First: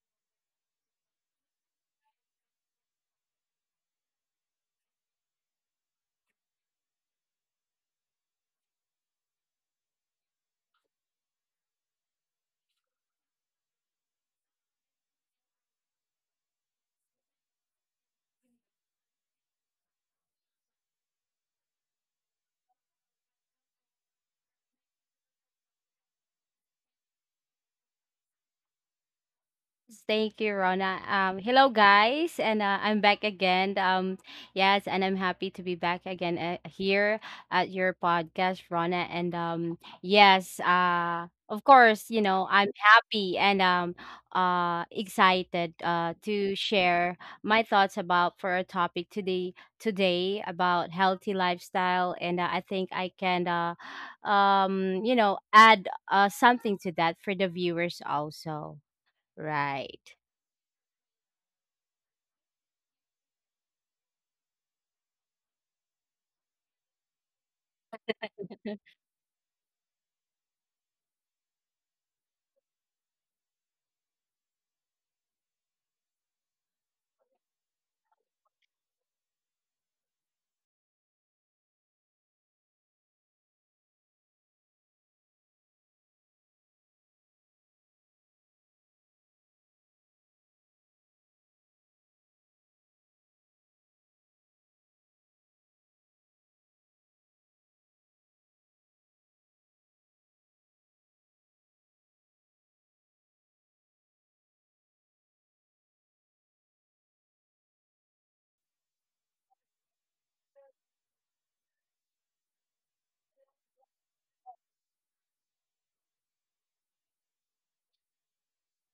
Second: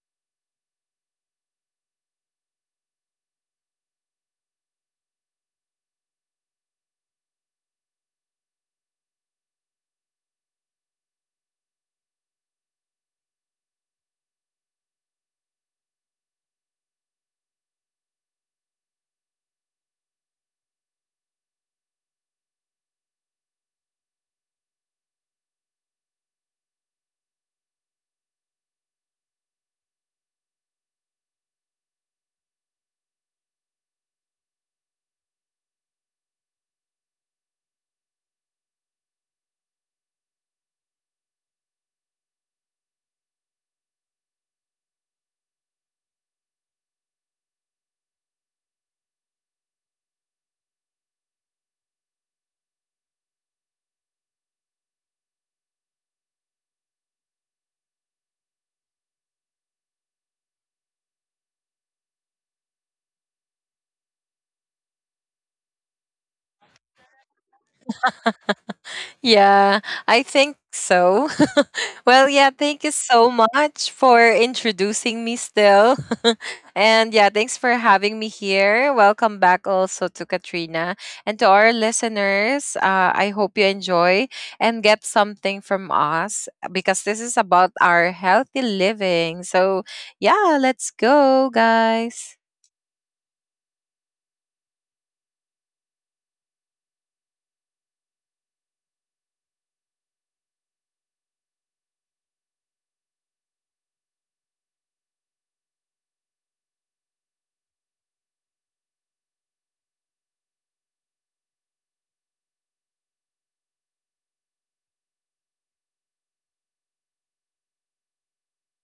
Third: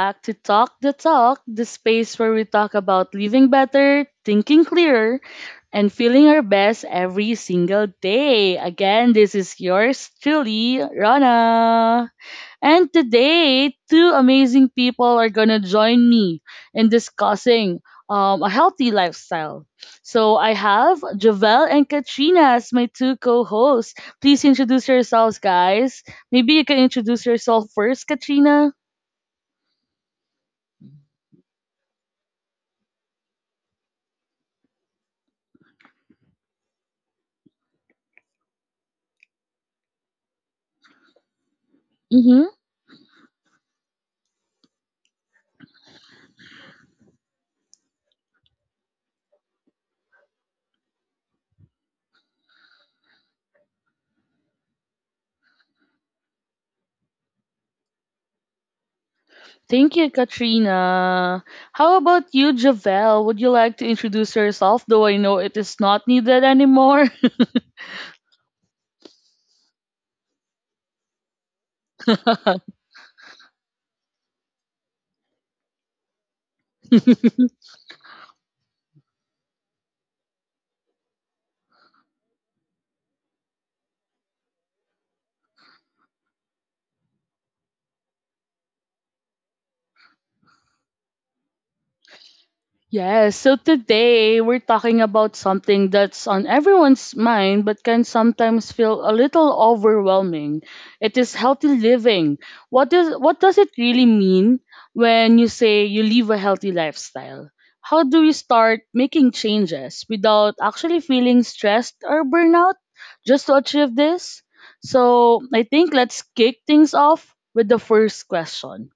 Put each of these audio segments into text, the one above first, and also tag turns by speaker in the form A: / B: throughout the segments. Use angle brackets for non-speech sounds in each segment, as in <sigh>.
A: back to Talk, the space where we talk about living better, thinking clearer, and feeling our best every single day. Again, this is yours truly, Rana. And today, two amazing people are going to join me in discussing a healthy lifestyle. So I have Javel and Katrina as my two co hosts. Please introduce yourselves, guys. Maybe you can introduce yourself first, Katrina.
B: Yes, thank you, Rona. Hello, guys, and I'm back again. Yes, and I'm happy to be back again here at your podcast, Rona. And yes, of course, you know
A: Mm-hmm.
B: I'm happy and excited to share my thoughts about for a topic today about healthy lifestyle, and I think I can, add something to that for the viewers also.
A: Thank you,
B: Right.
A: Katrina. How about you, Javel? Would you like to introduce yourself? Though I know it is not needed anymore.
C: Yeah, I think so. <laughs> Thank
A: <laughs>
C: you so much for introducing me still. <laughs> Thanks for having me here. Welcome back also to Katrina and to our listeners. I hope you enjoy and get something from us because this is about our healthy living. So, yeah, let's go, guys.
A: Yes, so today we're talking about something that's on everyone's mind but can sometimes feel a little overwhelming. It is healthy living. What does it really mean when you say you live a healthy lifestyle? How do we start making changes without actually feeling stressed or burnout just to achieve this? So, I think let's kick things off with the first question:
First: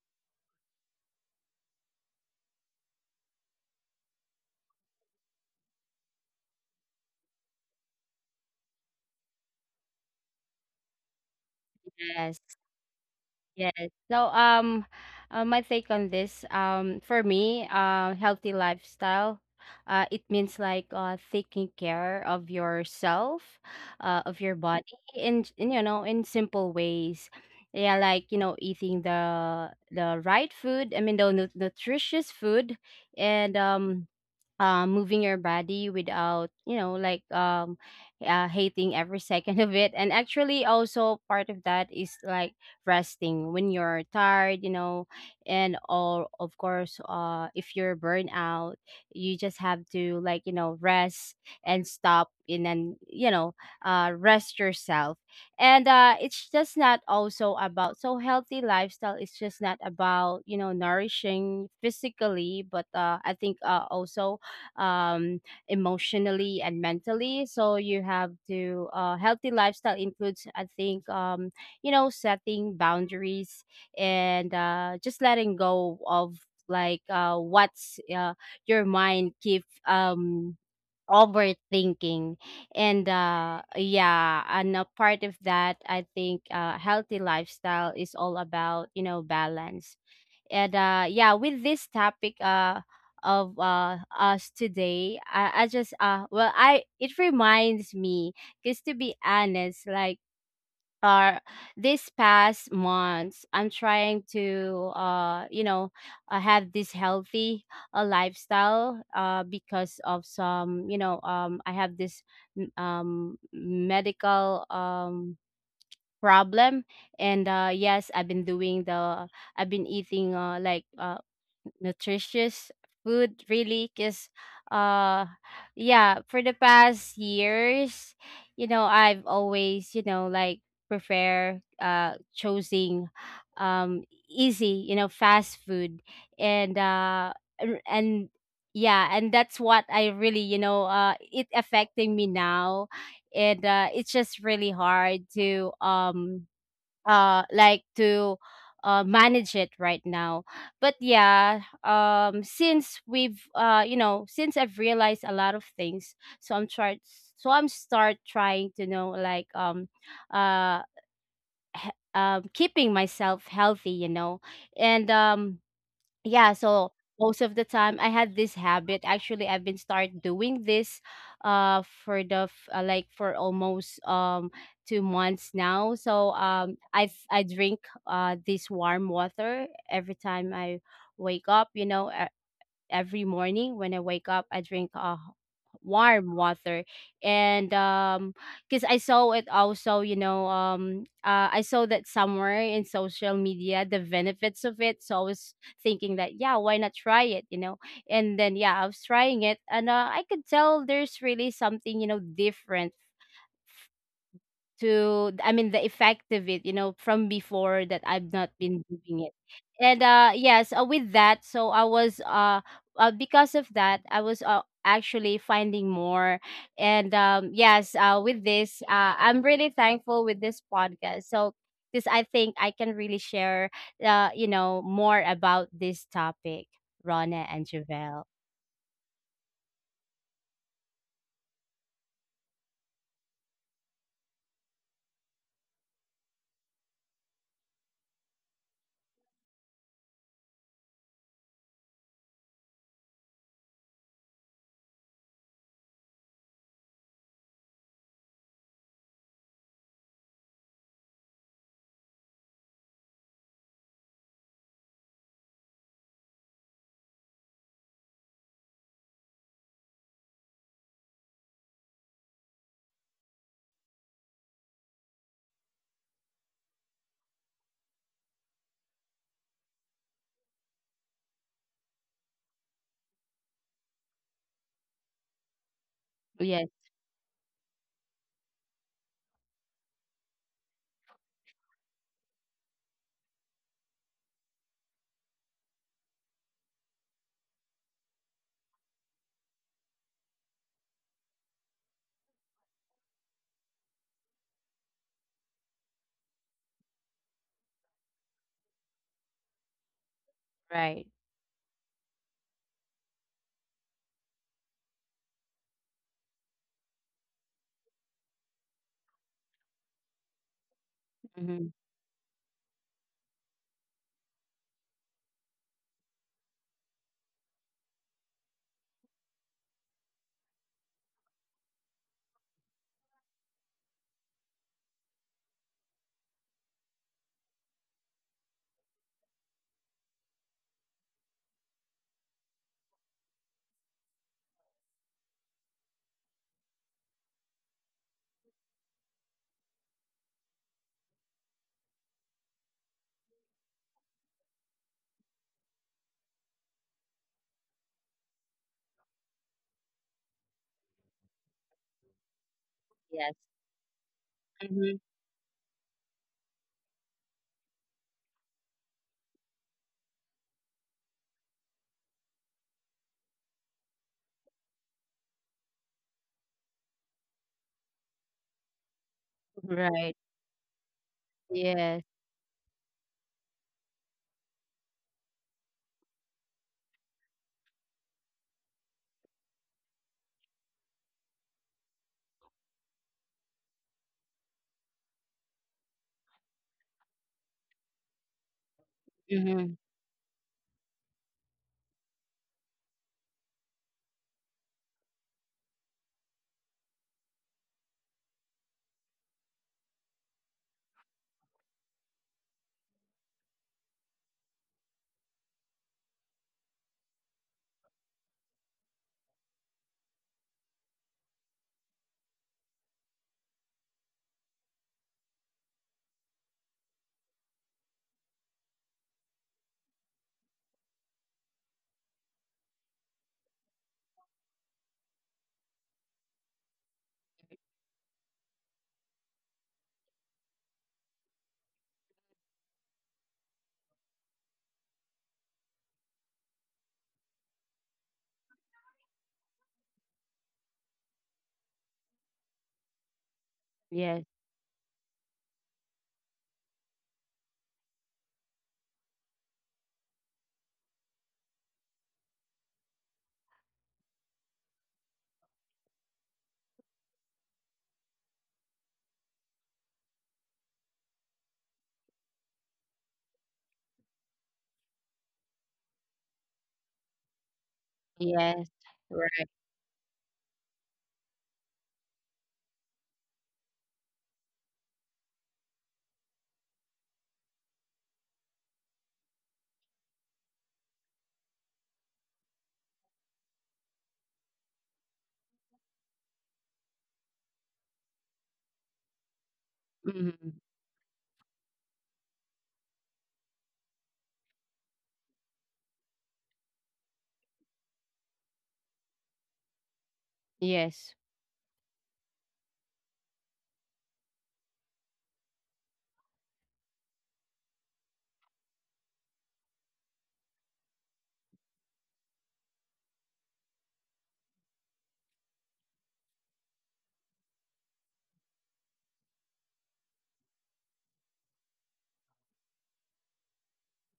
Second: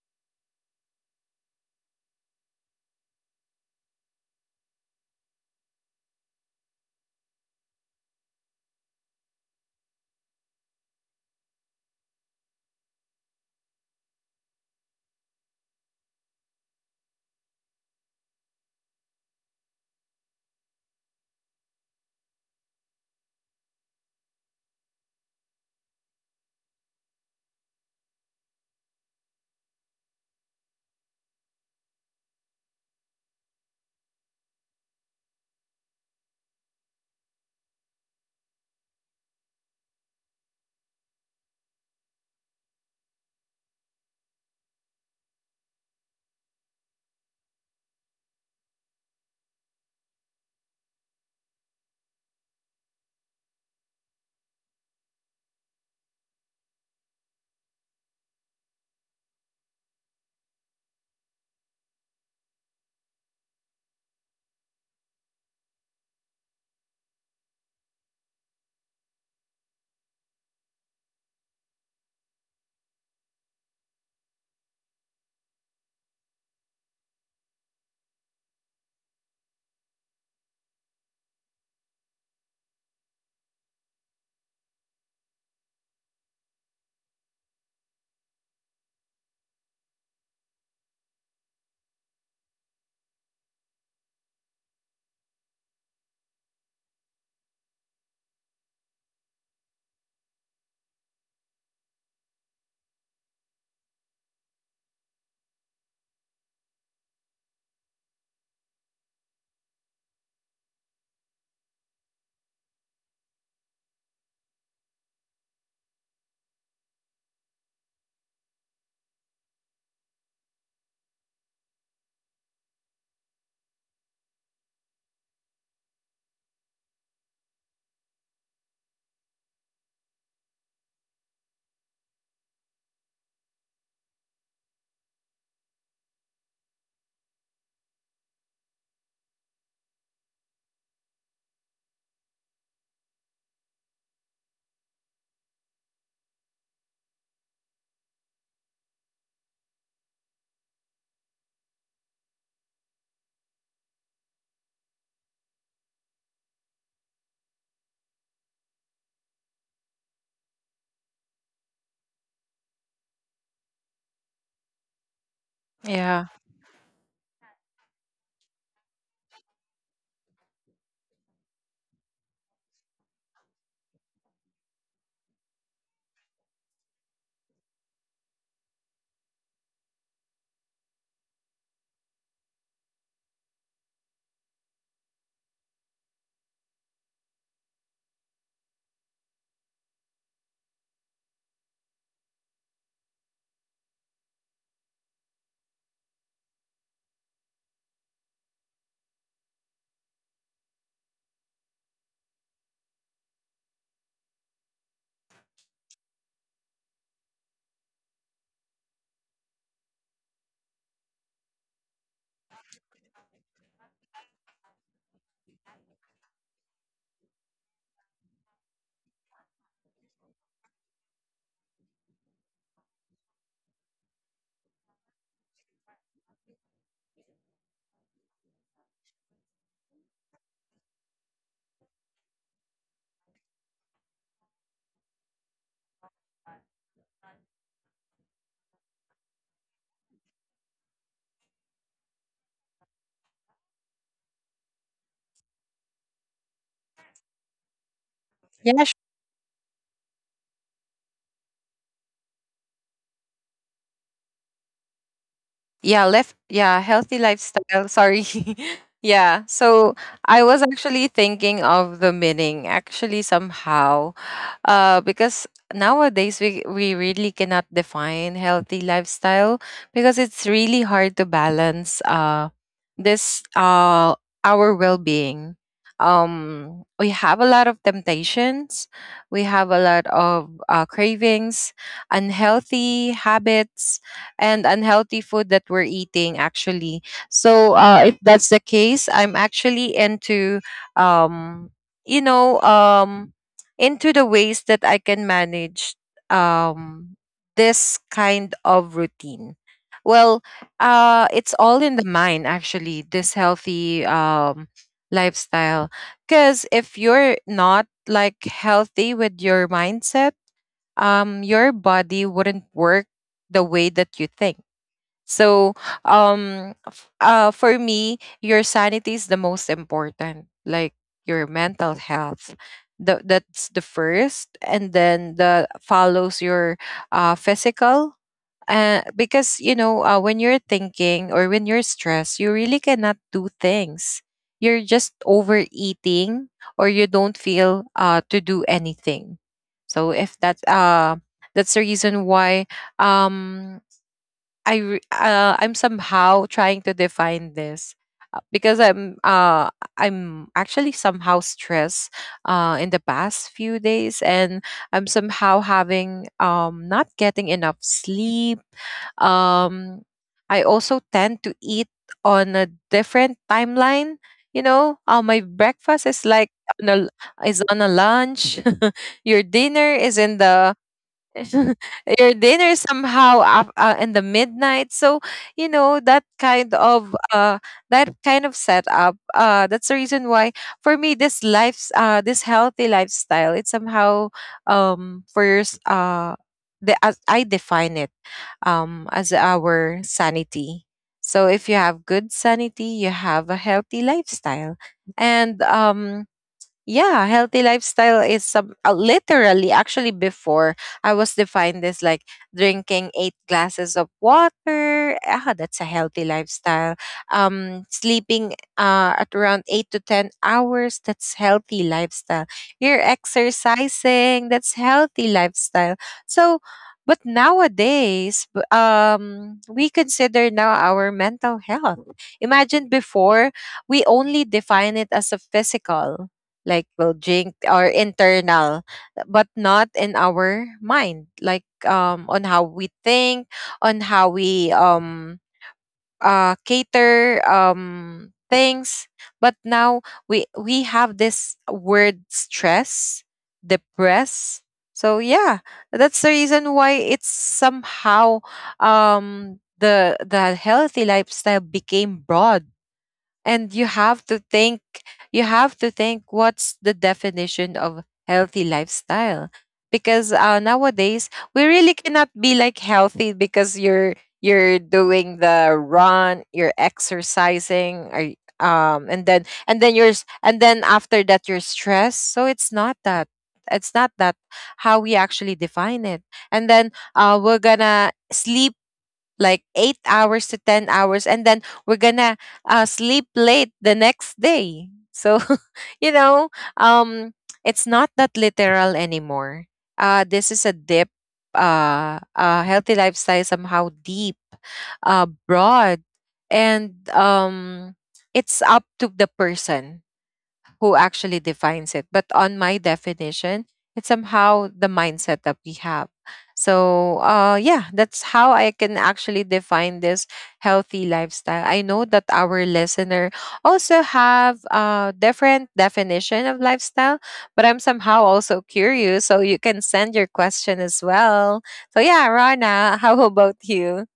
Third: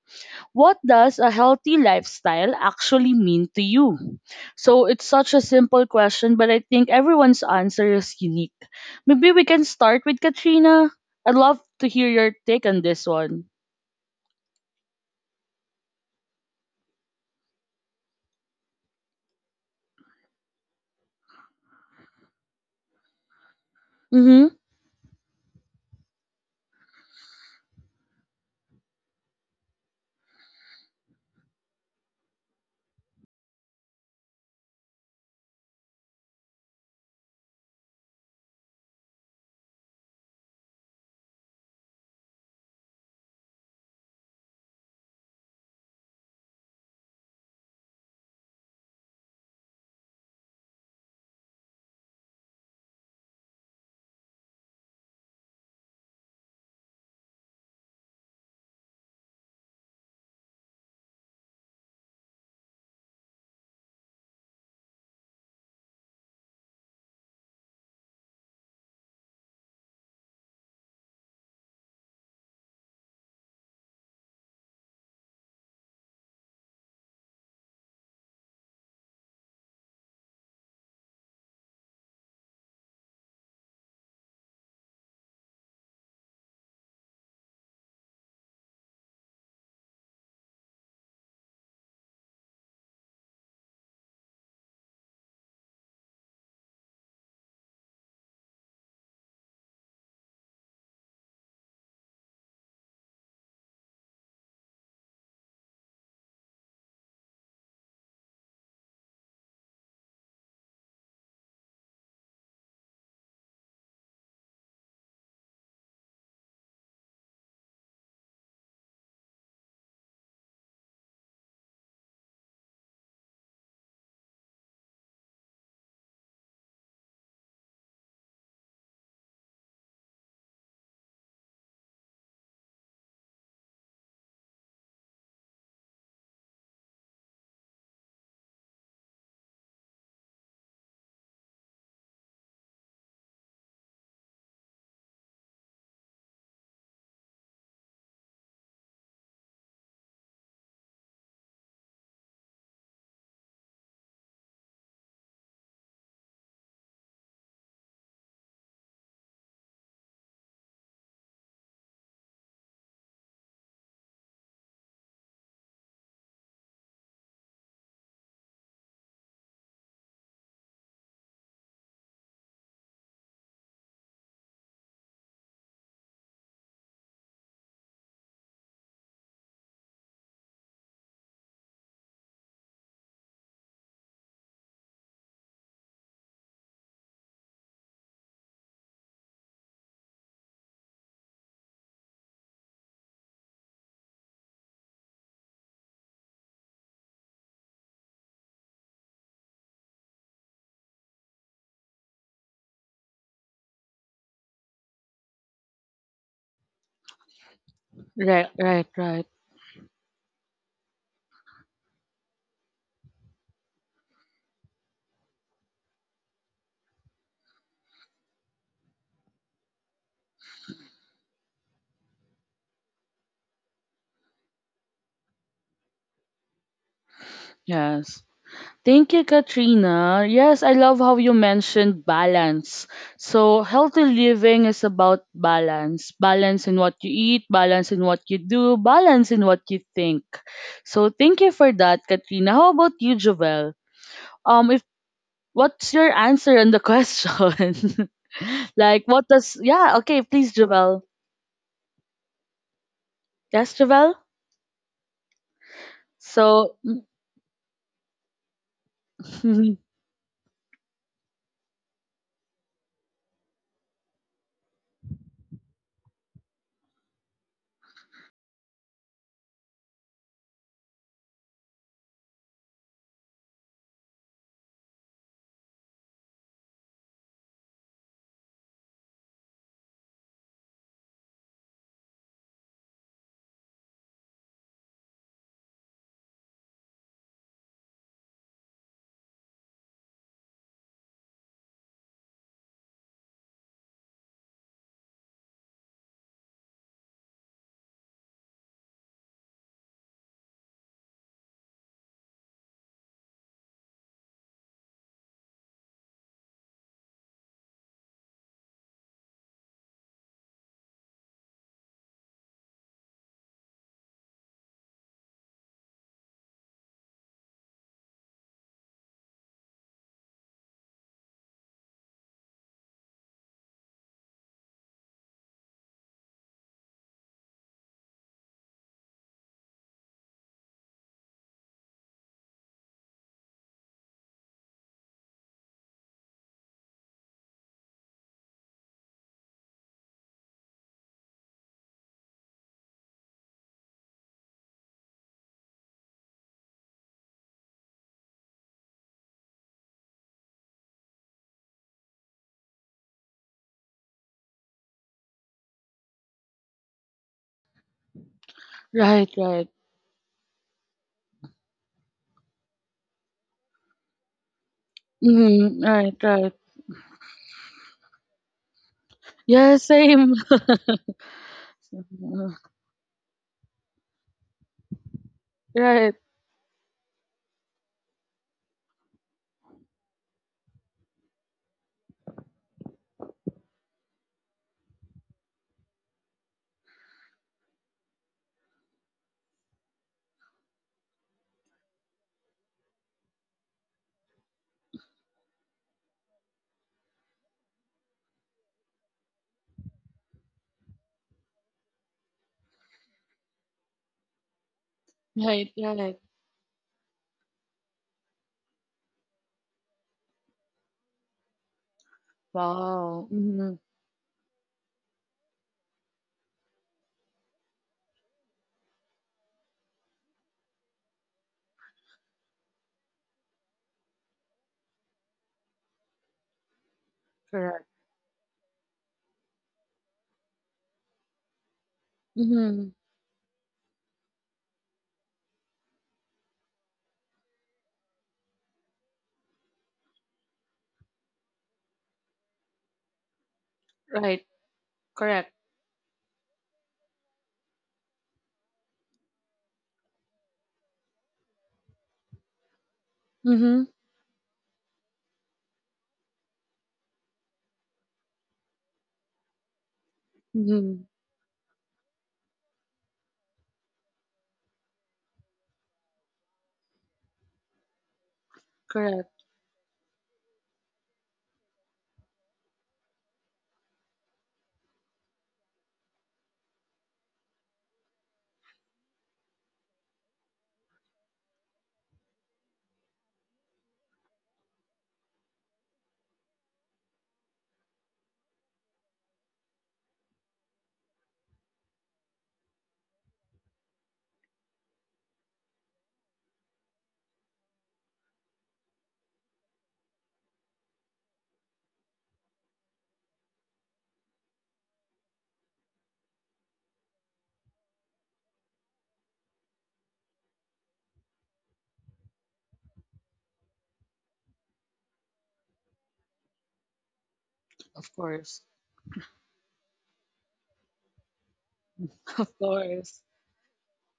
A: what does a healthy lifestyle actually mean to you? So it's such a simple question, but I think everyone's answer is unique. Maybe we can start with Katrina. I'd love to hear your
B: Yes.
A: take on this one.
B: Yes. So, my take on this, for me, healthy lifestyle, it means like taking care of yourself, of
A: Mm-hmm.
B: your body in you know in simple ways. Yeah, like, eating the right food. I mean, the nutritious food, and moving your body without like hating every <laughs> second of it, and actually also part of that is like resting when you're tired. And all of course, if you're burned out, you just have to, like, rest and stop, and then rest yourself. And it's just not also about, so healthy lifestyle it's just not about, nourishing physically, but I think also, um, emotionally and mentally. So you have to, healthy lifestyle includes, I think, setting boundaries, and just letting go of, like, what's, your mind keep, overthinking. And yeah, and a part of that, I think, healthy lifestyle is all about, balance. And yeah, with this topic, of us today, I just well I it reminds me, because to be honest, like, uh this past months I'm trying to, have this healthy, lifestyle, because of some, I have this, medical, problem. And yes, I've been doing the I've been eating, like, nutritious food really, because, uh yeah, for the past years, I've always, like, prefer, choosing, um easy, fast food. And uh and and- yeah, and that's what I really, it affecting me now. And it's just really hard to, like to, manage it right now. But yeah, since we've you know since I've realized a lot of things, so I'm trying so I'm start trying to know, like, uh keeping myself healthy, and
C: Yeah.
B: yeah, so most of the time I had this habit. Actually I've been start doing this for the like for almost, 2 months now. So I drink this warm water every time I wake up. Every morning when I wake up, I drink warm water, and because I saw it also, I saw that somewhere in social media the benefits of it. So I was thinking that, yeah, why not try it, you know? And then, yeah, I was trying it, and I could tell there's really something, different to, I mean, the effect of it, from before, that I've not
A: Right,
B: been
A: right,
B: doing
A: right.
B: it. And yes, with that, so I was because of that, I was, actually finding more, and yes, with this, I'm really thankful with this podcast. So this, I think, I can really share, more about this topic, Rona and
A: Yes.
B: Javel.
A: Thank you, Katrina. Yes, I love how you mentioned balance. So, healthy living is about balance, in what you eat, balance in what you do, balance in what you think. So, thank you for that, Katrina. How about you, Jovel? If What's your answer on the question? <laughs>
C: Yeah,
A: Like, what does, yeah, okay, please, Jovel. Yes, Jovel?
C: yeah left
A: So,
C: yeah healthy lifestyle, sorry. <laughs> Yeah
A: <laughs>
C: so I was actually thinking of the meaning, actually, somehow, because nowadays we really cannot define healthy lifestyle because it's really hard to balance this our well-being.
B: Yes,
C: We have a lot of temptations, we have a lot of cravings, unhealthy habits, and unhealthy food that we're eating, actually. So if that's the case, I'm actually into um you know um into the ways that I can manage um this kind of routine. Well,
B: right.
C: it's all in the mind, actually, this healthy lifestyle, because if you're not like healthy with your mindset,
B: Hmm.
C: your body wouldn't work the way that you think. So, for me, your sanity is the most important, like your mental health. That's the first, and then the follows your physical. Because you know, when you're thinking or when you're stressed, you really cannot do things. You're just overeating, or you don't feel to do anything. So if that's that's the reason why um I'm somehow trying to define this, because I'm actually somehow stressed in the
B: Yes.
C: past few days, and
B: Hmm.
C: I'm somehow having not getting enough sleep.
A: right, right.
C: Um I also tend to eat on a different timeline. You know, my
A: Mm,
C: breakfast
A: right,
C: is like
A: right.
C: on a, is on a lunch. <laughs> Your
A: Yeah,
C: dinner
B: Right.
C: is
A: same.
C: in the <laughs>
B: Yes.
C: your dinner
A: <laughs>
C: somehow up, in the midnight. So you know
A: Right.
C: that that kind of setup, that's the reason why for me this healthy lifestyle, it's somehow for yours the as I define it, as
B: Hmm.
C: our sanity. So if you have good sanity, you have a healthy lifestyle. And yeah, healthy lifestyle is some literally, actually before, I was defined as like drinking eight glasses of water. Ah,
A: Right,
C: that's a
A: right.
C: healthy lifestyle. Sleeping at around 8 to 10 hours. That's healthy lifestyle. You're
A: Wow. Mm-hmm.
C: exercising. That's healthy lifestyle. So, but nowadays, we consider now our mental health. Imagine before, we only define it as a physical, like we'll drink or
A: Correct.
C: internal, but not in our mind, like on how
A: Mm-hmm.
C: we think, on how we cater things. But now we have this word stress,
B: Yes.
A: Right.
C: depress. So
A: Correct.
C: yeah, that's the reason why it's somehow the healthy lifestyle became broad, and
A: Mm-hmm.
C: you have to think, you have to think, what's the definition of healthy lifestyle? Because
A: Mm-hmm.
C: nowadays we really cannot be like healthy because you're doing the run, you're exercising,
B: Yes.
C: and
A: Correct.
C: then
B: Right.
C: and then and then after that you're stressed. So it's not that, it's not that how we actually define it. And then we're gonna sleep like 8 hours to 10 hours. And then we're going to sleep late the next day. So, <laughs> you know, um, it's not that literal anymore. This
B: Mm-hmm.
C: is a deep Healthy lifestyle somehow deep, broad, and it's up to the person who
B: Yes.
C: actually defines it. But on my definition, it's somehow the mindset that we have. So, yeah, that's how I can actually define this healthy lifestyle. I know that our listener also have a different definition of lifestyle, but I'm
A: Of
C: somehow
A: course.
C: also curious. So you can send your question as well. So yeah,
A: <laughs> Of
C: Rana, <laughs>
A: course.
C: how about you?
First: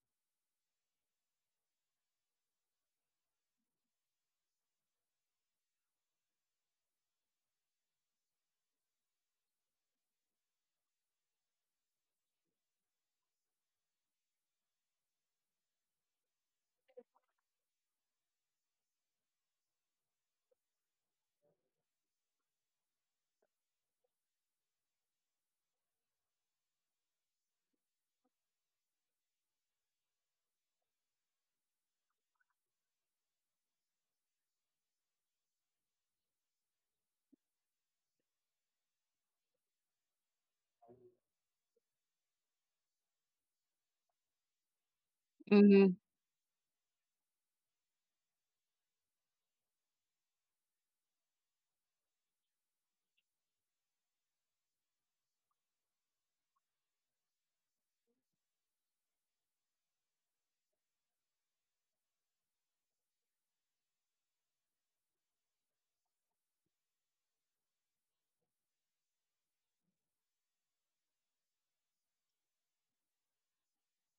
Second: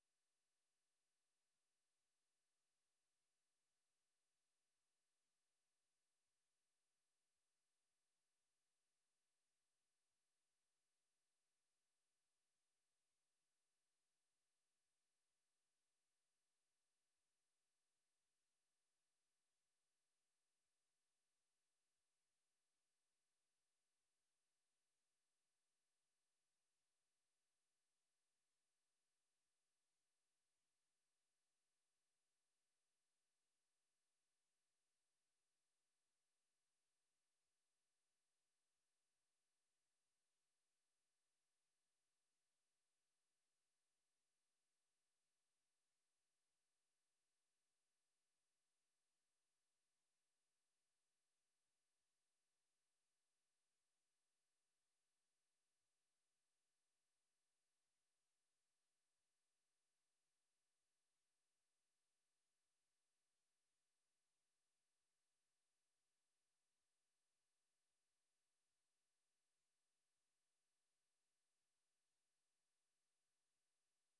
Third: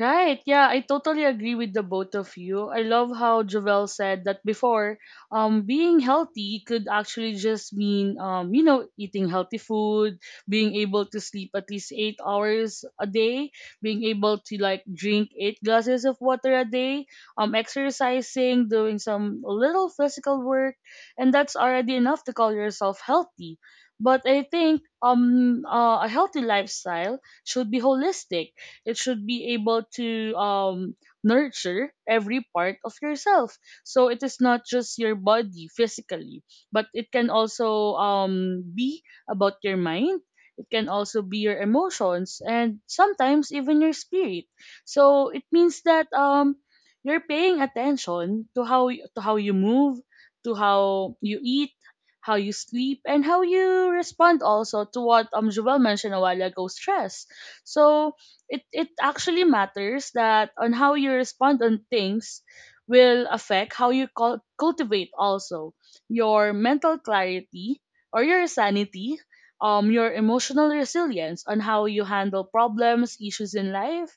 A: Right. Yeah, I totally agree with the both of you. I love how Jovel said that before, being healthy could actually just mean, you know, eating healthy food, being able to sleep at least 8 hours a day, being able to like drink eight glasses of water a day, exercising, doing some little physical work, and that's already enough to call yourself healthy. But I think a healthy lifestyle should be holistic. It should be able to nurture every part of yourself. So it is not just your body physically, but it can also be about your mind. It can also be your emotions and sometimes even your spirit. So it means
B: Mm-hmm.
A: that you're paying attention to how you move, to how you eat, how you sleep, and how you respond also to what Joel mentioned a while ago, stress. So it actually matters that on how you respond on things will affect how you cultivate also your mental clarity or your sanity, your emotional resilience, on how you handle problems, issues in life,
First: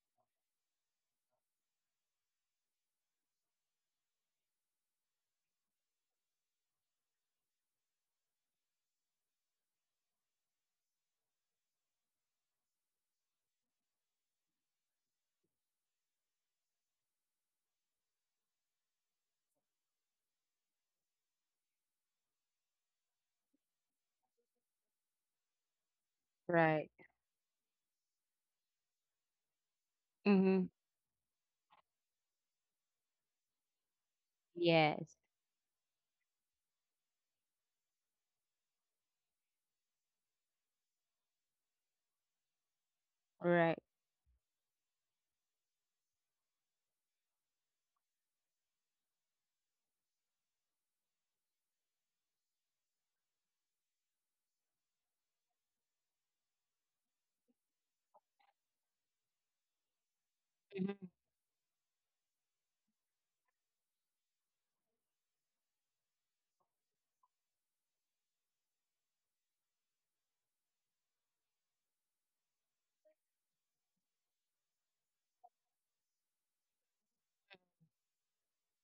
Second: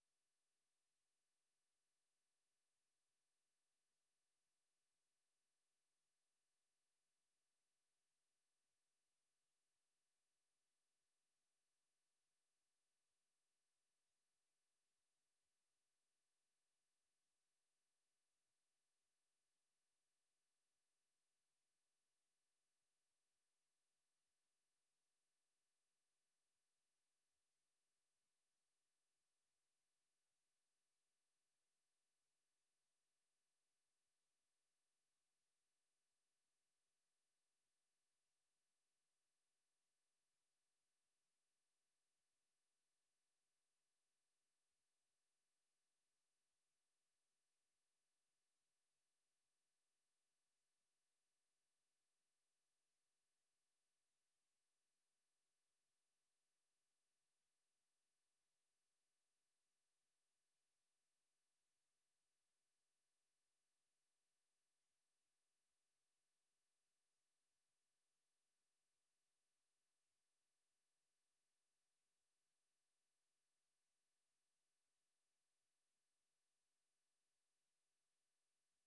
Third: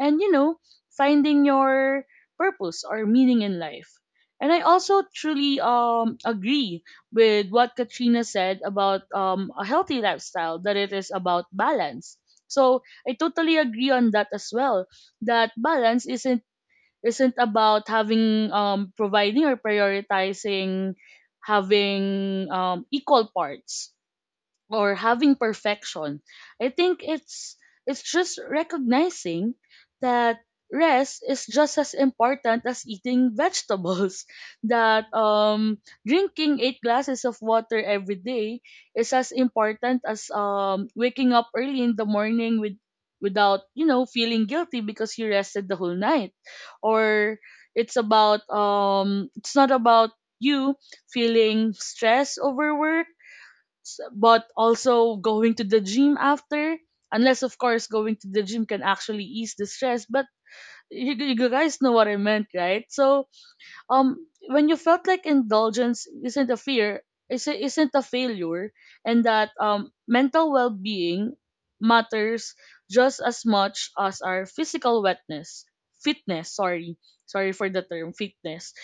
A: and, you know, finding your purpose or meaning in life. And I also truly agree with what Katrina said about a healthy lifestyle, that it is about balance. So I totally agree on that as well. That balance isn't about having, providing or prioritizing, having equal parts or having perfection. I
B: Right.
A: think it's just recognizing that
B: Mm-hmm.
A: rest is just as important as eating vegetables. <laughs> That
B: Yes.
A: drinking eight glasses of water every day is as important as waking up early in the morning with without,
B: Right.
A: you know, feeling guilty because you rested the whole night. Or it's not about you feeling stress over work, but also going to the gym after, unless of course going to the gym can actually ease the stress, but
B: Mm-hmm.
A: you guys know what I meant, right? So um when you felt like indulgence isn't a fear, is isn't a failure, and that mental well-being matters just as much as our physical wetness fitness. Sorry, sorry for the term fitness.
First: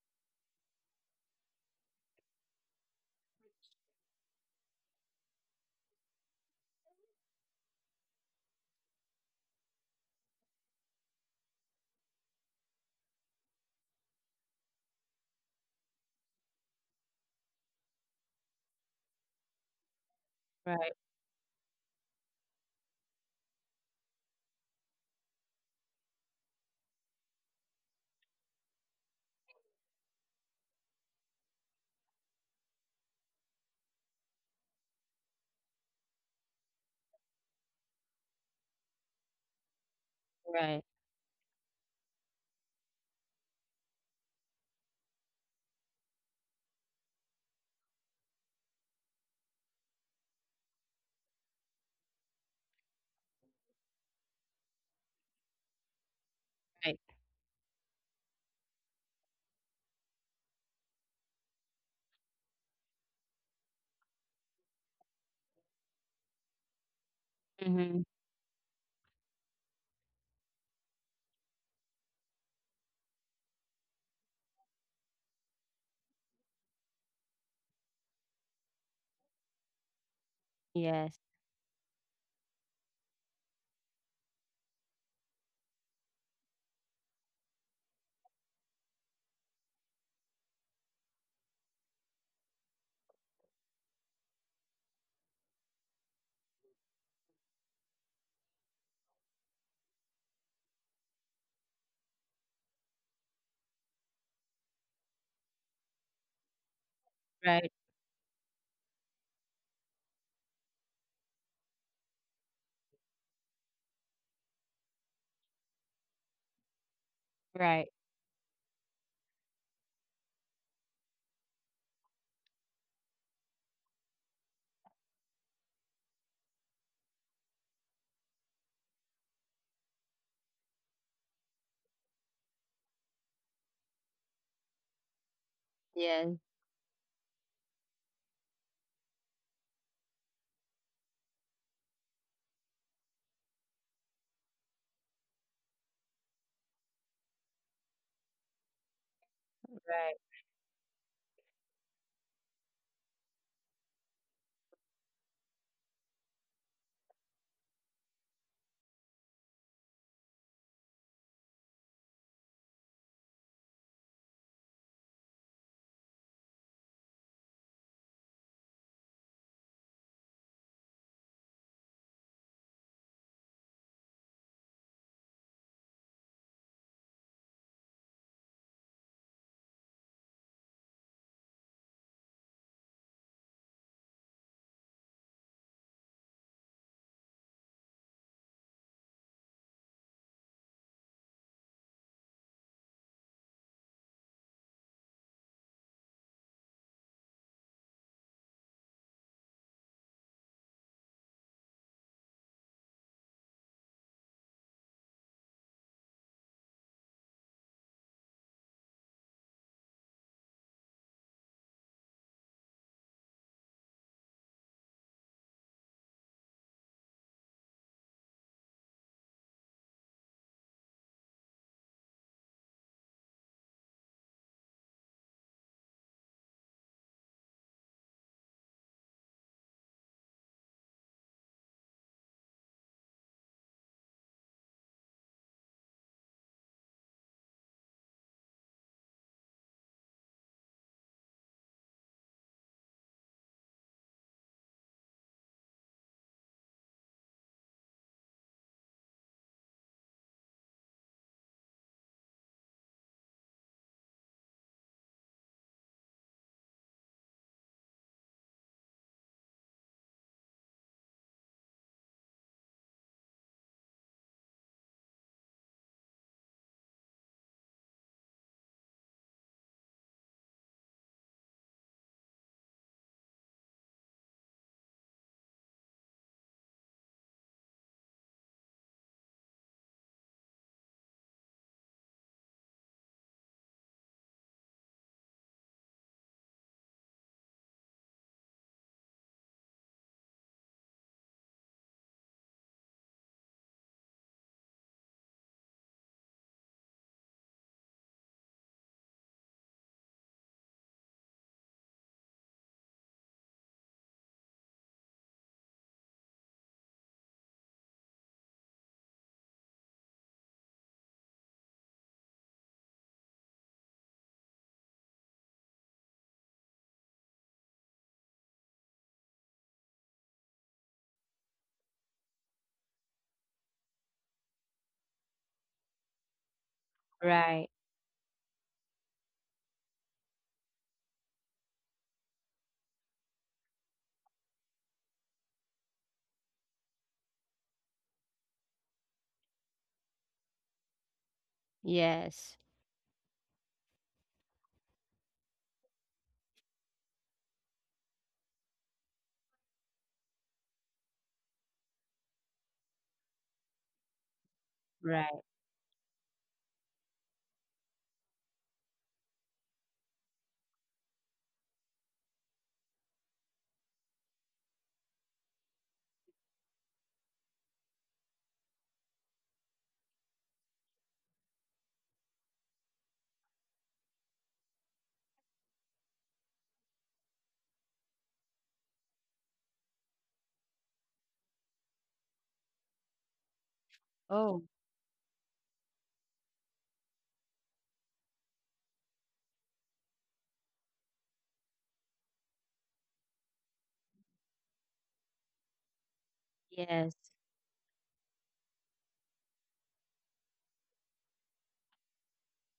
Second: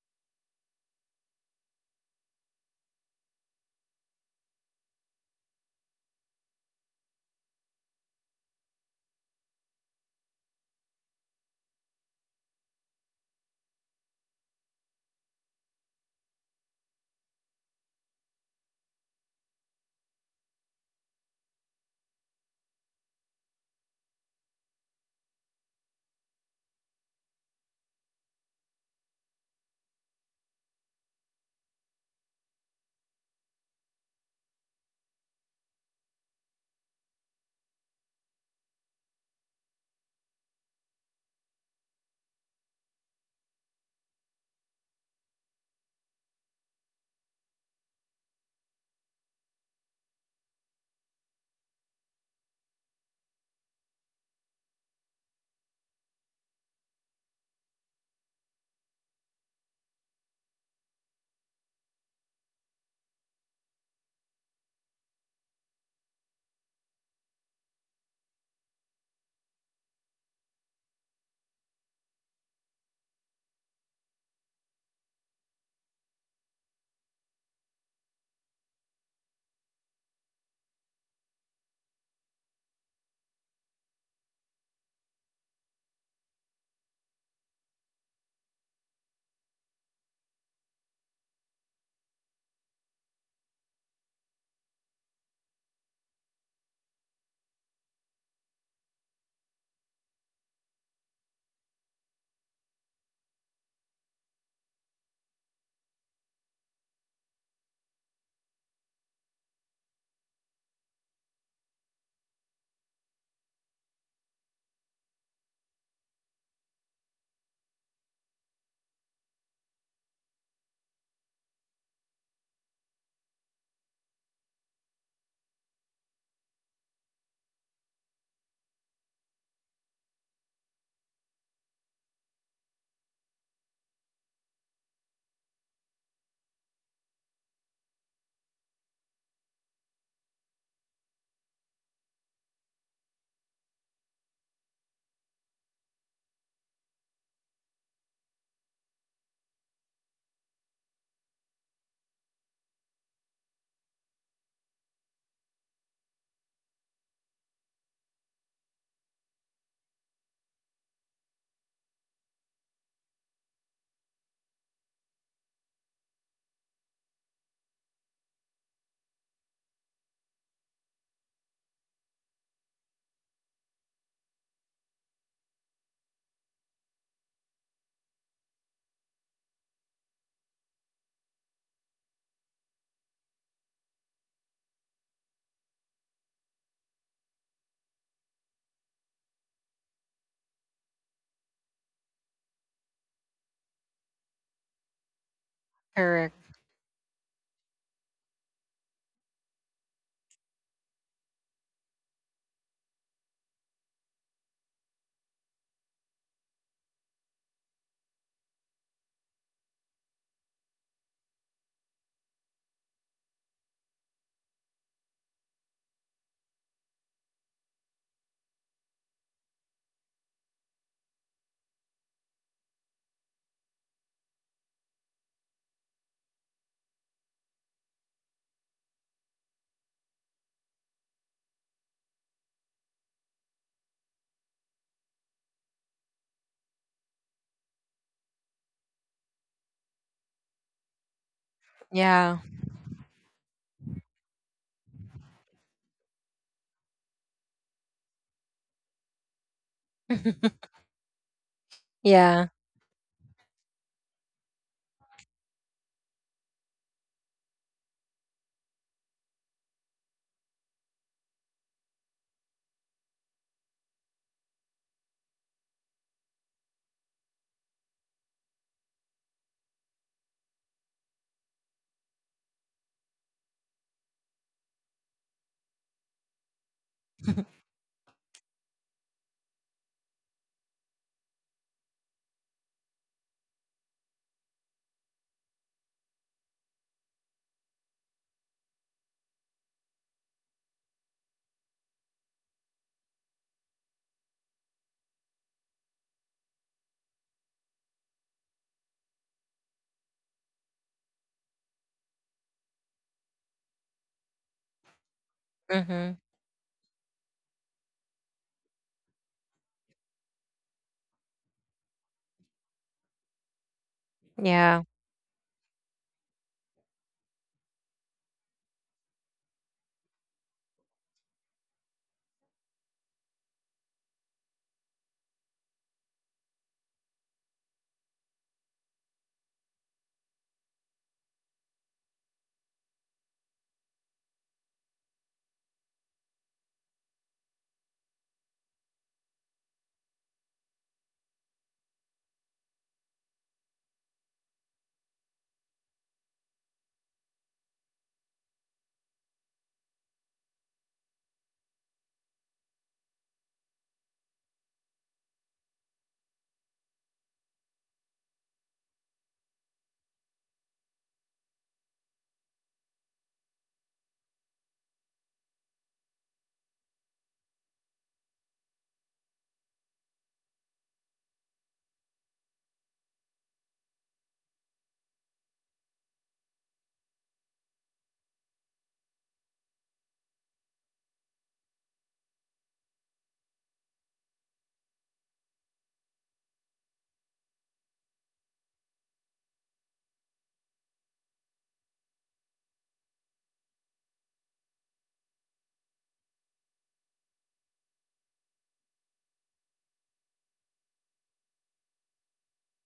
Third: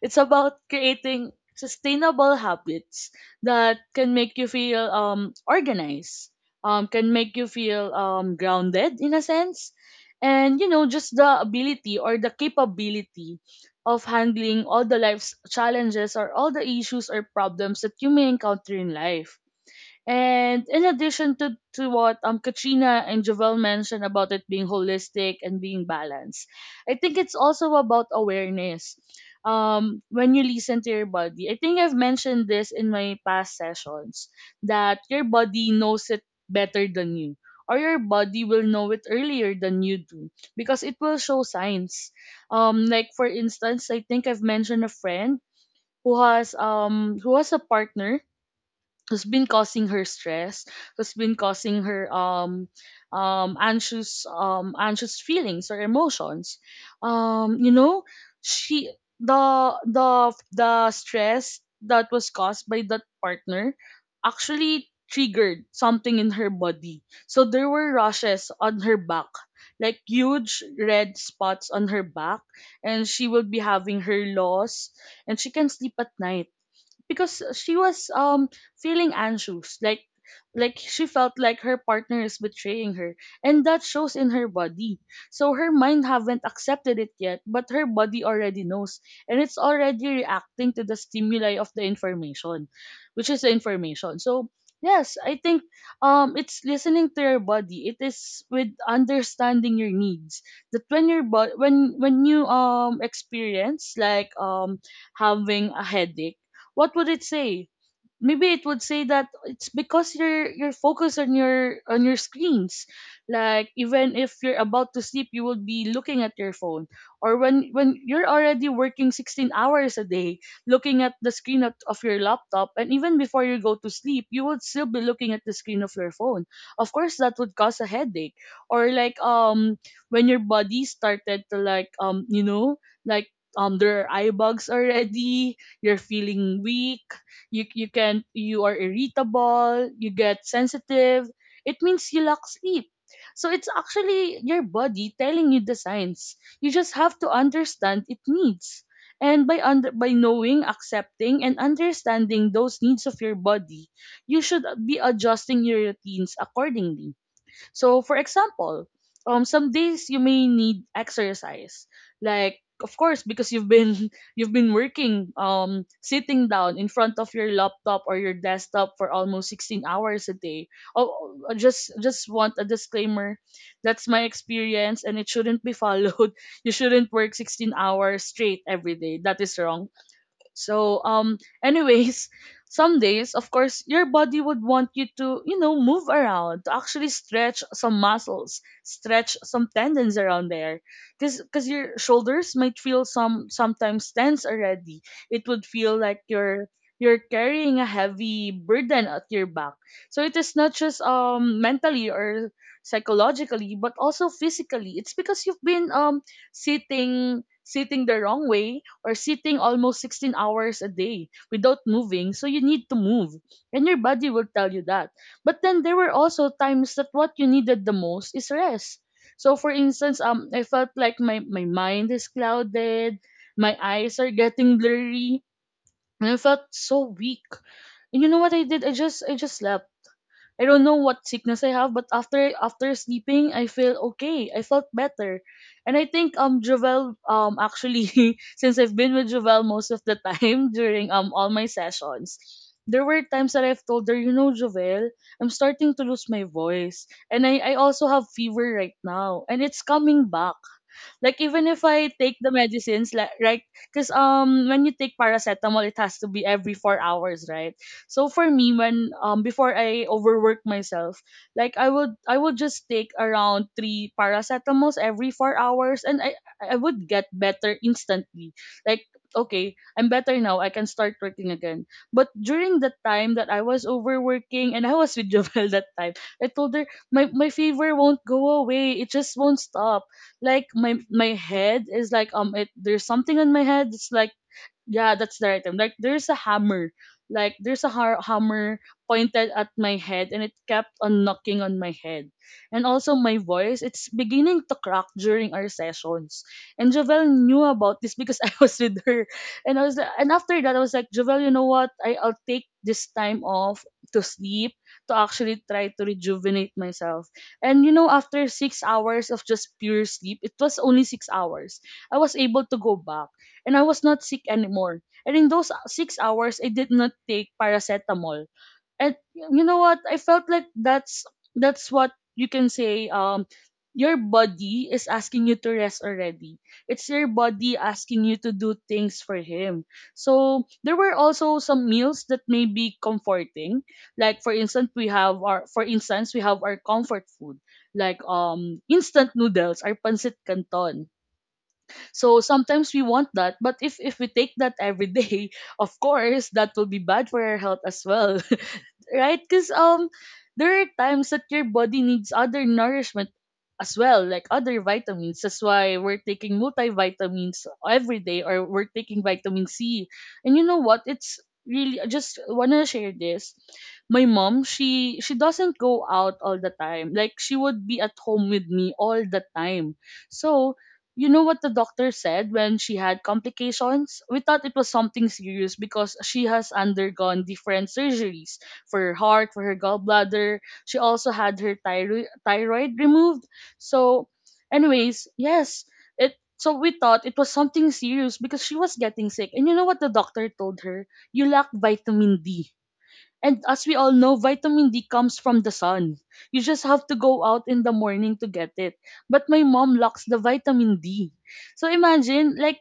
A: It's about creating sustainable habits that can make you feel organized, can make you feel grounded in a sense, and, you know, just the ability or the capability of handling all the life's challenges or all the issues or problems that you may encounter in life. And in
B: Right.
A: addition to what Katrina and Javel mentioned about it being holistic and being balanced, I think it's also about awareness. When you listen to your body, I think I've mentioned this in my past sessions that your body knows it better than you, or your body will know it earlier than you do because
B: Right.
A: it will show signs. Like for instance, I think I've mentioned a friend who has a partner who's been causing her stress, who's been causing her anxious feelings or emotions.
B: Right.
A: You know, she the stress that was caused by that partner actually triggered something in her body. So there were
B: Mm-hmm.
A: rashes on her back, like huge red spots on her back, and she will be having her loss and she can sleep at night because she was feeling anxious, like she
B: Yes.
A: felt like her partner is betraying her, and that shows in her body. So her mind haven't accepted it yet but her body already knows, and it's already reacting to the stimuli of the information, which is the information. So yes, I think it's listening to your body, it is with understanding your needs, that when you experience having a headache, what would it say?
B: Right.
A: Maybe it would say that it's because you're focused on your screens, like even if you're about to sleep you will be looking at your phone. Or when
B: Right.
A: when you're already working 16 hours a day, looking at the screen of your laptop, and even before you go to sleep you would still be looking at the screen of your phone. Of course that would cause a headache. Or like, when your body started to, like, like there are eye bugs already, you're
B: Yes.
A: feeling weak, you are irritable, you get sensitive. It means you lack sleep. So it's actually your body telling you the signs. You just have to understand it needs. And by under by
B: Right.
A: knowing, accepting and understanding those needs of your body, you should be adjusting your routines accordingly. So, for example, some days you may need exercise, like of course because you've been <laughs> you've been working sitting down in front of your laptop or your desktop for almost 16 hours a day. Oh, I just want a disclaimer: that's my experience and it shouldn't be followed. <laughs> You shouldn't work 16 hours straight every day, that is wrong. So anyways, <laughs> some days of course your body would want you to, you know, move around, to actually stretch some muscles, stretch some tendons around there. Cuz cuz your shoulders might feel sometimes tense already. It would feel like
C: Correct.
A: you're carrying a heavy burden at your back. So it is not just mentally or psychologically but also physically. It's because you've been sitting the wrong way or sitting almost 16 hours a day without moving. So you need to move, and your body will tell you that. But then there were also times that what you needed the most is rest. So for instance, I felt like my mind is clouded, my eyes are getting blurry, and I felt so weak. And you know what I did? I just slept. I don't know what sickness I have, but after sleeping, I feel okay. I felt better, and I think Jovel actually <laughs> since I've been with Jovel most of the time <laughs> during all my sessions,
C: Yeah.
A: there were times that I've told her, you know, Jovel, I'm starting to lose my voice, and I also have fever right now, and it's coming back. Like even if I take
C: Yeah.
A: the medicines, like right, because when you take paracetamol, it has to be every 4 hours, right? So for me, when before I overwork myself, like I would just take around three paracetamols every 4 hours, and I would get better instantly. Like okay, I'm better now. I can start working again. But during the time that I was overworking and I was with <laughs> Jovel that time, I told her my fever won't go away. It just won't stop. Like my head is like there's something in my head, it's like yeah, that's the right term. Like there's a hammer. Like there's a hammer pointed at my head and it kept on knocking on my head. And also my voice, it's beginning to crack during our sessions. And Javel knew about this because <laughs> I was with her. And and after that I was like, Javel, you know what? I'll take this time off to sleep to actually try to
C: Mm-hmm.
A: rejuvenate myself. And you know, after 6 hours of just pure sleep, it was only 6 hours. I was able to go back and I was not sick
C: Yeah.
A: anymore. And in those 6 hours, I did not take paracetamol. And you know what? I felt like that's what you can say. Your body is asking you to rest already. It's your
B: Right.
A: body asking you to do things for him. So there were also some meals that may be comforting. Like for instance we have our comfort food like instant noodles our pancit canton, so
B: Yes.
A: sometimes we want that, but if we take that every day, <laughs> of course that will be bad for our health as well, right? Because there are times that your body needs other nourishment as well, like other vitamins.
B: Right.
A: That's why we're taking multivitamins every day, or we're taking vitamin C. And you know what? It's really, I just wanna share this. My mom, she doesn't go out all the time. Like she would be at home with me all the time. So you know what the doctor said when she had complications? We thought it was something serious because she has undergone different surgeries for her heart, for her gallbladder. She also had her thyroid removed. So,
B: Oh.
A: anyways, yes, it. So we thought it was something serious because she was getting sick. And you know what the doctor told her? You lack vitamin D. And as we all know, vitamin D comes from the sun. You just have to
B: Yes.
A: go out in the morning to get it. But my mom lacks the vitamin D. So imagine, like,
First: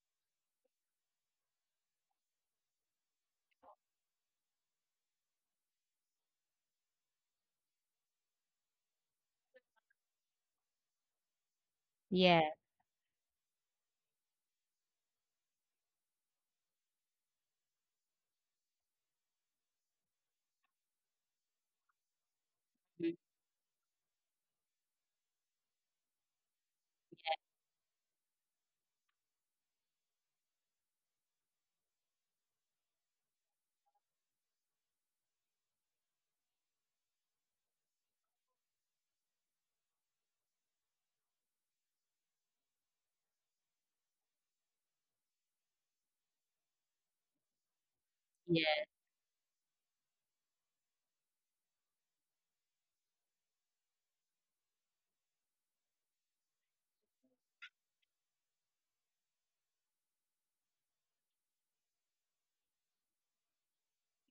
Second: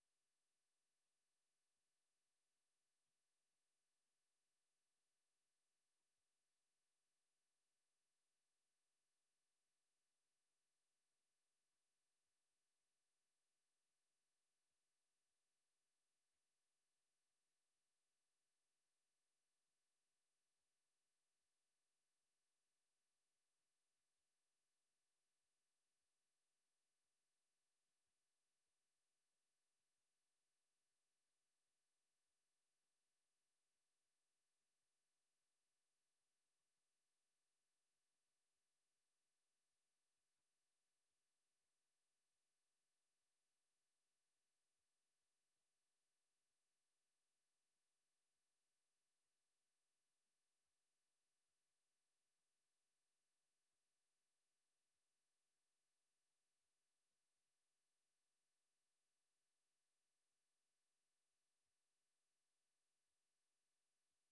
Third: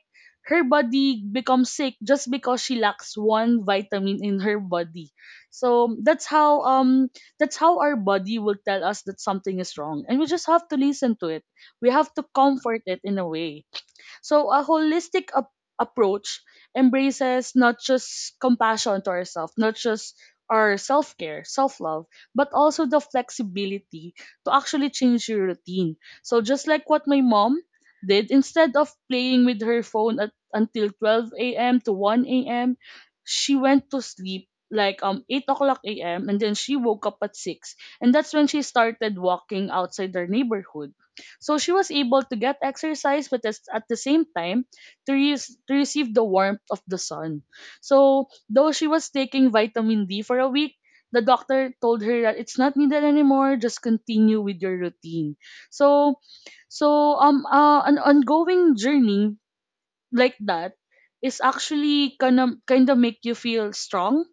A: her body becomes sick just because she lacks one vitamin in her body. So that's how our body will tell us that something is wrong. And we just have to listen to it. We have to
B: Yeah.
A: comfort it in a way. So, a approach embraces not just compassion to ourselves, not just our self care, self love, but also the
B: Mhm.
A: flexibility to actually change your routine. So, just like what my mom did, instead of playing with her phone at, until 12 a.m. to 1 a.m., she went to sleep like 8 o'clock a.m. and then she woke up at 6, and that's when she started walking outside their neighborhood, so she was able to get exercise, but at the same time, to to receive the warmth of the sun. So, though she
B: Yes.
A: was taking vitamin D for a week, the doctor told her that it's not needed anymore, just continue with your routine. So, an ongoing journey like that is actually gonna kind of make you feel strong,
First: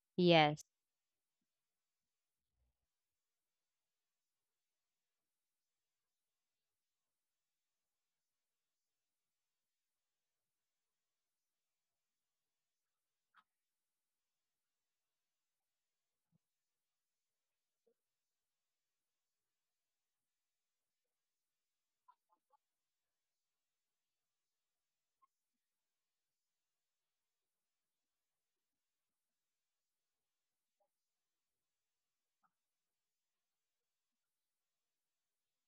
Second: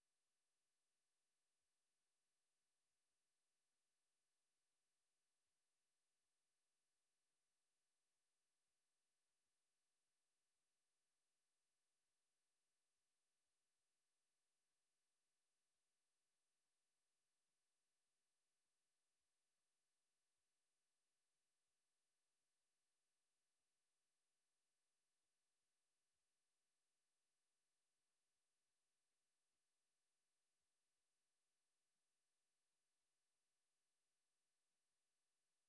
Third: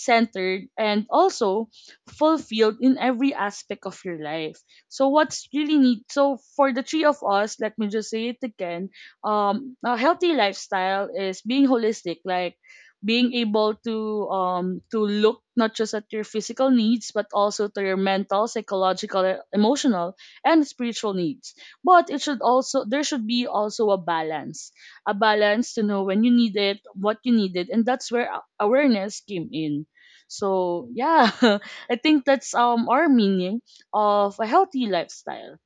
A: centered,
B: Yes.
A: and also fulfilled in every aspect of your life. So what's really neat, so for the three of us, let me just say it again: a healthy lifestyle is being holistic, like being able to look not just at your physical needs but also to your mental, psychological, emotional, and spiritual needs. But it should also there should be also a balance, a balance to know when you need it, what you needed, and that's where awareness came in. So yeah, <laughs> I think that's our meaning of a healthy lifestyle.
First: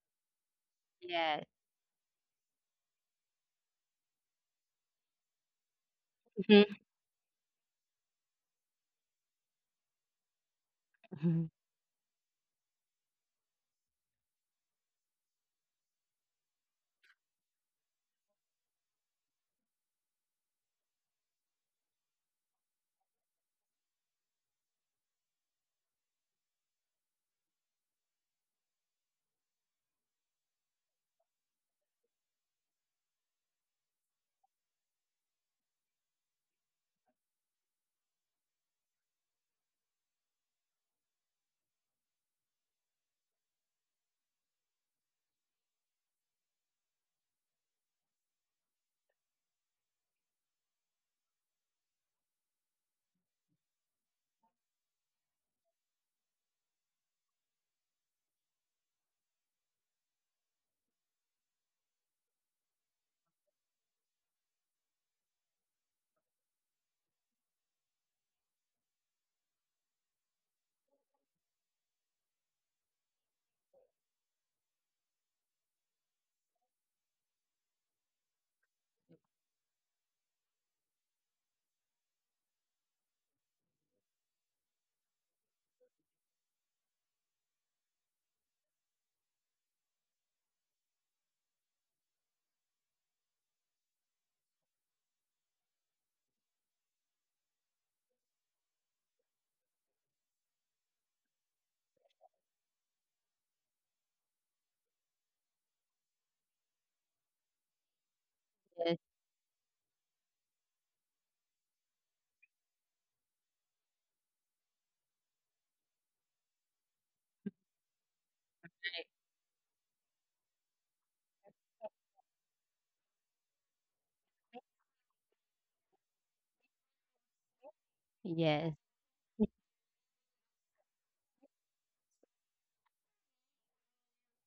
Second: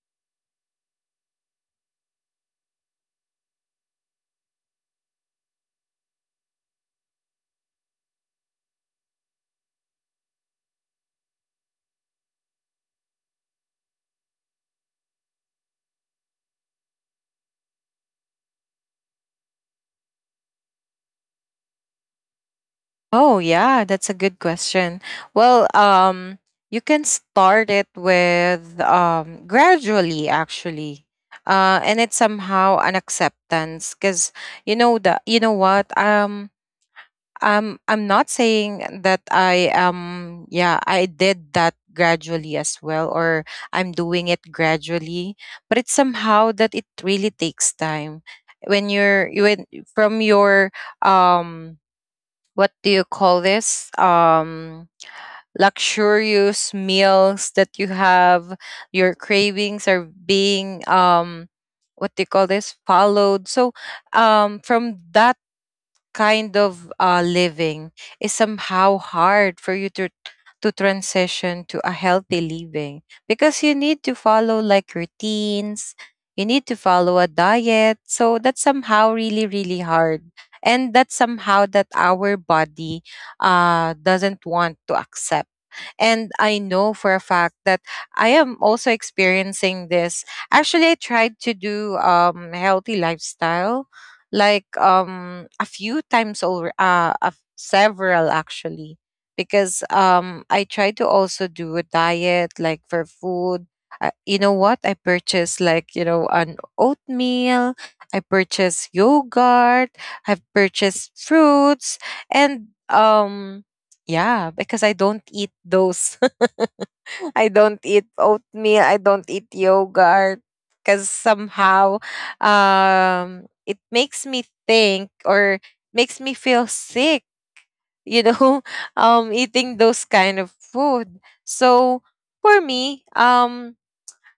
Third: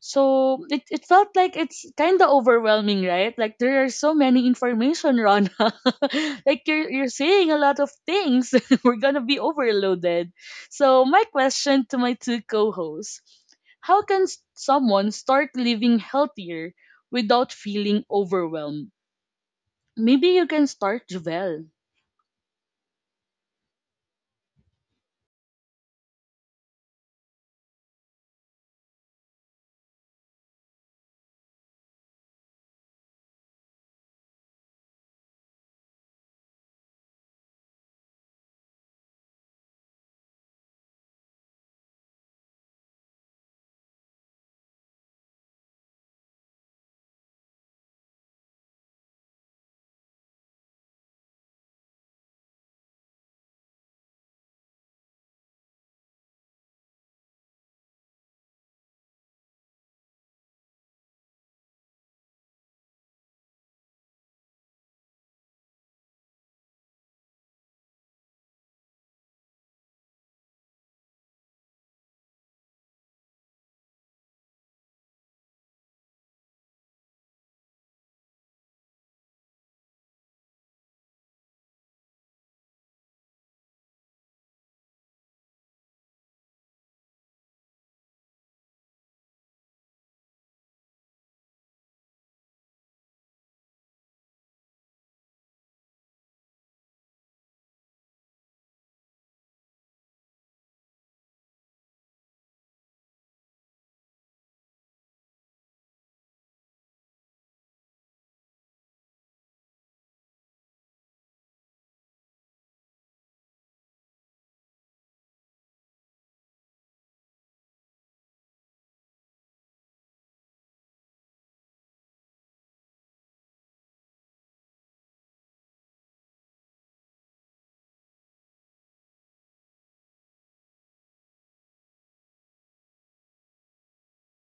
A: So it felt
B: Yes.
A: like it's kind of overwhelming, right? Like there are so many information, Rana. <laughs> Like
B: Mm-hmm.
A: you're saying a lot of things. <laughs> We're gonna be overloaded. So my
B: <laughs>
A: question to my two co-hosts: how can someone start living healthier without feeling overwhelmed? Maybe you can start, Javel.
C: Oh yeah, that's a good question. Well, you can start it with gradually, actually. And it's somehow an acceptance because you know the you know what I'm not saying that I yeah, I did that gradually as well, or I'm doing it gradually. But it's somehow that it really takes time when you're when from your um what do you call this luxurious meals that you have, your cravings are being what do you call this followed. So from that kind of living, is somehow hard for you to transition to a healthy living, because you need to follow like routines, you need to follow a diet. So that's somehow really, really hard, and that's somehow that our body doesn't want to accept. And I know for a fact that I am also experiencing this. Actually, I tried to do healthy lifestyle like a few times over several, actually, because I tried to also do a diet like for food. You know what? I purchased, like, you know, an oatmeal, I purchased
B: Yes. Right.
C: yogurt, I've purchased fruits. And yeah, because I don't eat those. <laughs> I don't eat oatmeal, I don't eat yogurt, because somehow it makes me think or makes me feel sick, you know,
B: Yes.
C: <laughs> eating those kind of food. So for me, um,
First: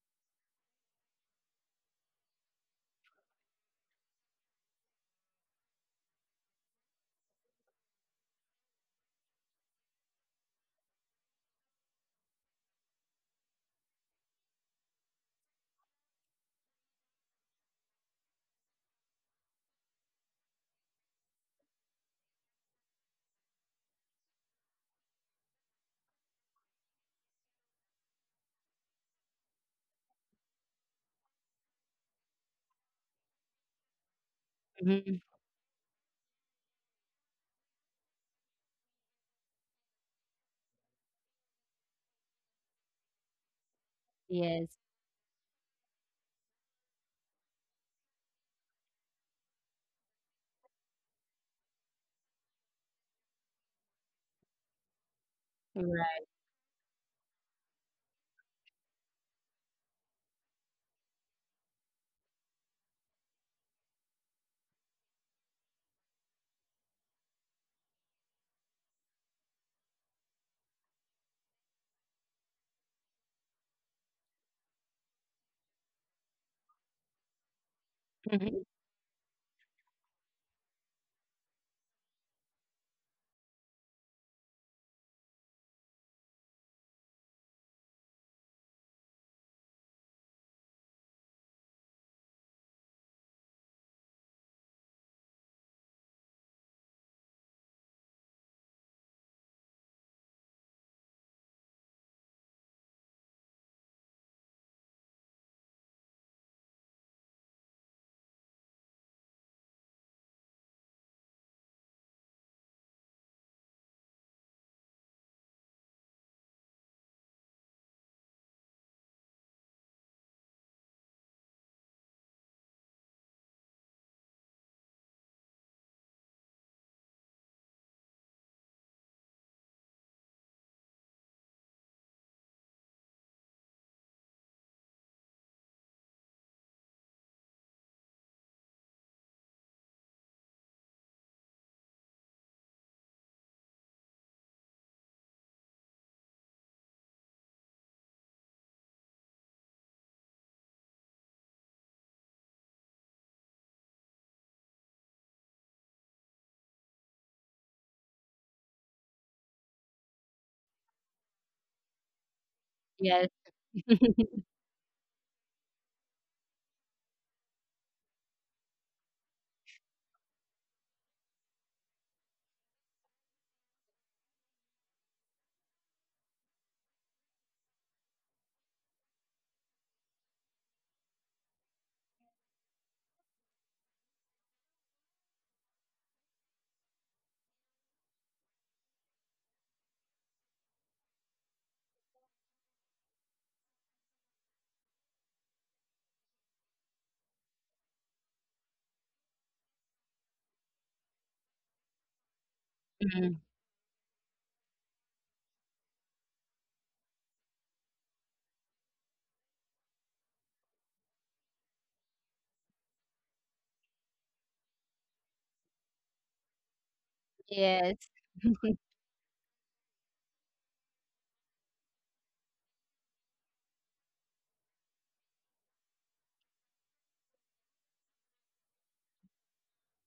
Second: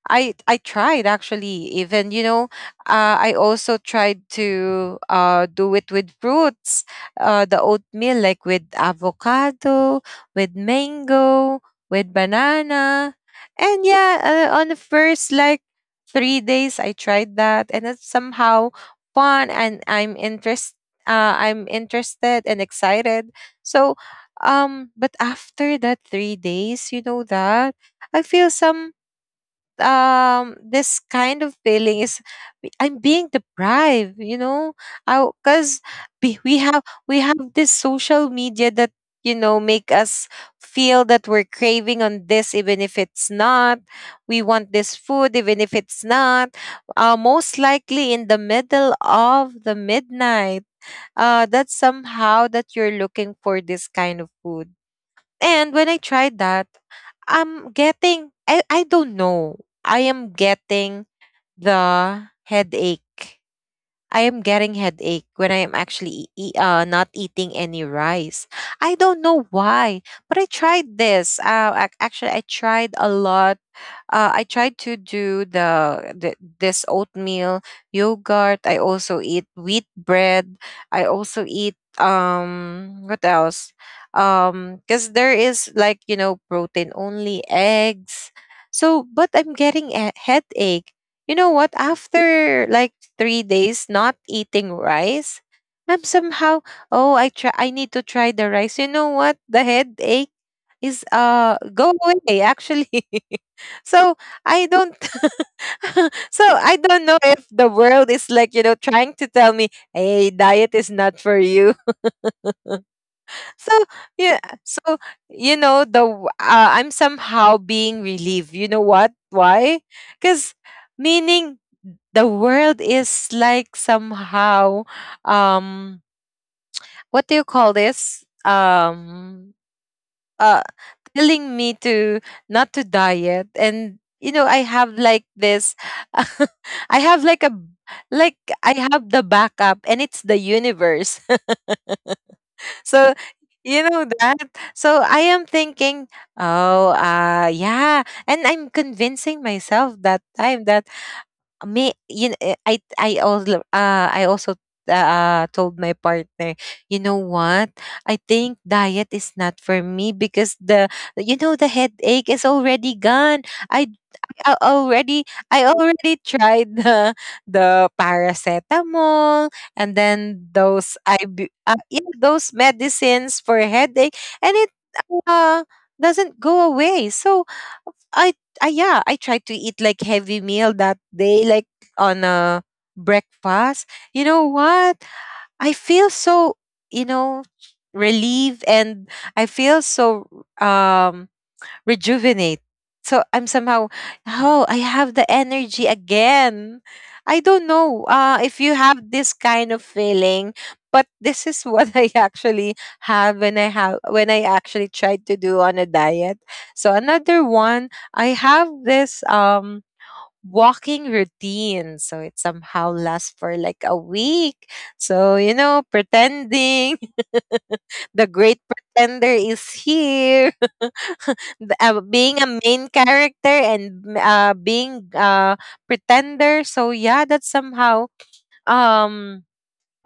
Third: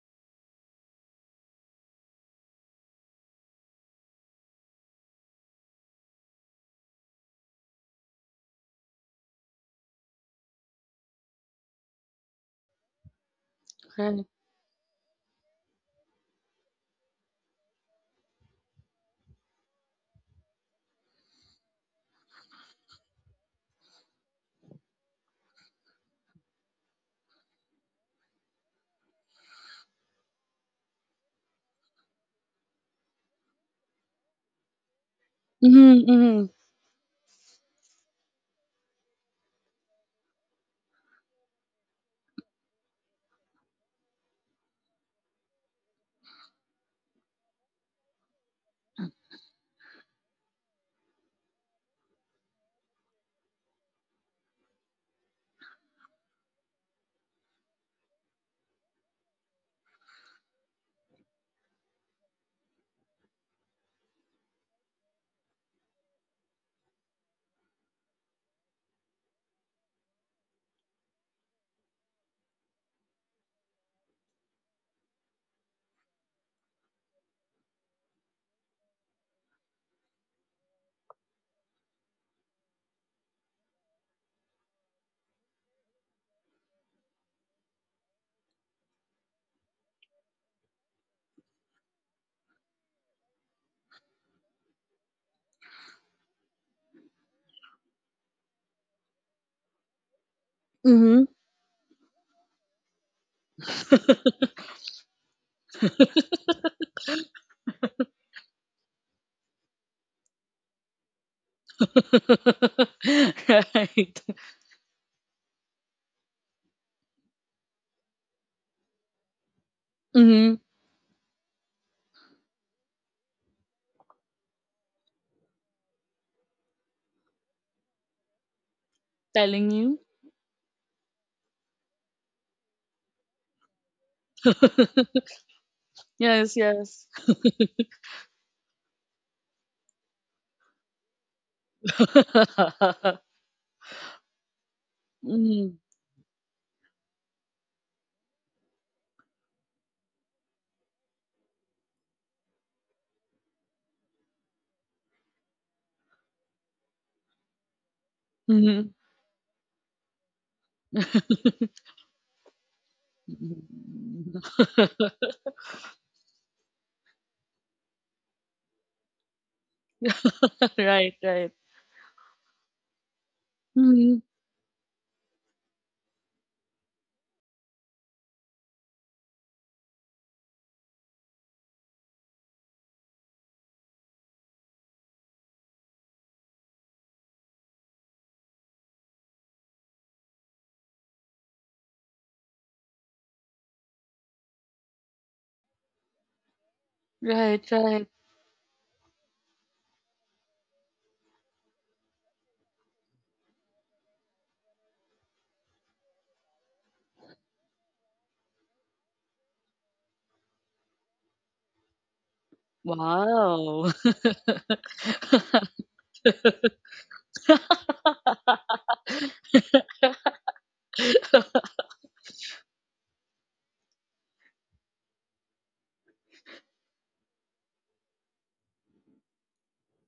C: I I tried, actually. Even you know I also tried to do it with fruits, the oatmeal, like with avocado, with mango, with banana. And yeah,
A: Right.
C: on the first like 3 days, I tried that, and it's somehow fun, and I'm interested and excited. So but after that 3 days, you know that I feel some, this kind of feeling is, I'm being deprived, you know?
B: Mm-hmm.
C: Because we
A: Mm-hmm,
C: we have we have this social media that, you know, make us feel that we're craving on this, even if it's not, we want
B: Yes.
C: this food even if it's not, most likely in the middle of the midnight, that's somehow that you're looking for this kind of food. And when I tried
B: Right.
C: that, I don't know. I am getting the headache. I am getting headache when I am actually not eating any rice. I don't know why, but I tried this. Actually, I tried a lot, I tried to do the this oatmeal,
B: Mm-hmm.
C: yogurt. I also eat wheat bread. I also eat what else? Because there is like, you know, protein only eggs. So, but I'm getting a headache. You know what? After like 3 days not eating rice, I'm somehow, oh I try, I need to try the rice. You know what? The headache is
A: mm-hmm.
C: go away, actually. <laughs> So I don't <laughs> so I don't know if the world is like, you know, trying to tell me, hey, diet is not for you. <laughs> So
A: <laughs> Right.
C: yeah, so you know, I'm somehow being relieved. You know what? Why? Because,
A: Hmm.
C: meaning, the world is like somehow, um what do you call this?
A: Telling you.
C: Uh telling me to not to diet. And you know, I have like
A: <laughs>
C: this
A: Yes,
C: <laughs> I
A: yes.
C: have like a like I have the backup, and it's the universe.
A: <laughs>
C: <laughs> So you know that, so I am
A: Mm-hmm.
C: thinking, oh yeah, and I'm convincing myself that time that me, you know, I also told my partner, you know what? I think
A: Mm-hmm.
C: diet is not for me, because the you know, the headache is already
B: Yes.
C: gone. I,
B: <laughs>
C: I already I already tried the paracetamol, and then
A: <laughs>
C: those, I
A: Right, right.
C: yeah, those medicines for headache,
A: Hmm.
C: and it uh, doesn't go away. So I, I yeah, I tried to eat like heavy meal that day, like on a breakfast. You know what? I feel so, you know, relieved, and I feel so um rejuvenate. So I'm somehow, oh, I have the energy again. I don't
A: Right,
C: know
A: right.
C: if you have this kind of feeling, but this is what <laughs> I actually
B: Mhm.
C: have when I actually tried to do on a diet. So another one, I have this walking routine. So it somehow lasts for like
A: Wow.
C: a week.
A: <laughs>
C: So you know, pretending
B: Yes.
C: <laughs> the great pretender is here. <laughs> Being a main character, and m- being pretender. So yeah, that's somehow um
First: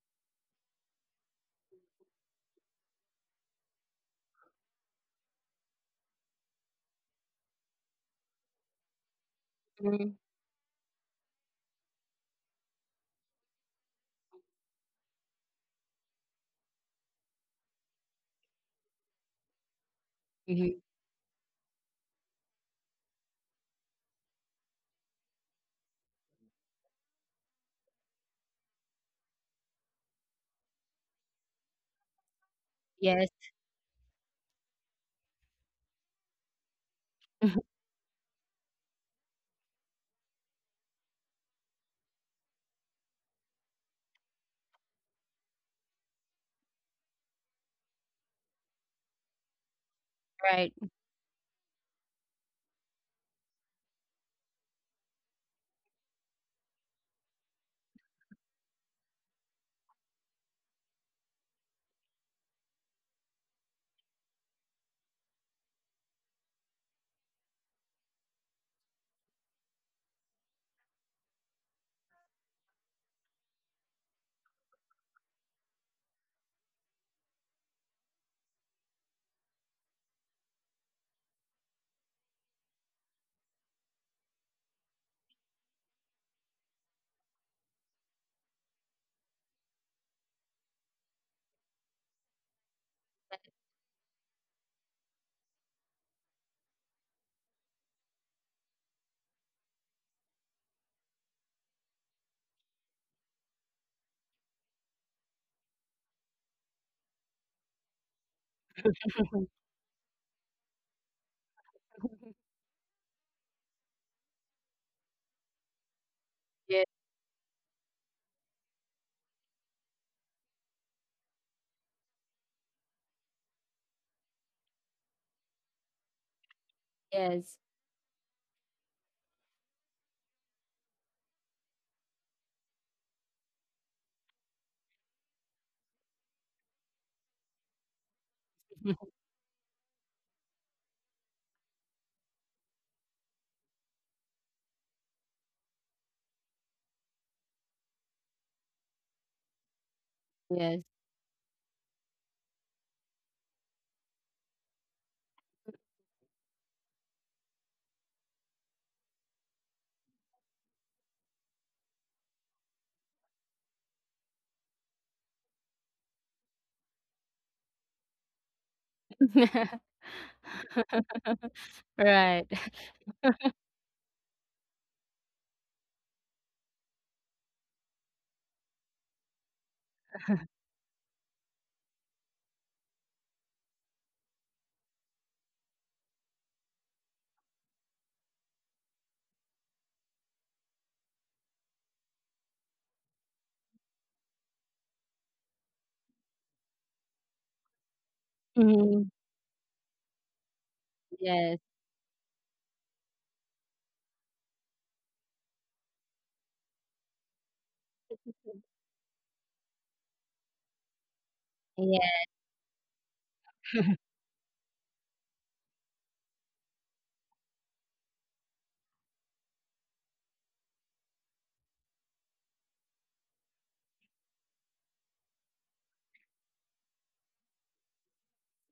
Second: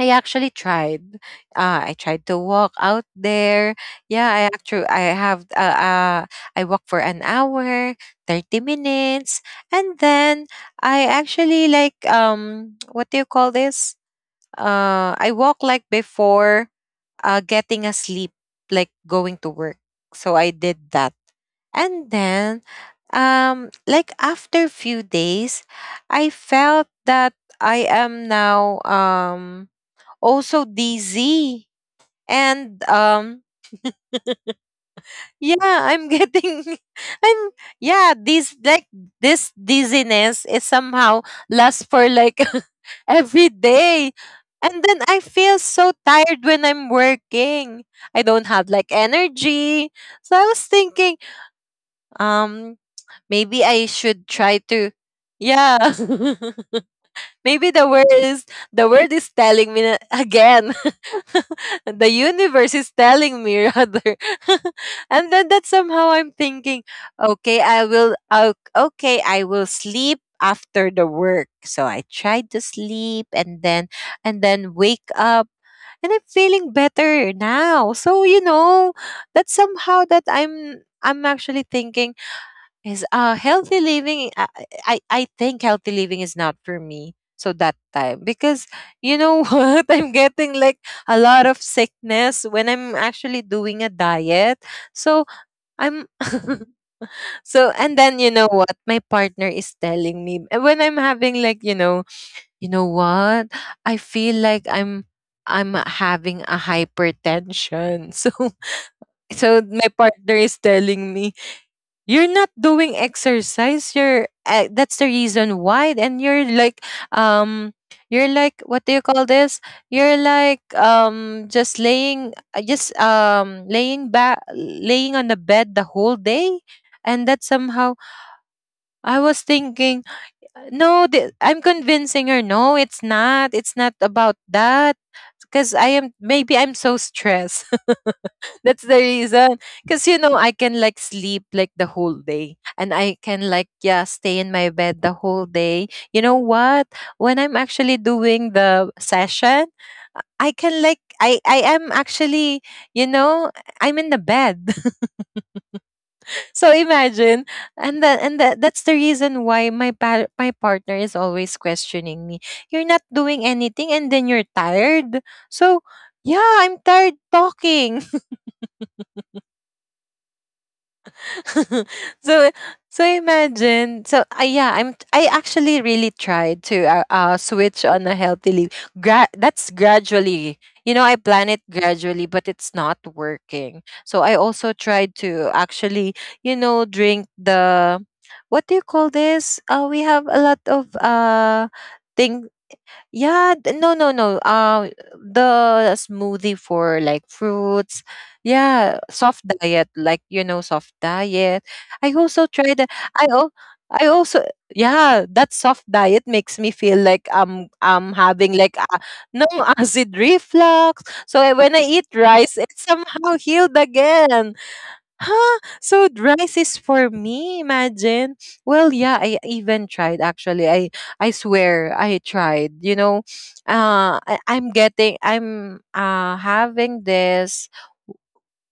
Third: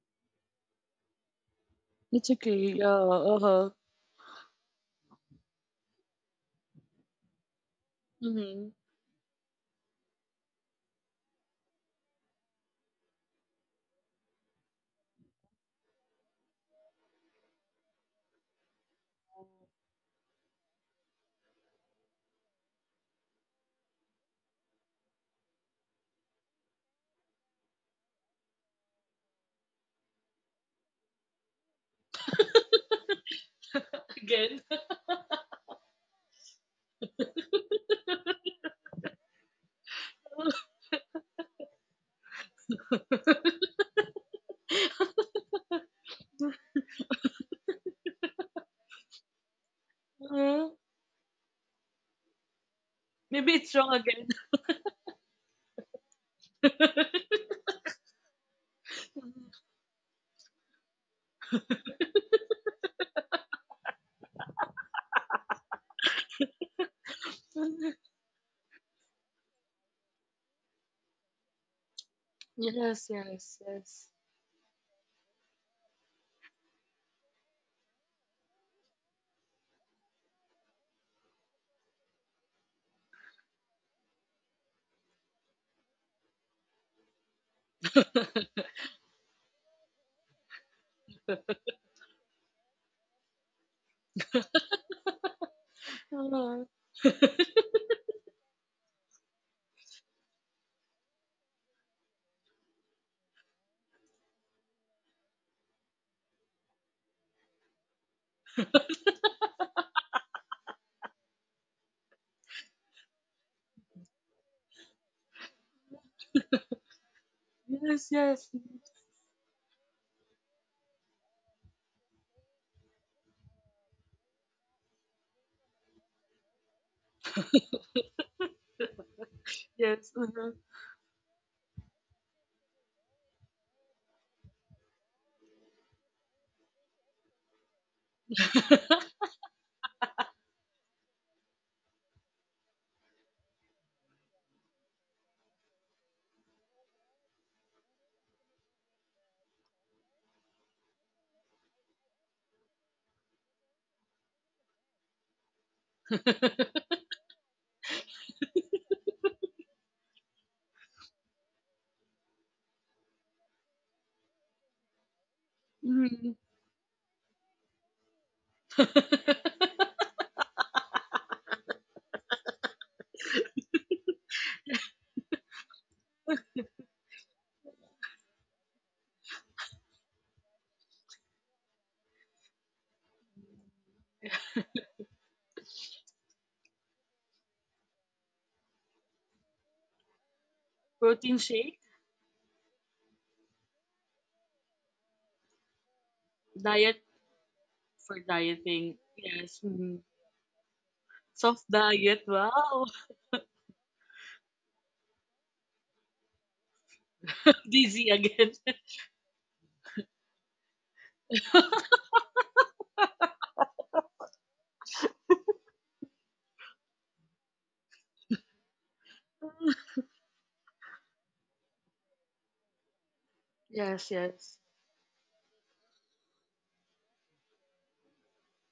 C: I actually tried. I tried
A: It's
C: to
A: okay.
C: walk out
A: Yeah. Uh-huh.
C: there. Yeah, I actually I walk for an hour, 30
A: Hmm.
C: minutes, and
B: Mm-hmm.
C: then I actually like <tsk> what do you call this? I walk like before getting a sleep, like going to work. So I did
B: Mm-hmm.
C: that. And then, like after few days, I felt that I am now also dizzy. And
B: Yes.
C: <laughs>
A: Again.
C: yeah, I'm getting <laughs> I'm
B: <laughs>
C: yeah, this dizziness is somehow lasts for like <laughs> every day. And then I feel so tired when I'm working. I don't have like energy. So I was
A: Uh-huh.
B: Right.
C: thinking, um,
A: Maybe
C: maybe
A: it's
C: I
A: wrong again.
C: should
A: <laughs>
C: try to. Yeah. <laughs> Maybe the word is telling me again. <laughs> The universe is telling me rather. <laughs> And then that somehow I'm thinking, okay, okay, I will sleep after the work. So I tried to
A: Yes,
C: sleep
A: yes,
C: and then
A: yes.
C: wake up and I'm feeling better now. So you know, that somehow that I'm actually thinking is healthy living. I think healthy living is not for me. So that time, because, you know, <laughs> what I'm getting, like, a lot of sickness when I'm actually doing a diet. So I'm. <laughs>
A: Uh,
C: So and then, you know what, my partner is telling me, when I'm having like, you know what, I feel like I'm having a hypertension. <laughs> So
B: <laughs>
C: my partner is telling me, you're not doing exercise, you're, that's the reason why, and you're like,
B: Yes.
C: um
A: yes,
C: you're
A: yes,
C: like, what do you call this, you're like, just laying, just, laying back, laying on the bed the whole day. And that
B: Yes.
C: somehow I was thinking,
A: yes. Uh-huh.
C: no, I'm convincing her. No, it's not. It's not about that. Because I am, maybe I'm so stressed. <laughs> That's the
A: <laughs>
B: <laughs>
C: reason. Because, you know, I can like sleep like the whole day and I can like, yeah, stay in my bed the whole day. You know what? When I'm actually doing the session, I can
B: Yes.
C: like, I am actually, you know, I'm in the bed. <laughs> So imagine, and that that's the reason why my partner is always questioning me. You're not doing anything, and then you're tired. So
A: Mhm.
C: yeah, I'm tired talking. <laughs>
B: <laughs>
C: <laughs>
B: Right.
C: So
B: <laughs>
C: imagine. So yeah, I actually really tried to switch on a healthy leave. That's gradually. You know, I plan it gradually, but it's not working. So I also tried to actually, drink the, what do you call this, we have a lot of
A: Protein shake,
C: thing. Yeah, no, no, no. The smoothie
A: diet
C: for like fruits.
A: for dieting.
C: Yeah,
B: Mhm.
C: soft
A: Yes.
C: diet,
A: Mhm.
C: like, soft
B: Yes.
C: diet.
A: Soft
C: I
A: diet.
C: also tried
A: Wow.
C: that. I al- I also. Yeah, that soft diet makes me feel like
A: <laughs>
C: I'm
A: Dizzy
C: I'm
A: again.
C: having
A: <laughs>
C: like, no, <laughs> acid reflux. So when I
B: Yeah.
C: eat rice, it somehow healed
B: <laughs>
C: again. Huh? So rice is for me, imagine. Well, yeah, I even tried actually. I swear I tried. You know,
A: Yes,
C: I,
A: yes.
C: I'm getting I'm having this.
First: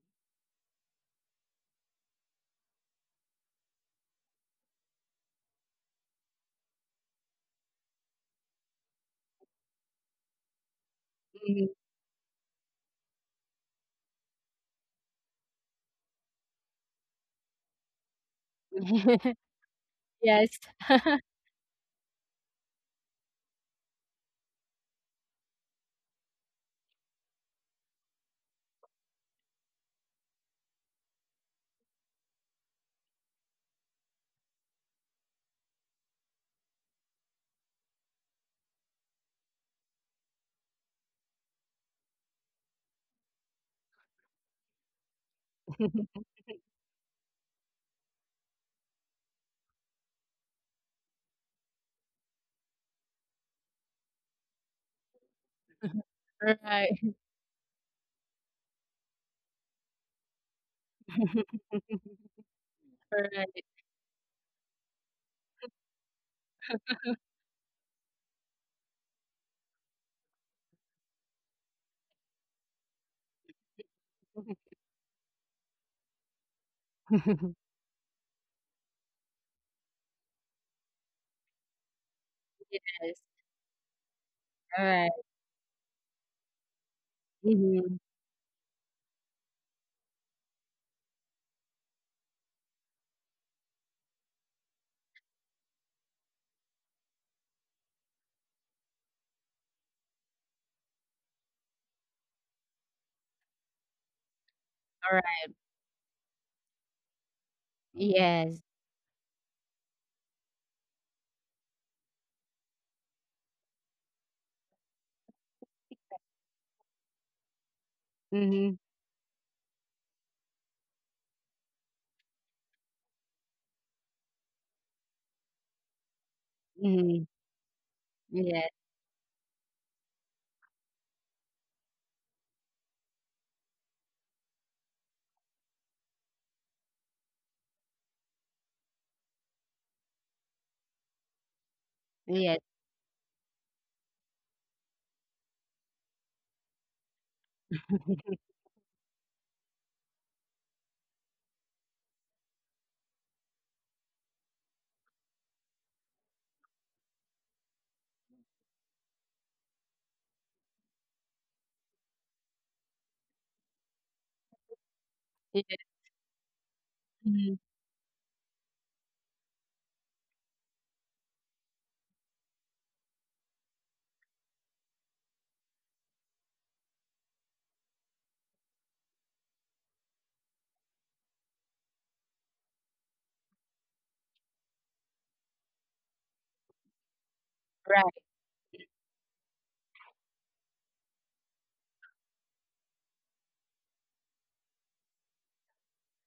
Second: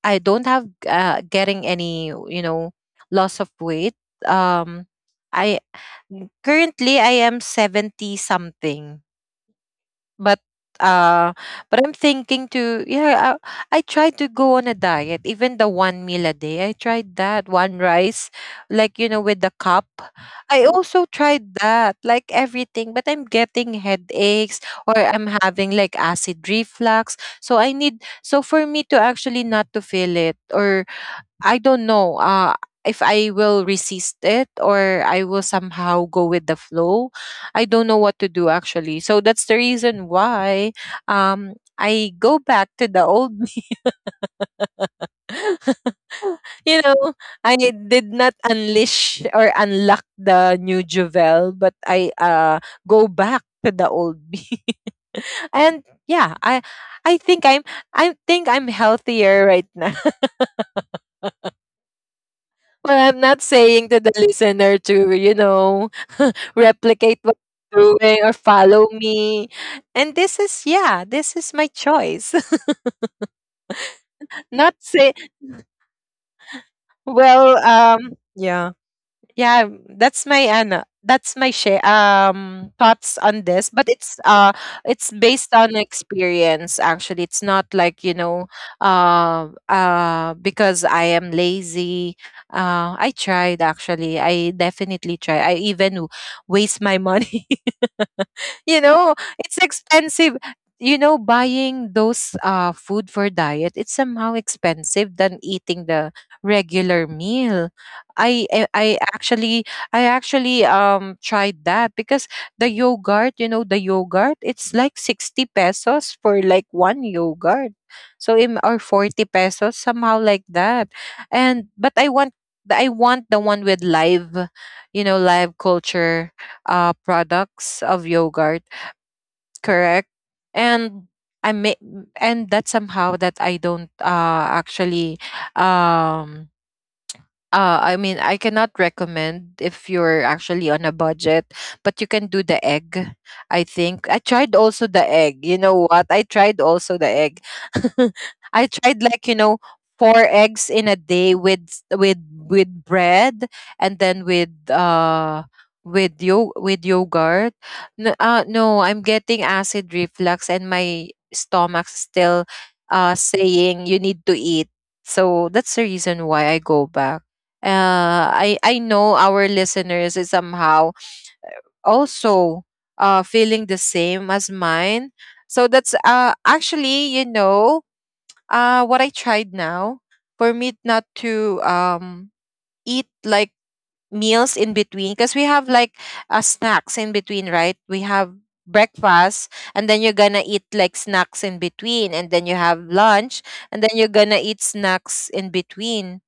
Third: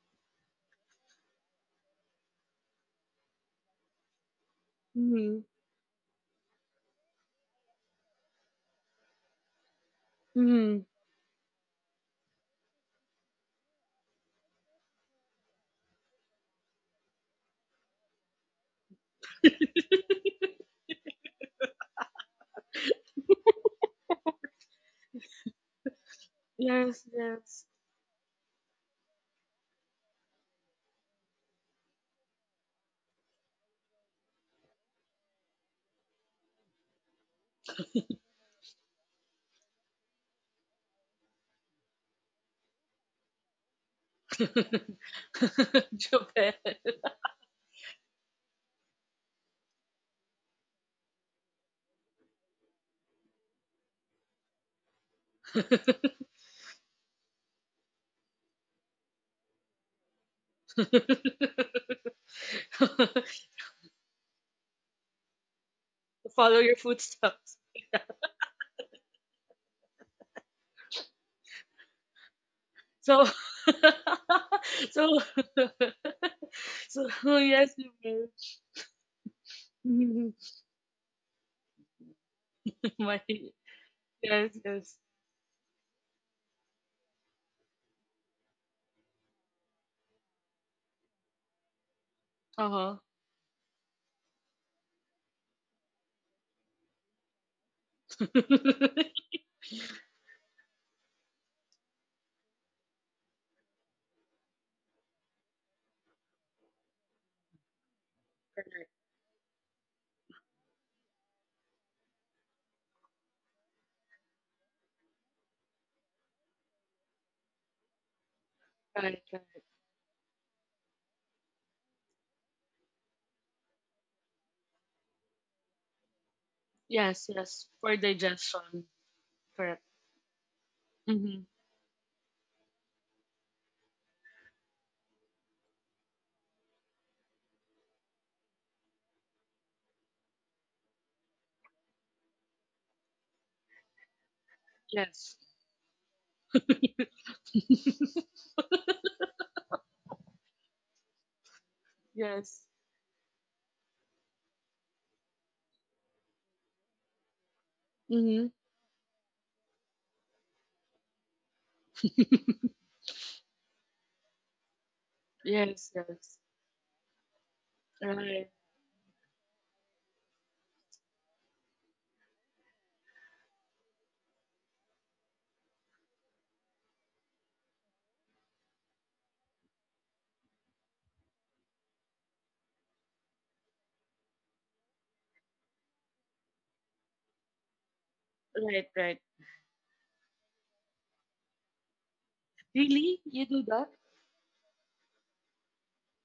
C: I don't have getting any, loss of weight. Um
A: Mm-hmm.
C: I Currently I am 70 something. But
A: Mm-hmm.
C: uh
B: Mhm.
C: I'm thinking to. Yeah, I tried to go on a diet, even the one meal a day. I tried that, one rice, like
B: <laughs>
C: with the cup.
B: Yes.
C: I also tried that, like, everything, but I'm getting headaches or I'm having like acid
A: Yes,
C: reflux. So
A: yes.
C: I need, so for me to actually not to feel it or I don't know, if I will resist it or I will somehow go with the flow. I don't know what to do actually. So that's the reason why, I go back to the old <laughs> me. <laughs>
A: <laughs>
B: <laughs>
A: Japan.
C: You know, I did not unleash or unlock the new Jovel, but I, go back to the old me. <laughs> And yeah,
B: Right.
C: I think I'm I think I'm healthier right now.
A: <laughs>
B: <laughs>
C: Well, I'm not
B: Right.
C: saying to the listener to, <laughs>
A: Follow your
C: replicate what
A: footsteps.
C: I'm doing or follow me. And this is, yeah, this is my choice. <laughs>
A: So,
C: Not
A: <laughs>
C: say,
A: so, <laughs> so, <laughs>
C: well,
B: <laughs>
A: yes, you.
C: yeah. Yeah,
A: Mhm.
C: that's my share,
A: <laughs>
C: thoughts
B: Yes.
A: My,
C: on this. But it's uh
A: yes, yes.
C: it's
B: Alright.
C: based on experience actually. It's not
B: Mhm.
C: like, you know, because I am lazy.
A: Uh
C: I tried actually. I definitely try. I even waste my <laughs> money.
A: huh.
C: You know,
A: <laughs>
C: it's expensive. You know, buying those food for diet, it's somehow expensive than
B: Alright.
C: eating the regular meal. i
B: Yes.
C: i I actually i actually um tried that because the yogurt, you know, the yogurt, it's like 60 pesos for like one yogurt. So im, or
B: Mhm.
C: 40
A: Right, right.
C: pesos somehow like that. And but I want the one with live, you know, live culture
B: Mhm.
A: Yes, yes.
C: products
A: For
C: of yogurt.
B: Yes.
A: digestion. Correct.
C: Correct. And
A: Mm-hmm.
C: I may, and that somehow that I don't actually um I mean, I cannot recommend if you're actually on a budget, but you can do
B: Yes.
C: the egg. I think I tried also the
A: Yes,
C: egg. You know what? I tried also the egg. <laughs>
B: <laughs>
C: I tried, like, four eggs in a day, with s- with
A: yes.
C: with bread, and then with yogurt. No,
A: Mm-hmm.
C: no, I'm getting acid reflux and my stomach's still saying you need to eat. So that's the
B: Yes.
A: Yes,
C: reason
A: yes.
C: why I go back.
B: Mhm.
C: uh,
A: Right,
C: I I know our listeners is somehow also feeling the same as mine. So that's actually you know what I tried now, for me not to eat like meals in between, because we have like, snacks in between, right? We
B: Right.
C: have
A: right, right.
C: breakfast, and then you're gonna eat like snacks in between, and then you have
A: Really?
C: lunch,
A: You do
C: and then
A: that?
C: you're gonna eat snacks in between.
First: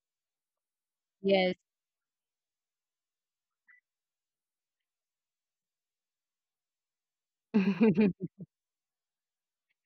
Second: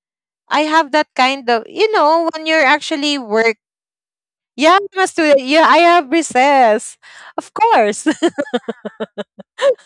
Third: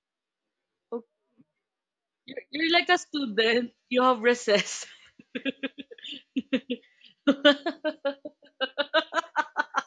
C: I have that kind
B: Yes.
C: of, you know, when you're
A: You're like a
C: actually work.
A: student. You have
C: Yeah,
A: recess.
C: I'm a student. Yeah, I have recess.
A: <laughs>
C: Of course.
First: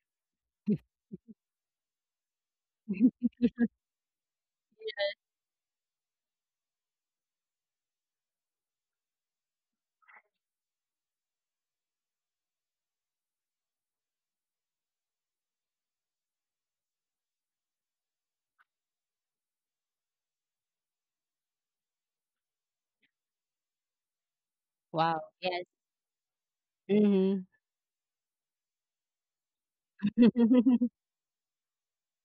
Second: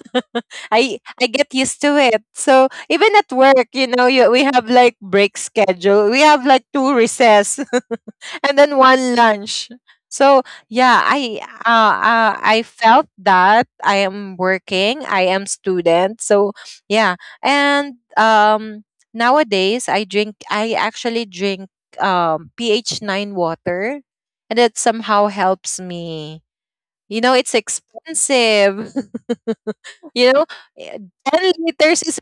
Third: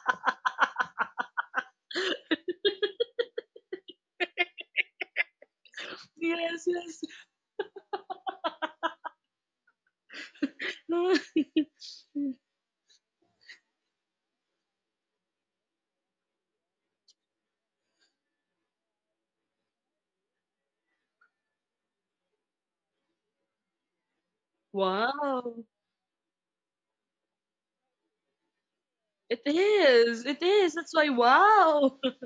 C: <laughs> I
B: <laughs>
C: I get used to it. So even at work, you know, you, we have like break schedule. We have
A: Yes,
C: like two
A: yes.
C: recess. <laughs> And then one lunch. So yeah,
A: <laughs>
C: I, I felt that I am working, I am student. So yeah, and nowadays I actually drink pH 9 water, and it
B: Wow.
C: somehow
A: Wow.
B: Yes.
C: helps me. You know,
B: Mhm.
C: it's expensive. <laughs>
A: It is.
C: You
A: It
C: know,
A: is. That's
B: <laughs>
C: eh,
A: why,
C: 10
A: wow.
C: liters is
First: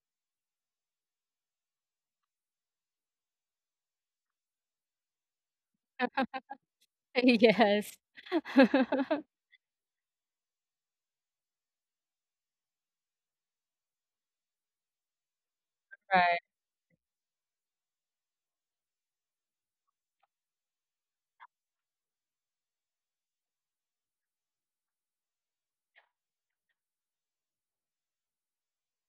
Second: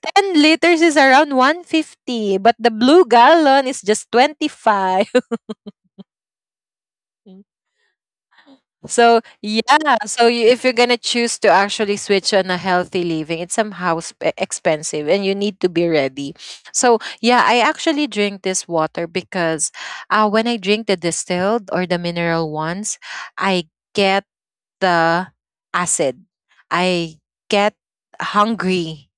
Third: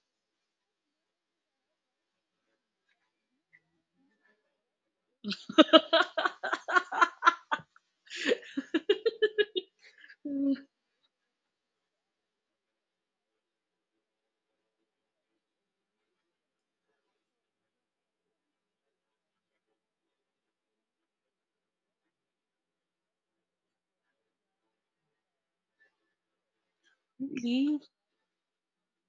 C: 10 liters is around 150, but the blue gallon is just 25. <laughs>
B: Yes. <laughs>
C: So yeah, so you, if you're gonna choose to actually switch on a healthy living, it's somehow expensive, and you need to be ready.
B: Right.
C: So yeah, I actually drink this water because, when I drink the distilled or the mineral ones, I get the acid. I get
A: Really?
C: hungry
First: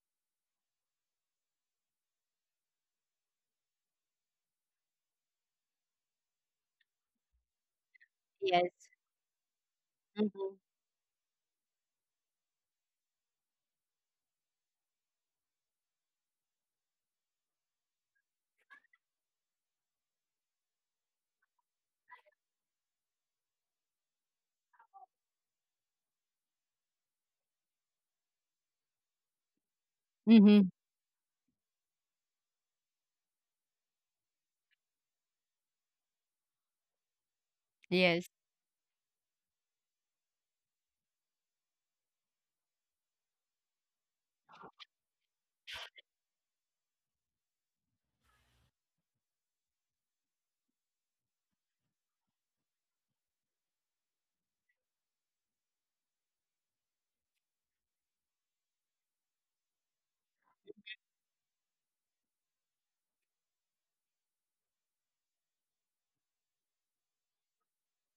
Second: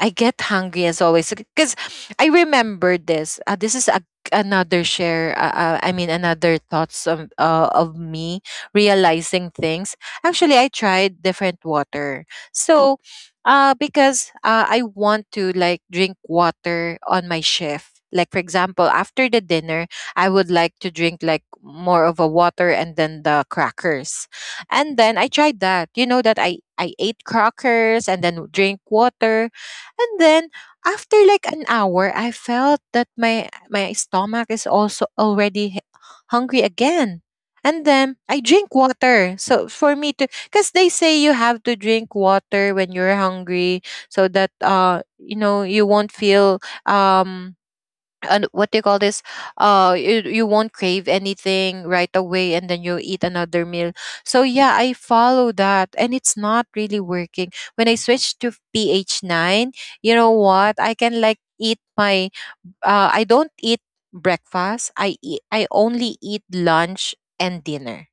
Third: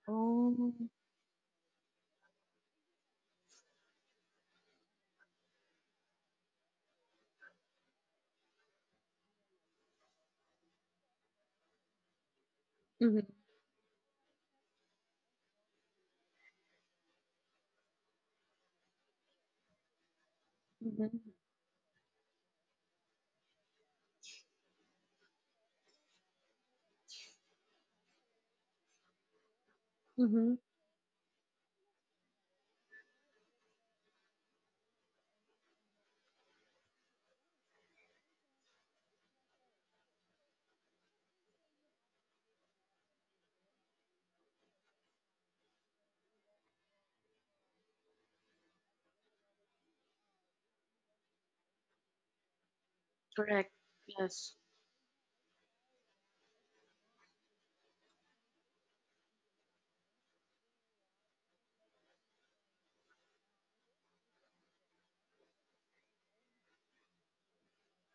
C: I get
A: Oh.
C: hungry as always, because I remember this. This is a, another share. I mean, another thoughts of me
B: Yes.
C: realizing things.
B: Mhm.
C: Actually, I tried different water. So,
A: Mm-hmm,
C: because I want to like drink water on my shift. Like for example, after the dinner, I would like to
A: mm-hmm,
C: drink like more of a water and then the crackers. And then I tried that. You know that I ate crackers and then drink water. And then
A: mm-hmm.
B: Mhm.
C: after like an hour, I felt that my stomach is also already hungry again. And then
B: Yes.
C: I drink water. So for me to, cuz they say you have to drink water when you're hungry so that, you won't feel, um and what do you call this, you won't crave anything right away and then you eat another
A: Correct.
C: meal. So
A: Yes.
C: yeah, I follow that, and it's not really working. When I switched to pH 9, you know what, I can like eat my, I don't eat breakfast, I only eat lunch and dinner,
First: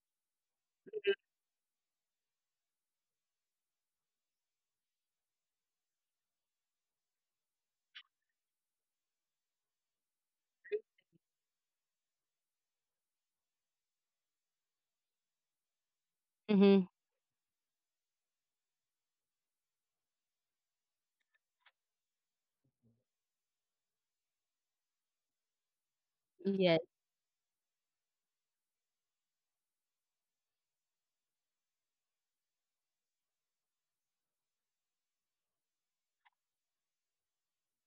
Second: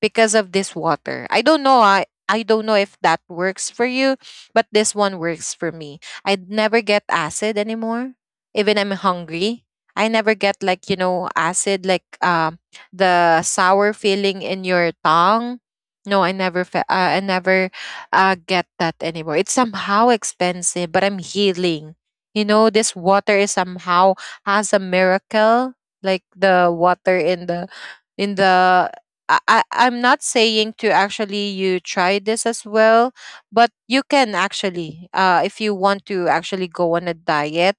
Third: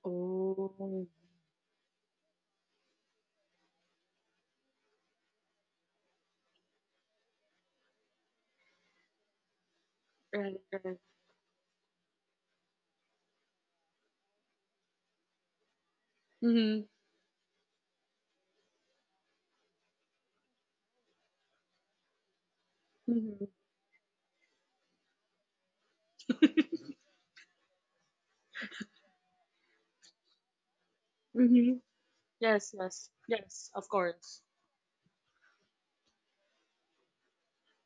C: because of
A: Oh.
C: this water. I don't know. I don't know if that works for you, but this one works for me. I never get acid anymore, even I'm hungry. I never
A: Right,
C: get
A: right.
C: like, you know, acid, like, the sour feeling in your tongue. No,
A: Mm-hmm,
B: Mhm.
C: I never get that anymore. It's somehow expensive, but I'm healing. You know, this
A: mm-hmm,
C: water is somehow has a miracle, like
B: Yes.
C: the water in the in the I, I'm not saying to actually
A: mm-hmm.
C: you try this
A: Yes,
C: as
A: yes.
C: well,
A: Yes,
C: but
A: of
C: you
A: course.
C: can actually, if you want to actually go on a diet,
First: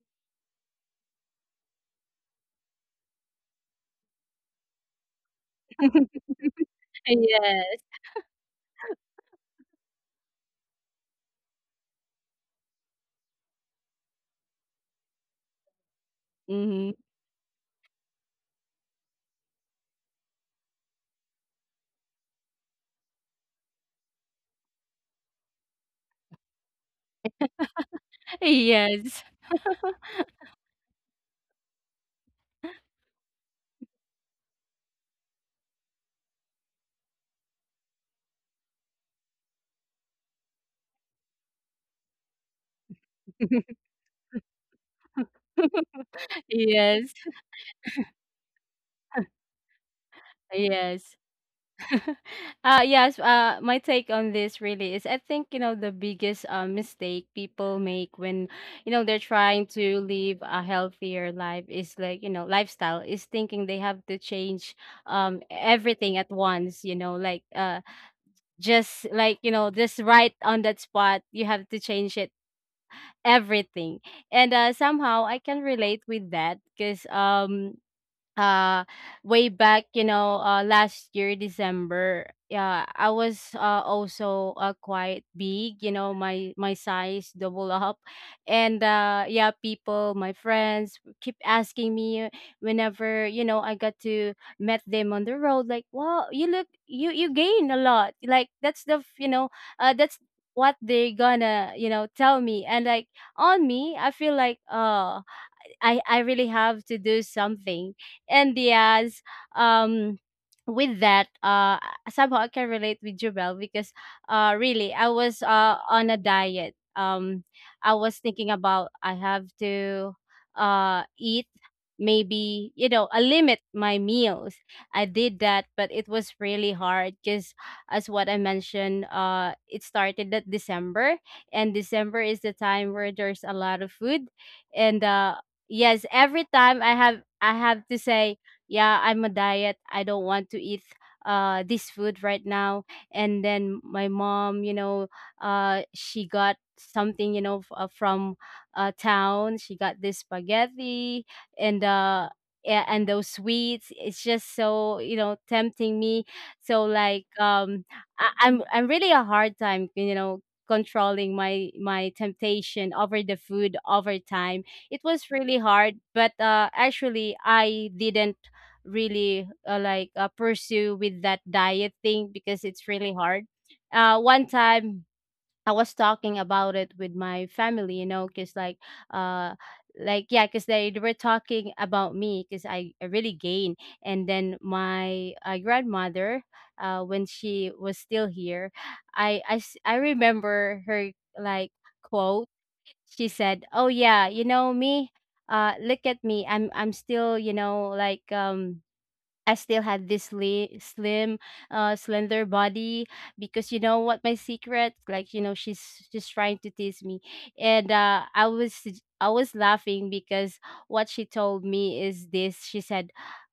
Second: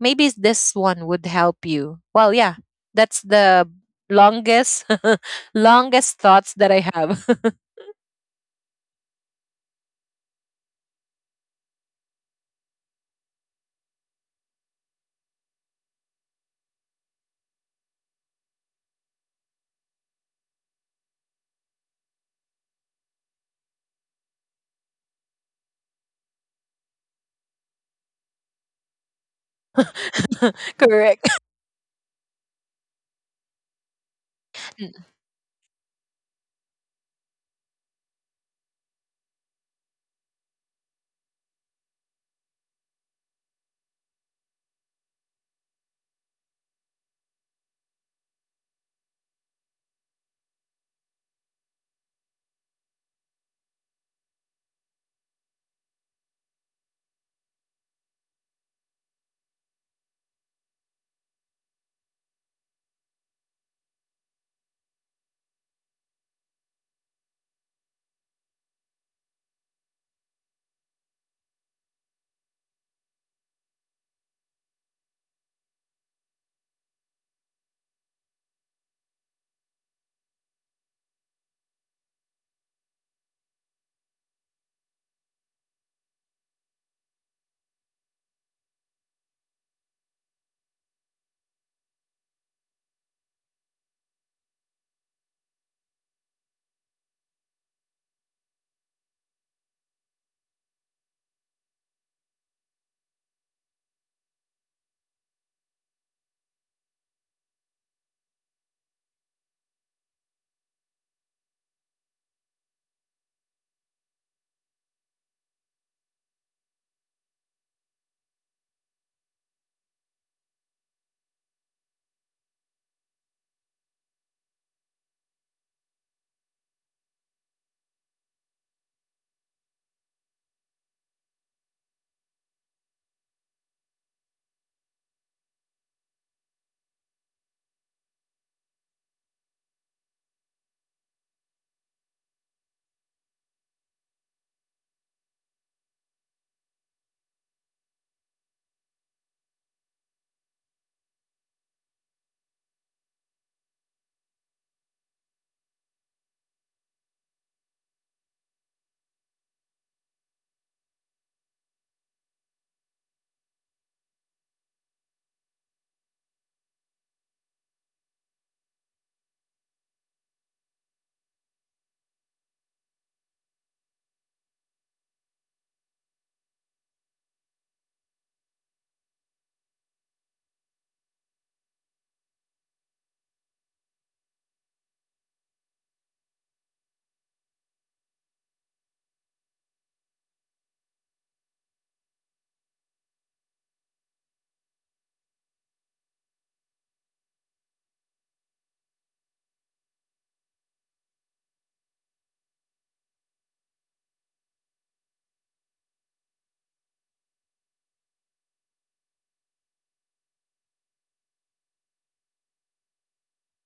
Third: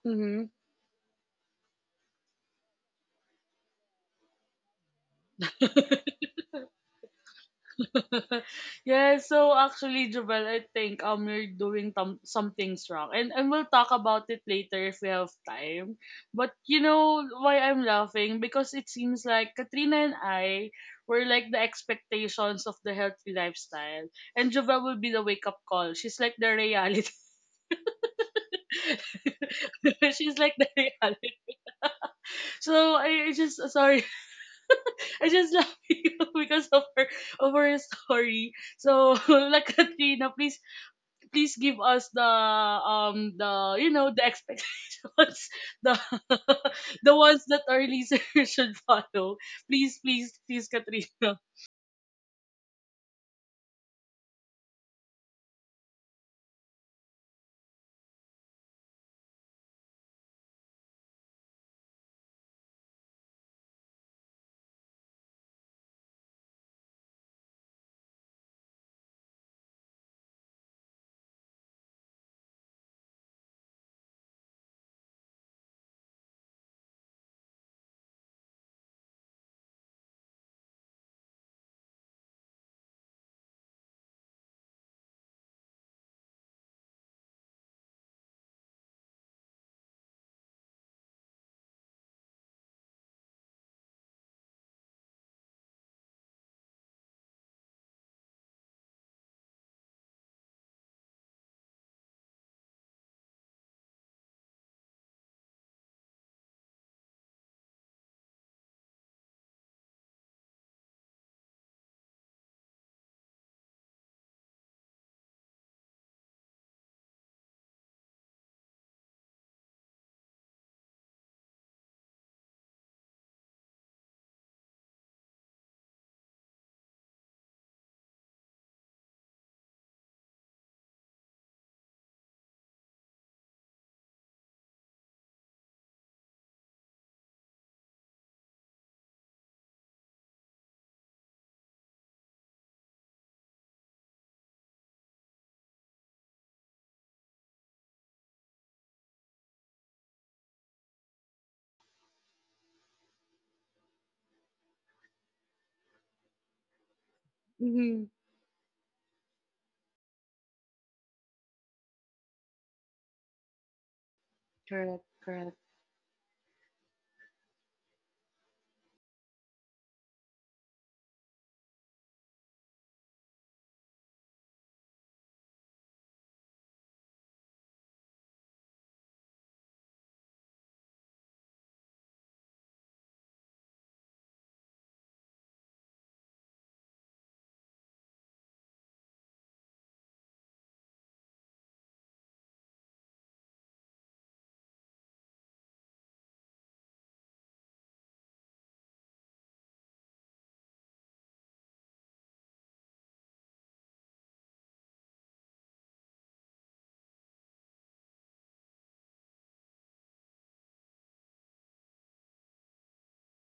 C: maybe
A: Mm-hmm.
C: this one would help you. Well, yeah, that's the longest <laughs> longest
B: <laughs>
C: thoughts that I have.
B: Yes.
A: <laughs> Yeah, so actually, Jubal, I think you're doing some things wrong, and we'll talk about it later if we have time. But you
B: Mhm.
A: know why I'm laughing, because it seems like Katrina and I were like the expectations of the healthy lifestyle, and Jubal will be the wake up call. She's like the reality.
B: Yes.
A: <laughs> She's like
C: <laughs>
A: the
C: Correct.
A: reality. So I just sorry,
C: <laughs>
A: <laughs> I just laugh <laughs> because of her, of her story. So <laughs> like Katrina, please please give us the
B: <laughs>
A: you know the expectations <laughs> the <laughs> the
B: Yes.
A: ones that our listeners <laughs> should follow, please please please,
B: Yes.
A: Katrina.
B: Yes, my take on this really is, I think, the biggest, mistake people make when, they're trying to live a healthier life is, like, lifestyle is thinking they have to change, everything at once, like, just right on that spot you have to change it everything. And somehow I can relate with that, because, uh way back, last year December, yeah, I was, also, quite big, you know, my size double up. And yeah, people my friends keep asking me whenever, I got to met them on the road, like, wow, you look, you gain a lot, like, that's what they gonna, tell me. And, like, on me I feel like, I really have to do something. And yes, um with that, somehow I can relate with Jubel because, really, I was, on a diet. I was thinking about I have to, eat, maybe, a limit my meals. I did that, but it was really hard because, as what I mentioned, it started at December, and December is the time where there's a lot of food and Yes, every time I have to say, yeah, I'm a diet. I don't want to eat, this food right now. And then my mom, she got something, from, town. She got this spaghetti, and uh and those sweets. It's just so, tempting me. So, like, um
A: Mm-hmm.
B: I, I'm I'm really a hard time, controlling my temptation over the food over time. It
A: Correct,
B: was
A: correct.
B: really hard, but, actually, I didn't really, like, pursue with that diet thing because it's really hard. One time I was talking about it with my family, you know, because, like, uh, like, yeah, because they were talking about me, because I really gained, and then my, grandmother, when she was still here, I remember her, like, quote, she said, "Oh yeah, you know me. Look at me. I'm still, you know." I still had this slim, slender body because, you know what my secret? Like, she's trying to tease me, and I was laughing because what she told me is this. She said,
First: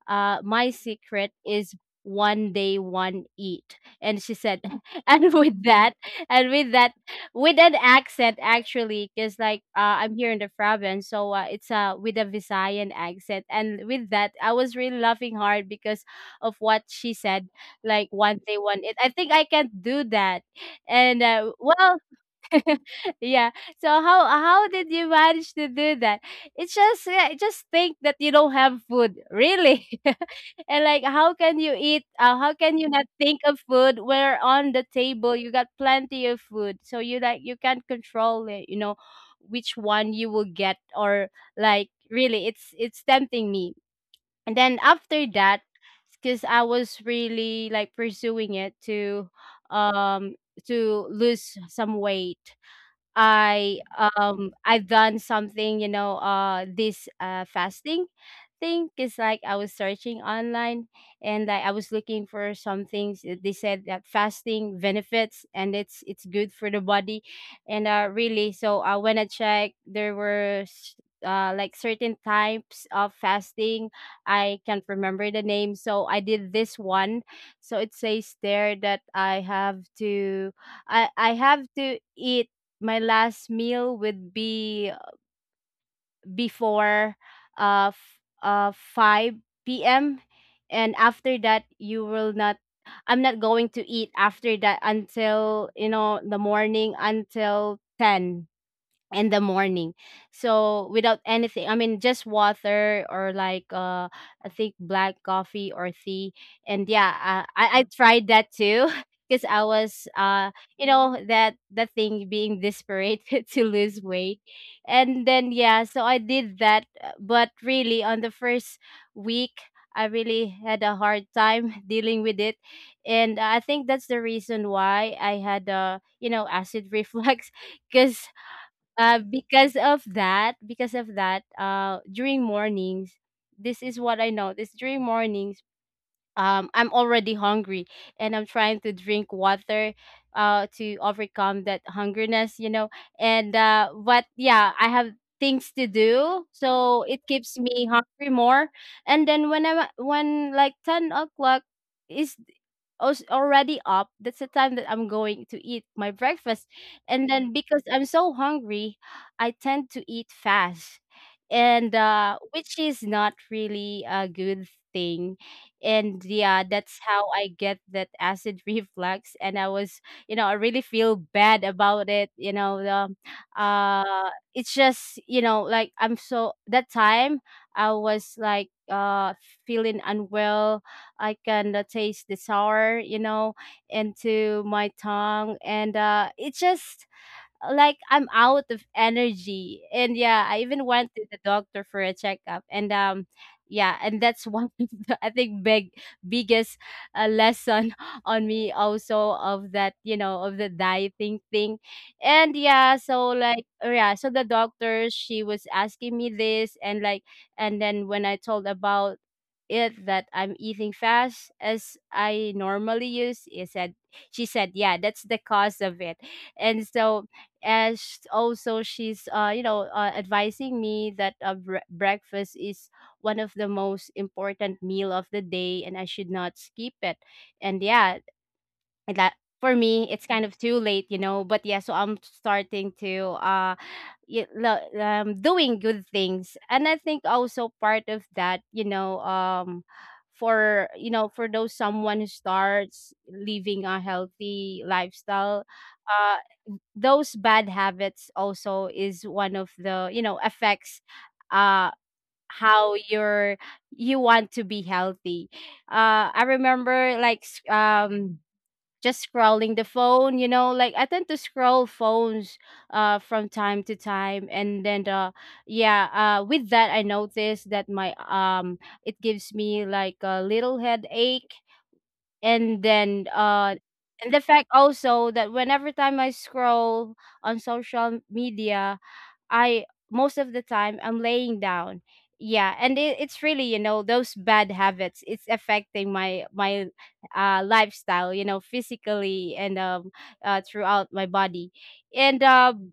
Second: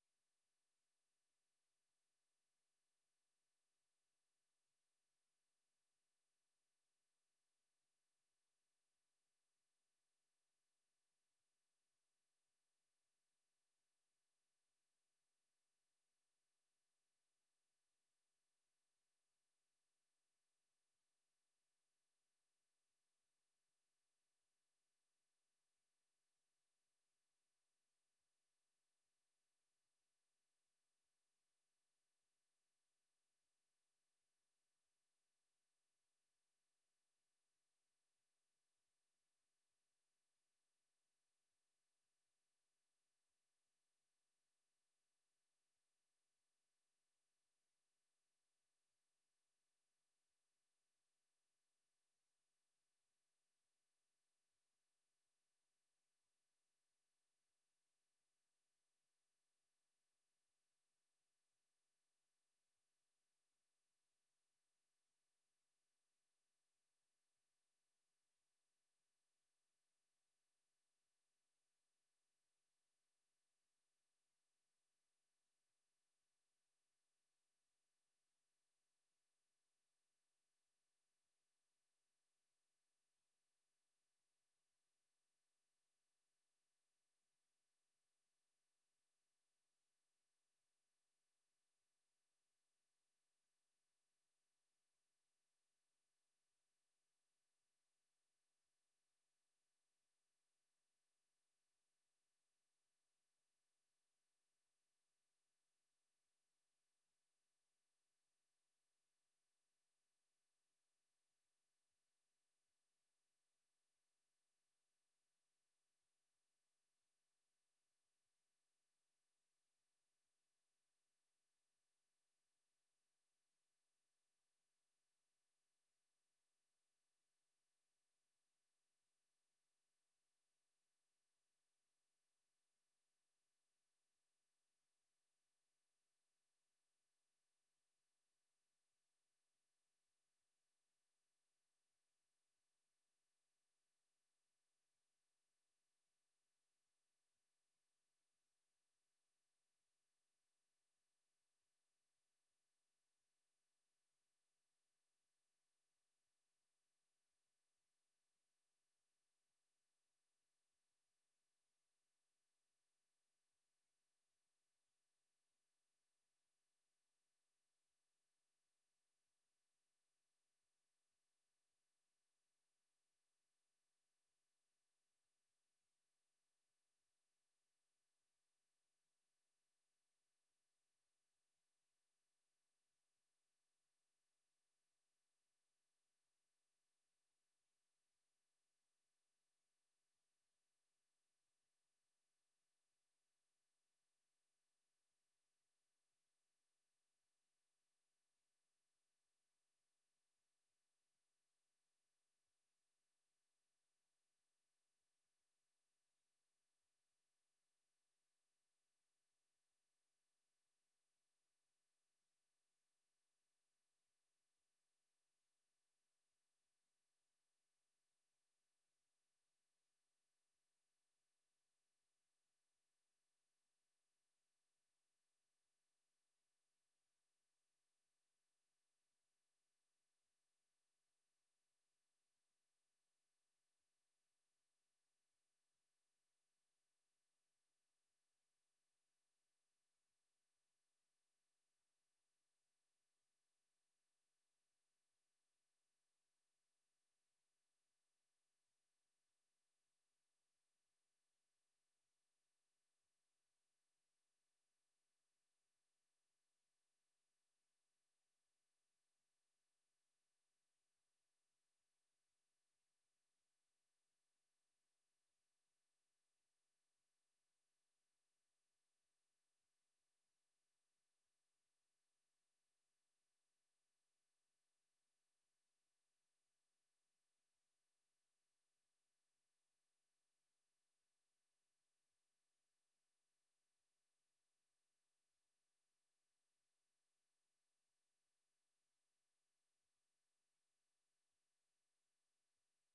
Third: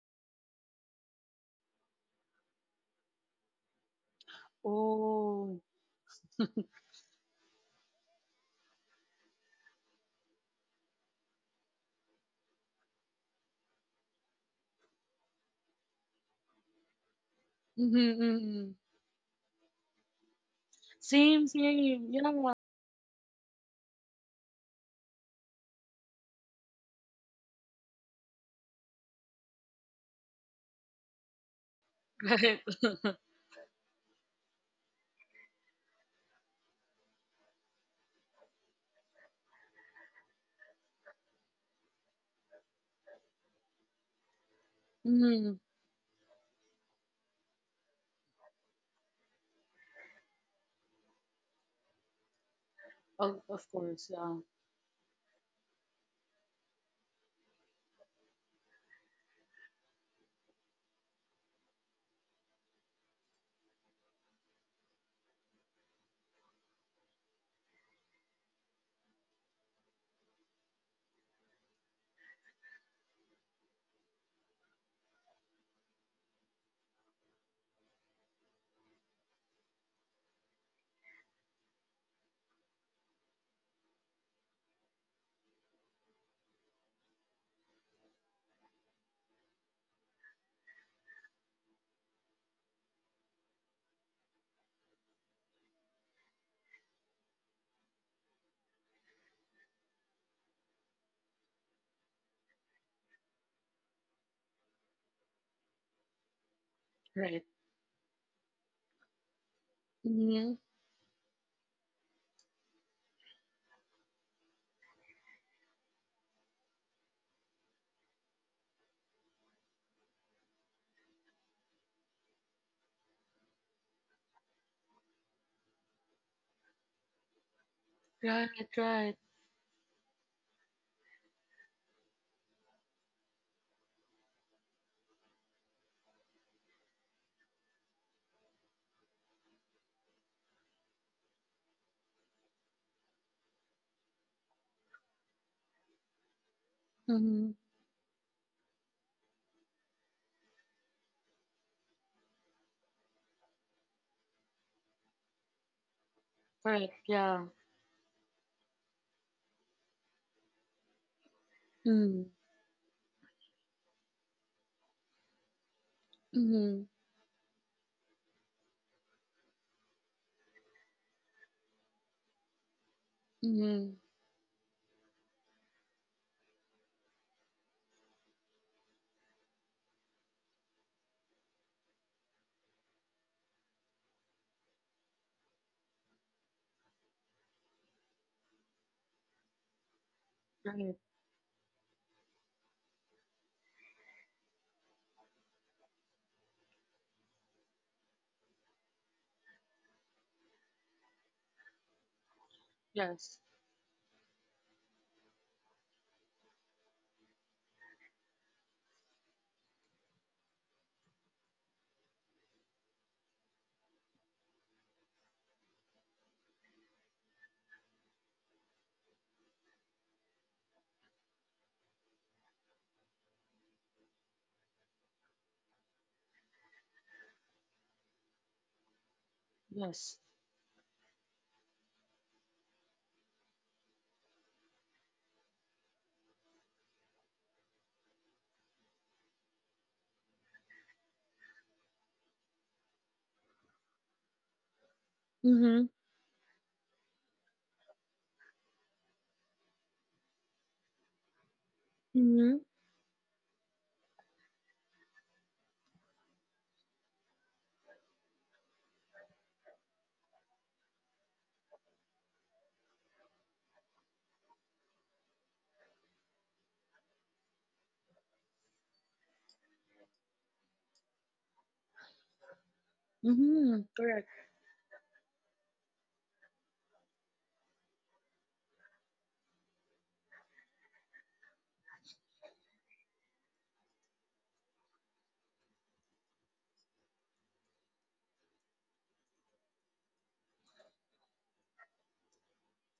B: "My secret is one day one eat," and she said, <laughs> and with
A: Oh.
B: that, and with that, with an accent, actually, because, like, I'm here in the province, so, it's, with a Visayan accent, and with that I was really laughing hard because of what she said, like,
A: Mm-hmm,
B: one day
A: mm-hmm.
B: one it, I think I can't do that, and,
A: Same,
B: well,
A: same. You know what?
B: <laughs> yeah. So how did you manage to do that? It's just, yeah, just think that you don't have food, really. <laughs> And, like,
A: <laughs>
B: how
A: Right.
B: can you not think of food where on the table you got plenty of food. So you, like, you can't control it, you know, which one you will get, or, like, really, it's tempting me. And then after
A: Mm-hmm.
B: that, because I was really, like, pursuing it, um to lose some weight,
A: Of course, yeah.
B: I've done something, you know, this, fasting thing because, like, I was searching online, and, like, I was looking for some things. They said that fasting benefits, and it's good for the body, and, really. So, when I checked, there were, like, certain types of fasting. I can't remember the name, so I did this one. So it says there that I have to eat. My last meal would be before, 5 p.m., and after that, you will not I'm not going to eat after that until, the morning, until 10 in the morning, so without anything, I mean, just water, or, like, I think, black coffee or tea. And yeah,
A: Right.
B: I tried that too <laughs> because I was,
A: Mm-hmm.
B: that thing being desperate, <laughs> to lose weight, and then, yeah, so I did that, but really, on the first week, I really had a hard time <laughs> dealing with it. And I think that's the reason why I had, acid reflux, <laughs> because,
A: Right, right.
B: because of that, during mornings, this is what I noticed. During mornings, I'm already hungry and I'm trying to drink water to overcome that hungriness, And but yeah, I have things to do so it
A: Mm-hmm.
B: keeps me hungry more. And then when like 10 o'clock is already up, that's the time that I'm going to eat my breakfast.
A: Correct,
B: And
A: yeah.
B: then because I'm so hungry, I tend to eat fast, and
A: Mm-hmm.
B: which is not really a good thing. And yeah,
A: Mm-hmm.
B: that's how I get that acid <laughs> reflux. And I was, I really feel bad about it,
A: Mm-hmm.
B: it's just, you know, like I'm, so that time I was like feeling unwell. I can taste the sour, you know, into my tongue, and it just like I'm out of energy. And yeah, I even
A: Right.
B: went to the doctor for a checkup. And yeah, and that's one <laughs> of the, I think, biggest lesson <laughs> on me also of that, you know, of the dieting thing. And yeah, so
A: Yes.
B: like oh, yeah, so the doctor, she was asking me this and like, and then when I told about it that I'm eating fast as I normally use, he said she said, yeah, that's the cause of it. And so as also she's advising me that breakfast is one of the most important meal of the day and I should not skip it. And yeah, and that for me
A: Yes.
B: it's kind of too late, you know, but yeah, so I'm starting to doing good things. And I think also part of that, for, you know, for those someone who starts living a healthy lifestyle,
A: Mm-hmm.
B: uh those bad habits also is one of the, you know, affects uh
A: Mm-hmm.
B: how you're, you want to be healthy. Uh, I remember like just scrolling the phone, you know, like I tend to scroll phones from time to time, and then yeah. Uh, with that I noticed that my it gives me like a little headache. And then
A: Mhm. Correct.
B: and the fact also that whenever time I scroll on social media, I, most of the time, I'm laying down. Yeah, and it's really, you know, those bad habits. It's affecting my lifestyle, you know, physically and throughout my body, and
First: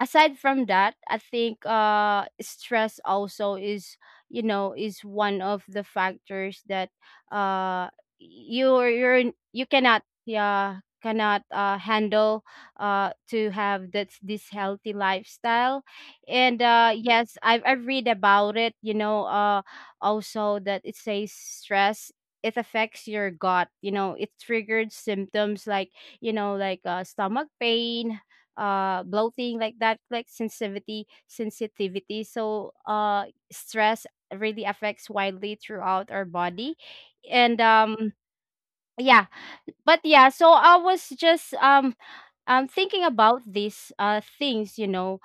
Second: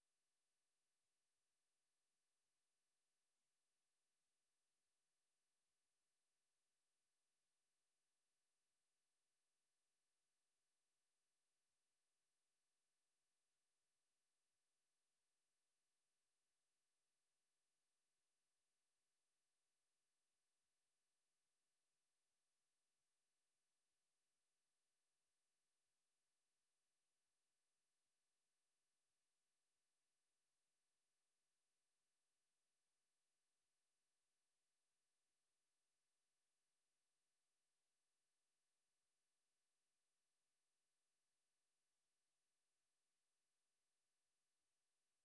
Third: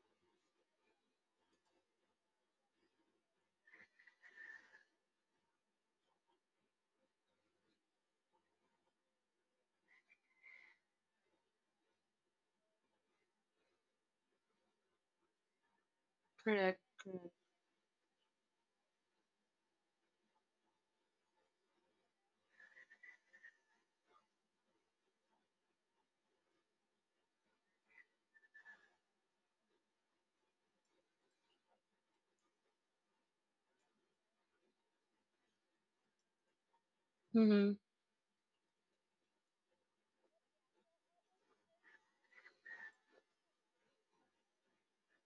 B: aside from that, I think stress also is, you know, is one of the factors that uh you cannot, yeah, cannot handle to have that's this healthy lifestyle. And
A: Correct. Correct.
B: yes, I've read about it, you know, also that it says stress, it affects your gut, you know, it triggered symptoms like, you know, like stomach pain, bloating like that, like sensitivity, so stress really affects widely throughout our body. And
A: Mhm.
B: yeah, but yeah, so I was just thinking about these things, you know,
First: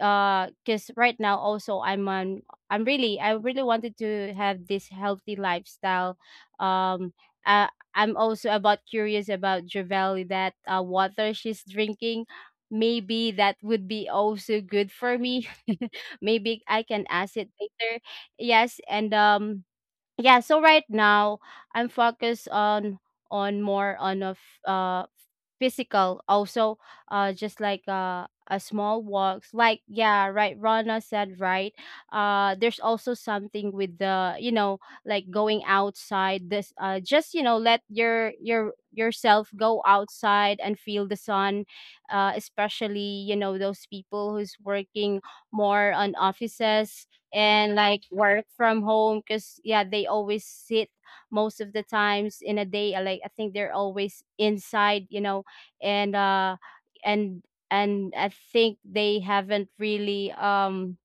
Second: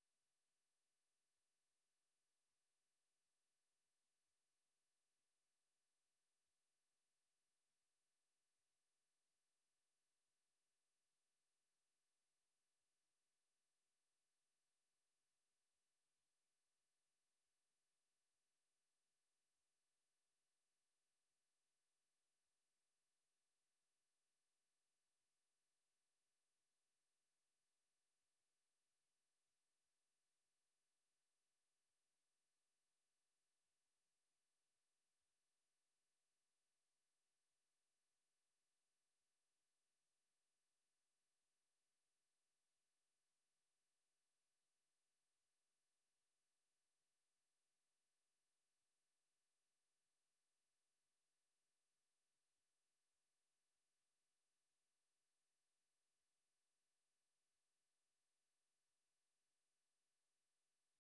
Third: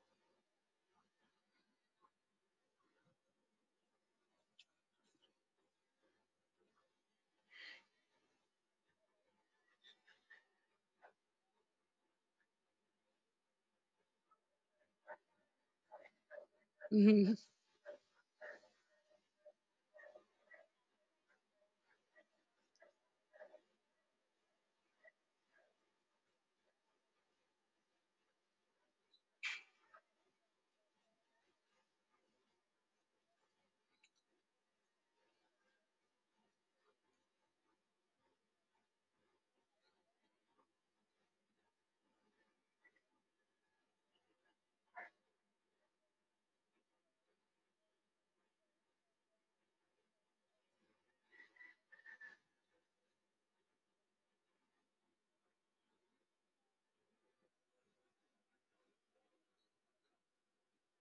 B: because right now also I'm on I'm really I really wanted to have this healthy lifestyle. um uh, I'm also about curious about Javeli, that water she's drinking. Maybe that would be also good for me. <laughs> Maybe I can
A: Mhm.
B: ask it later. Yes, and yeah, so right now I'm focused on more on a physical also, just like a small walks, like yeah, right, Rana said, right? Uh, there's also something with the, you know, like going outside. This just, you know, let your yourself go outside and feel the sun, especially, you know, those people who's working more on offices and like work from home, because yeah, they always sit most of the times in a day, like I think they're always inside, you know. and uh and and I think they haven't really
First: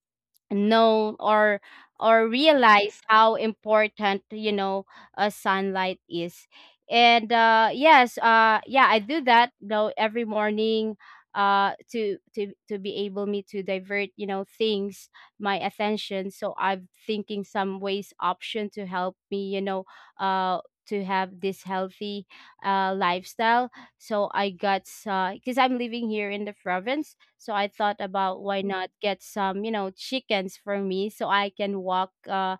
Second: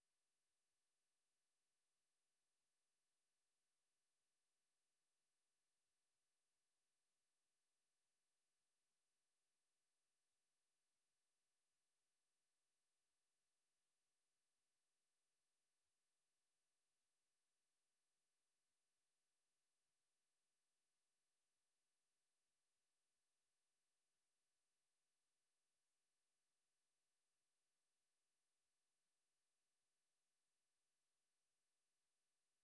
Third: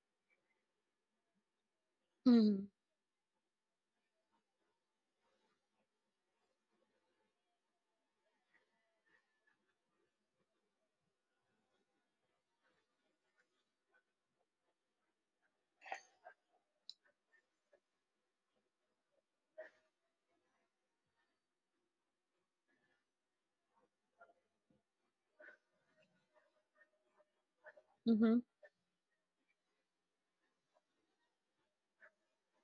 B: know or
A: Mhm.
B: realize how important, you know, sunlight is. And yes, yeah, I do that, you know, every morning, to be able me to divert, you know, things, my attention. So I'm thinking some ways option to help me, you know, uh to have this healthy lifestyle. So I got, because I'm living here in the province, so I thought
A: Mhm.
B: about why not get some, you know, chickens for me so I can walk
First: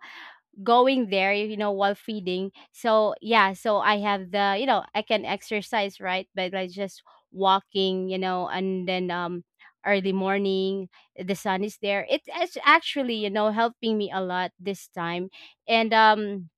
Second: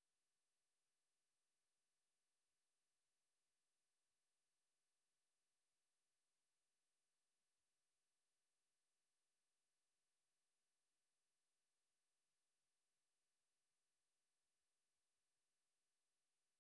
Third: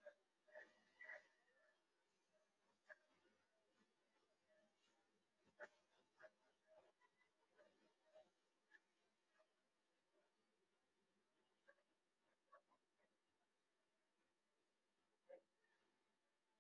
B: going there, you know, while feeding. So yeah, so I have the, you know, I can exercise, right? But like just walking, you know, and then early morning, the sun is there. It is actually, you know, helping me a lot this time. And um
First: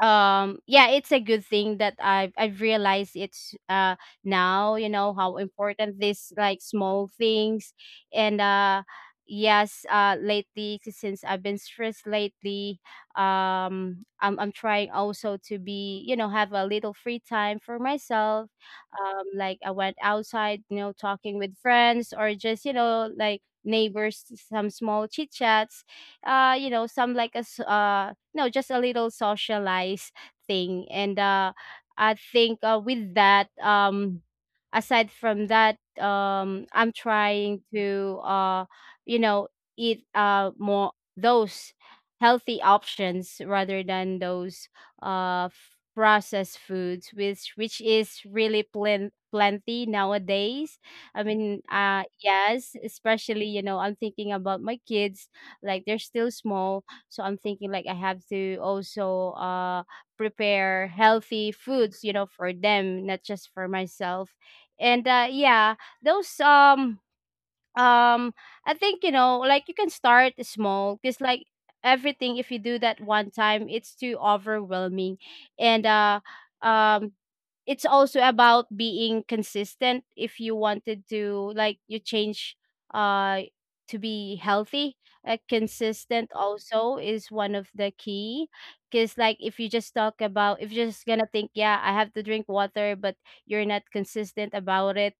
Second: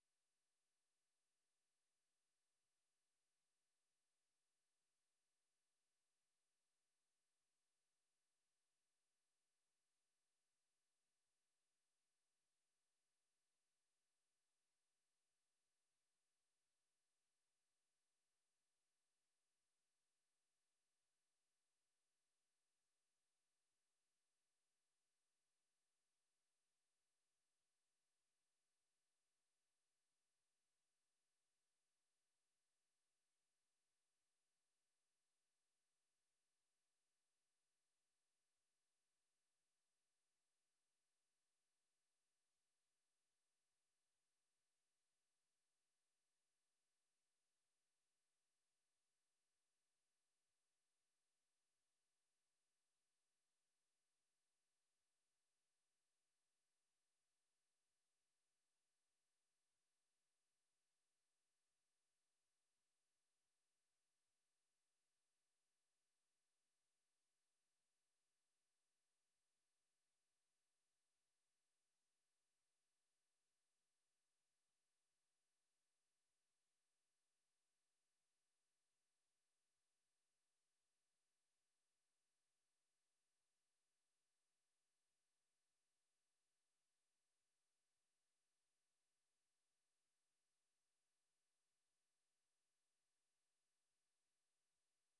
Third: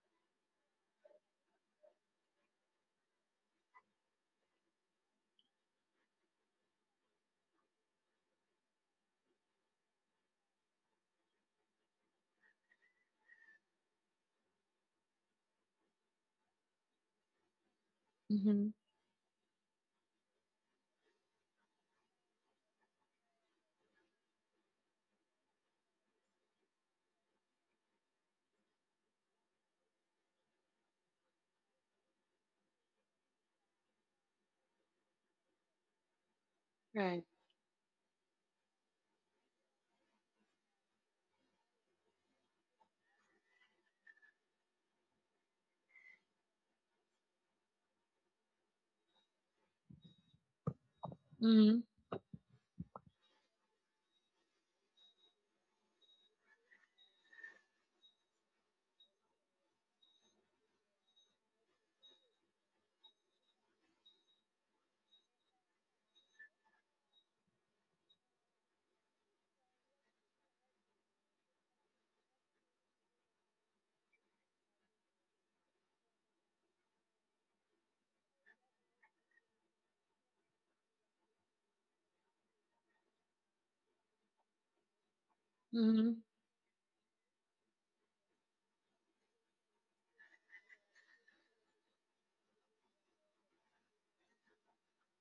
B: um yeah, it's a good thing that I've realized it's now, you know, how important this like small things. And yes, lately since I've been stressed lately, I'm trying also to be, you know, have a little free time for myself.
A: Mhm.
B: Um, like I went outside, you know, talking with friends or just, you know, like neighbors, some small chit chats, you know, some like a no, just a little socialized thing. And I think with that aside from that, I'm
A: Right.
B: trying to you know, eat more those healthy options rather than those processed foods, which is really plenty nowadays. I mean,
A: Mhm.
B: yes, especially, you know, I'm thinking about my kids, like they're still small. So I'm thinking like I have to also prepare healthy foods, you know, for them, not just for myself. And yeah, those um I think, you know, like you can start small, because like everything, if you do that one time, it's too overwhelming. And um it's also about being consistent. If you wanted to like you change uh to be healthy,
A: Mhm.
B: consistent also is one of the key. Because like if you just talk about, if you're just gonna think, yeah, I have to drink water, but you're not consistent about it,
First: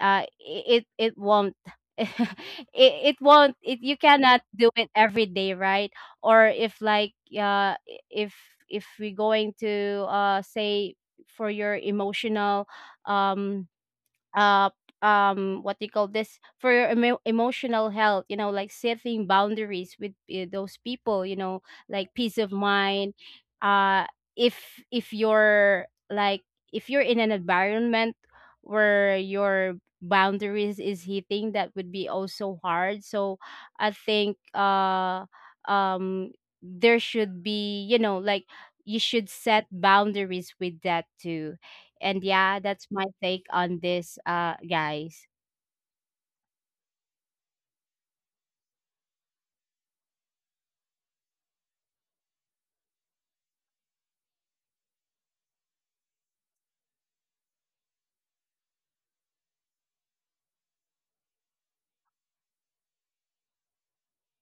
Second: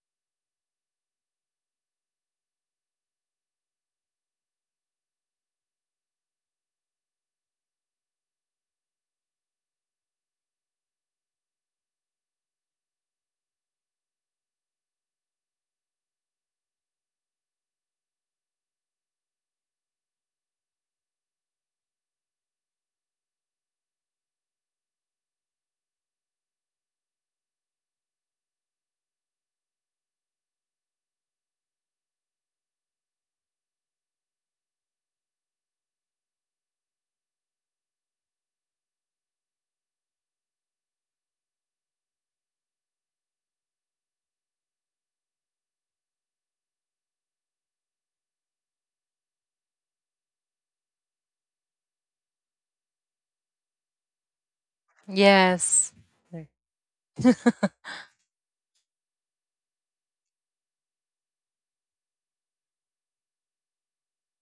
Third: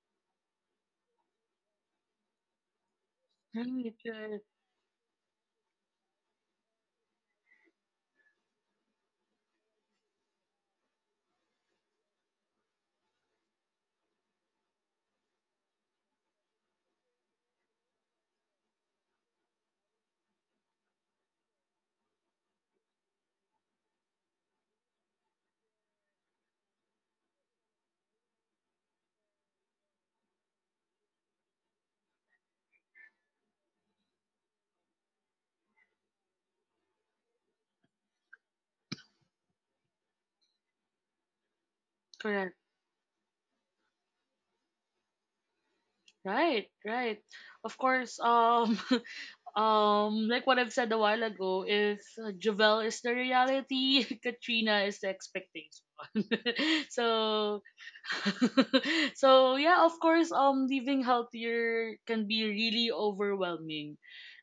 B: it won't, <laughs> it, it won't, it,
A: Right,
B: you
A: right,
B: cannot do it every day, right? Or if like, uh if if we're going to say for your emotional, um uh what do you call this, for your emotional health, you know, like setting boundaries with those people, you know, like peace of mind. Uh, if you're like, if you're in an environment where your boundaries is hitting, that would be also hard. So I think um there should be, you know, like, you should set boundaries with that too. And
A: correct.
B: yeah, that's my take on this, guys.
A: Right, right. Of course, <laughs> like what I've said a while ago, if Javel is the reality, <laughs> Katrina is the expectation.
C: Yes.
A: <laughs> So, <laughs> so yeah, of course, living healthier can be really overwhelming,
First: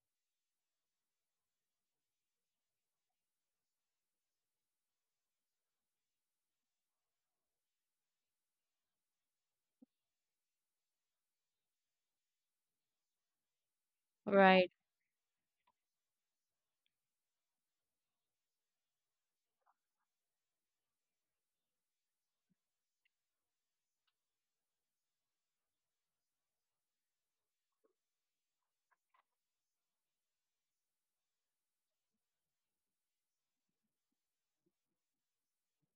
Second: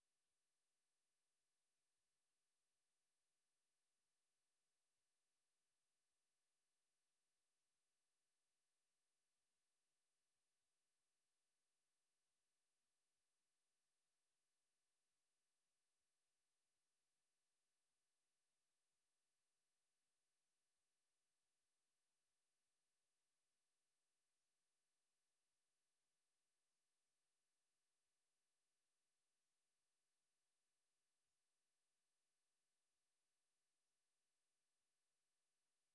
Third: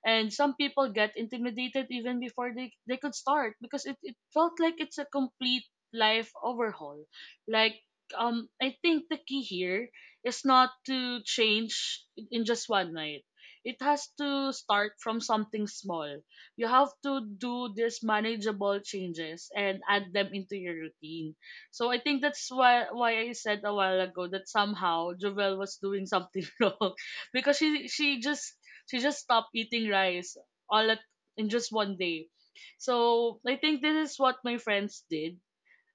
A: and some people get intimidated even before they could start because it felt like it's a complete life overhaul. Like, I think the key here is not to change in just one night, it has to
B: Right.
A: start from something small. You have to do these manageable changes and add them into your routine. So I think that's why I said a while ago that somehow Jovel was doing something <laughs> wrong because she just stopped eating rice all at in just one day. So I think this is what my friends did.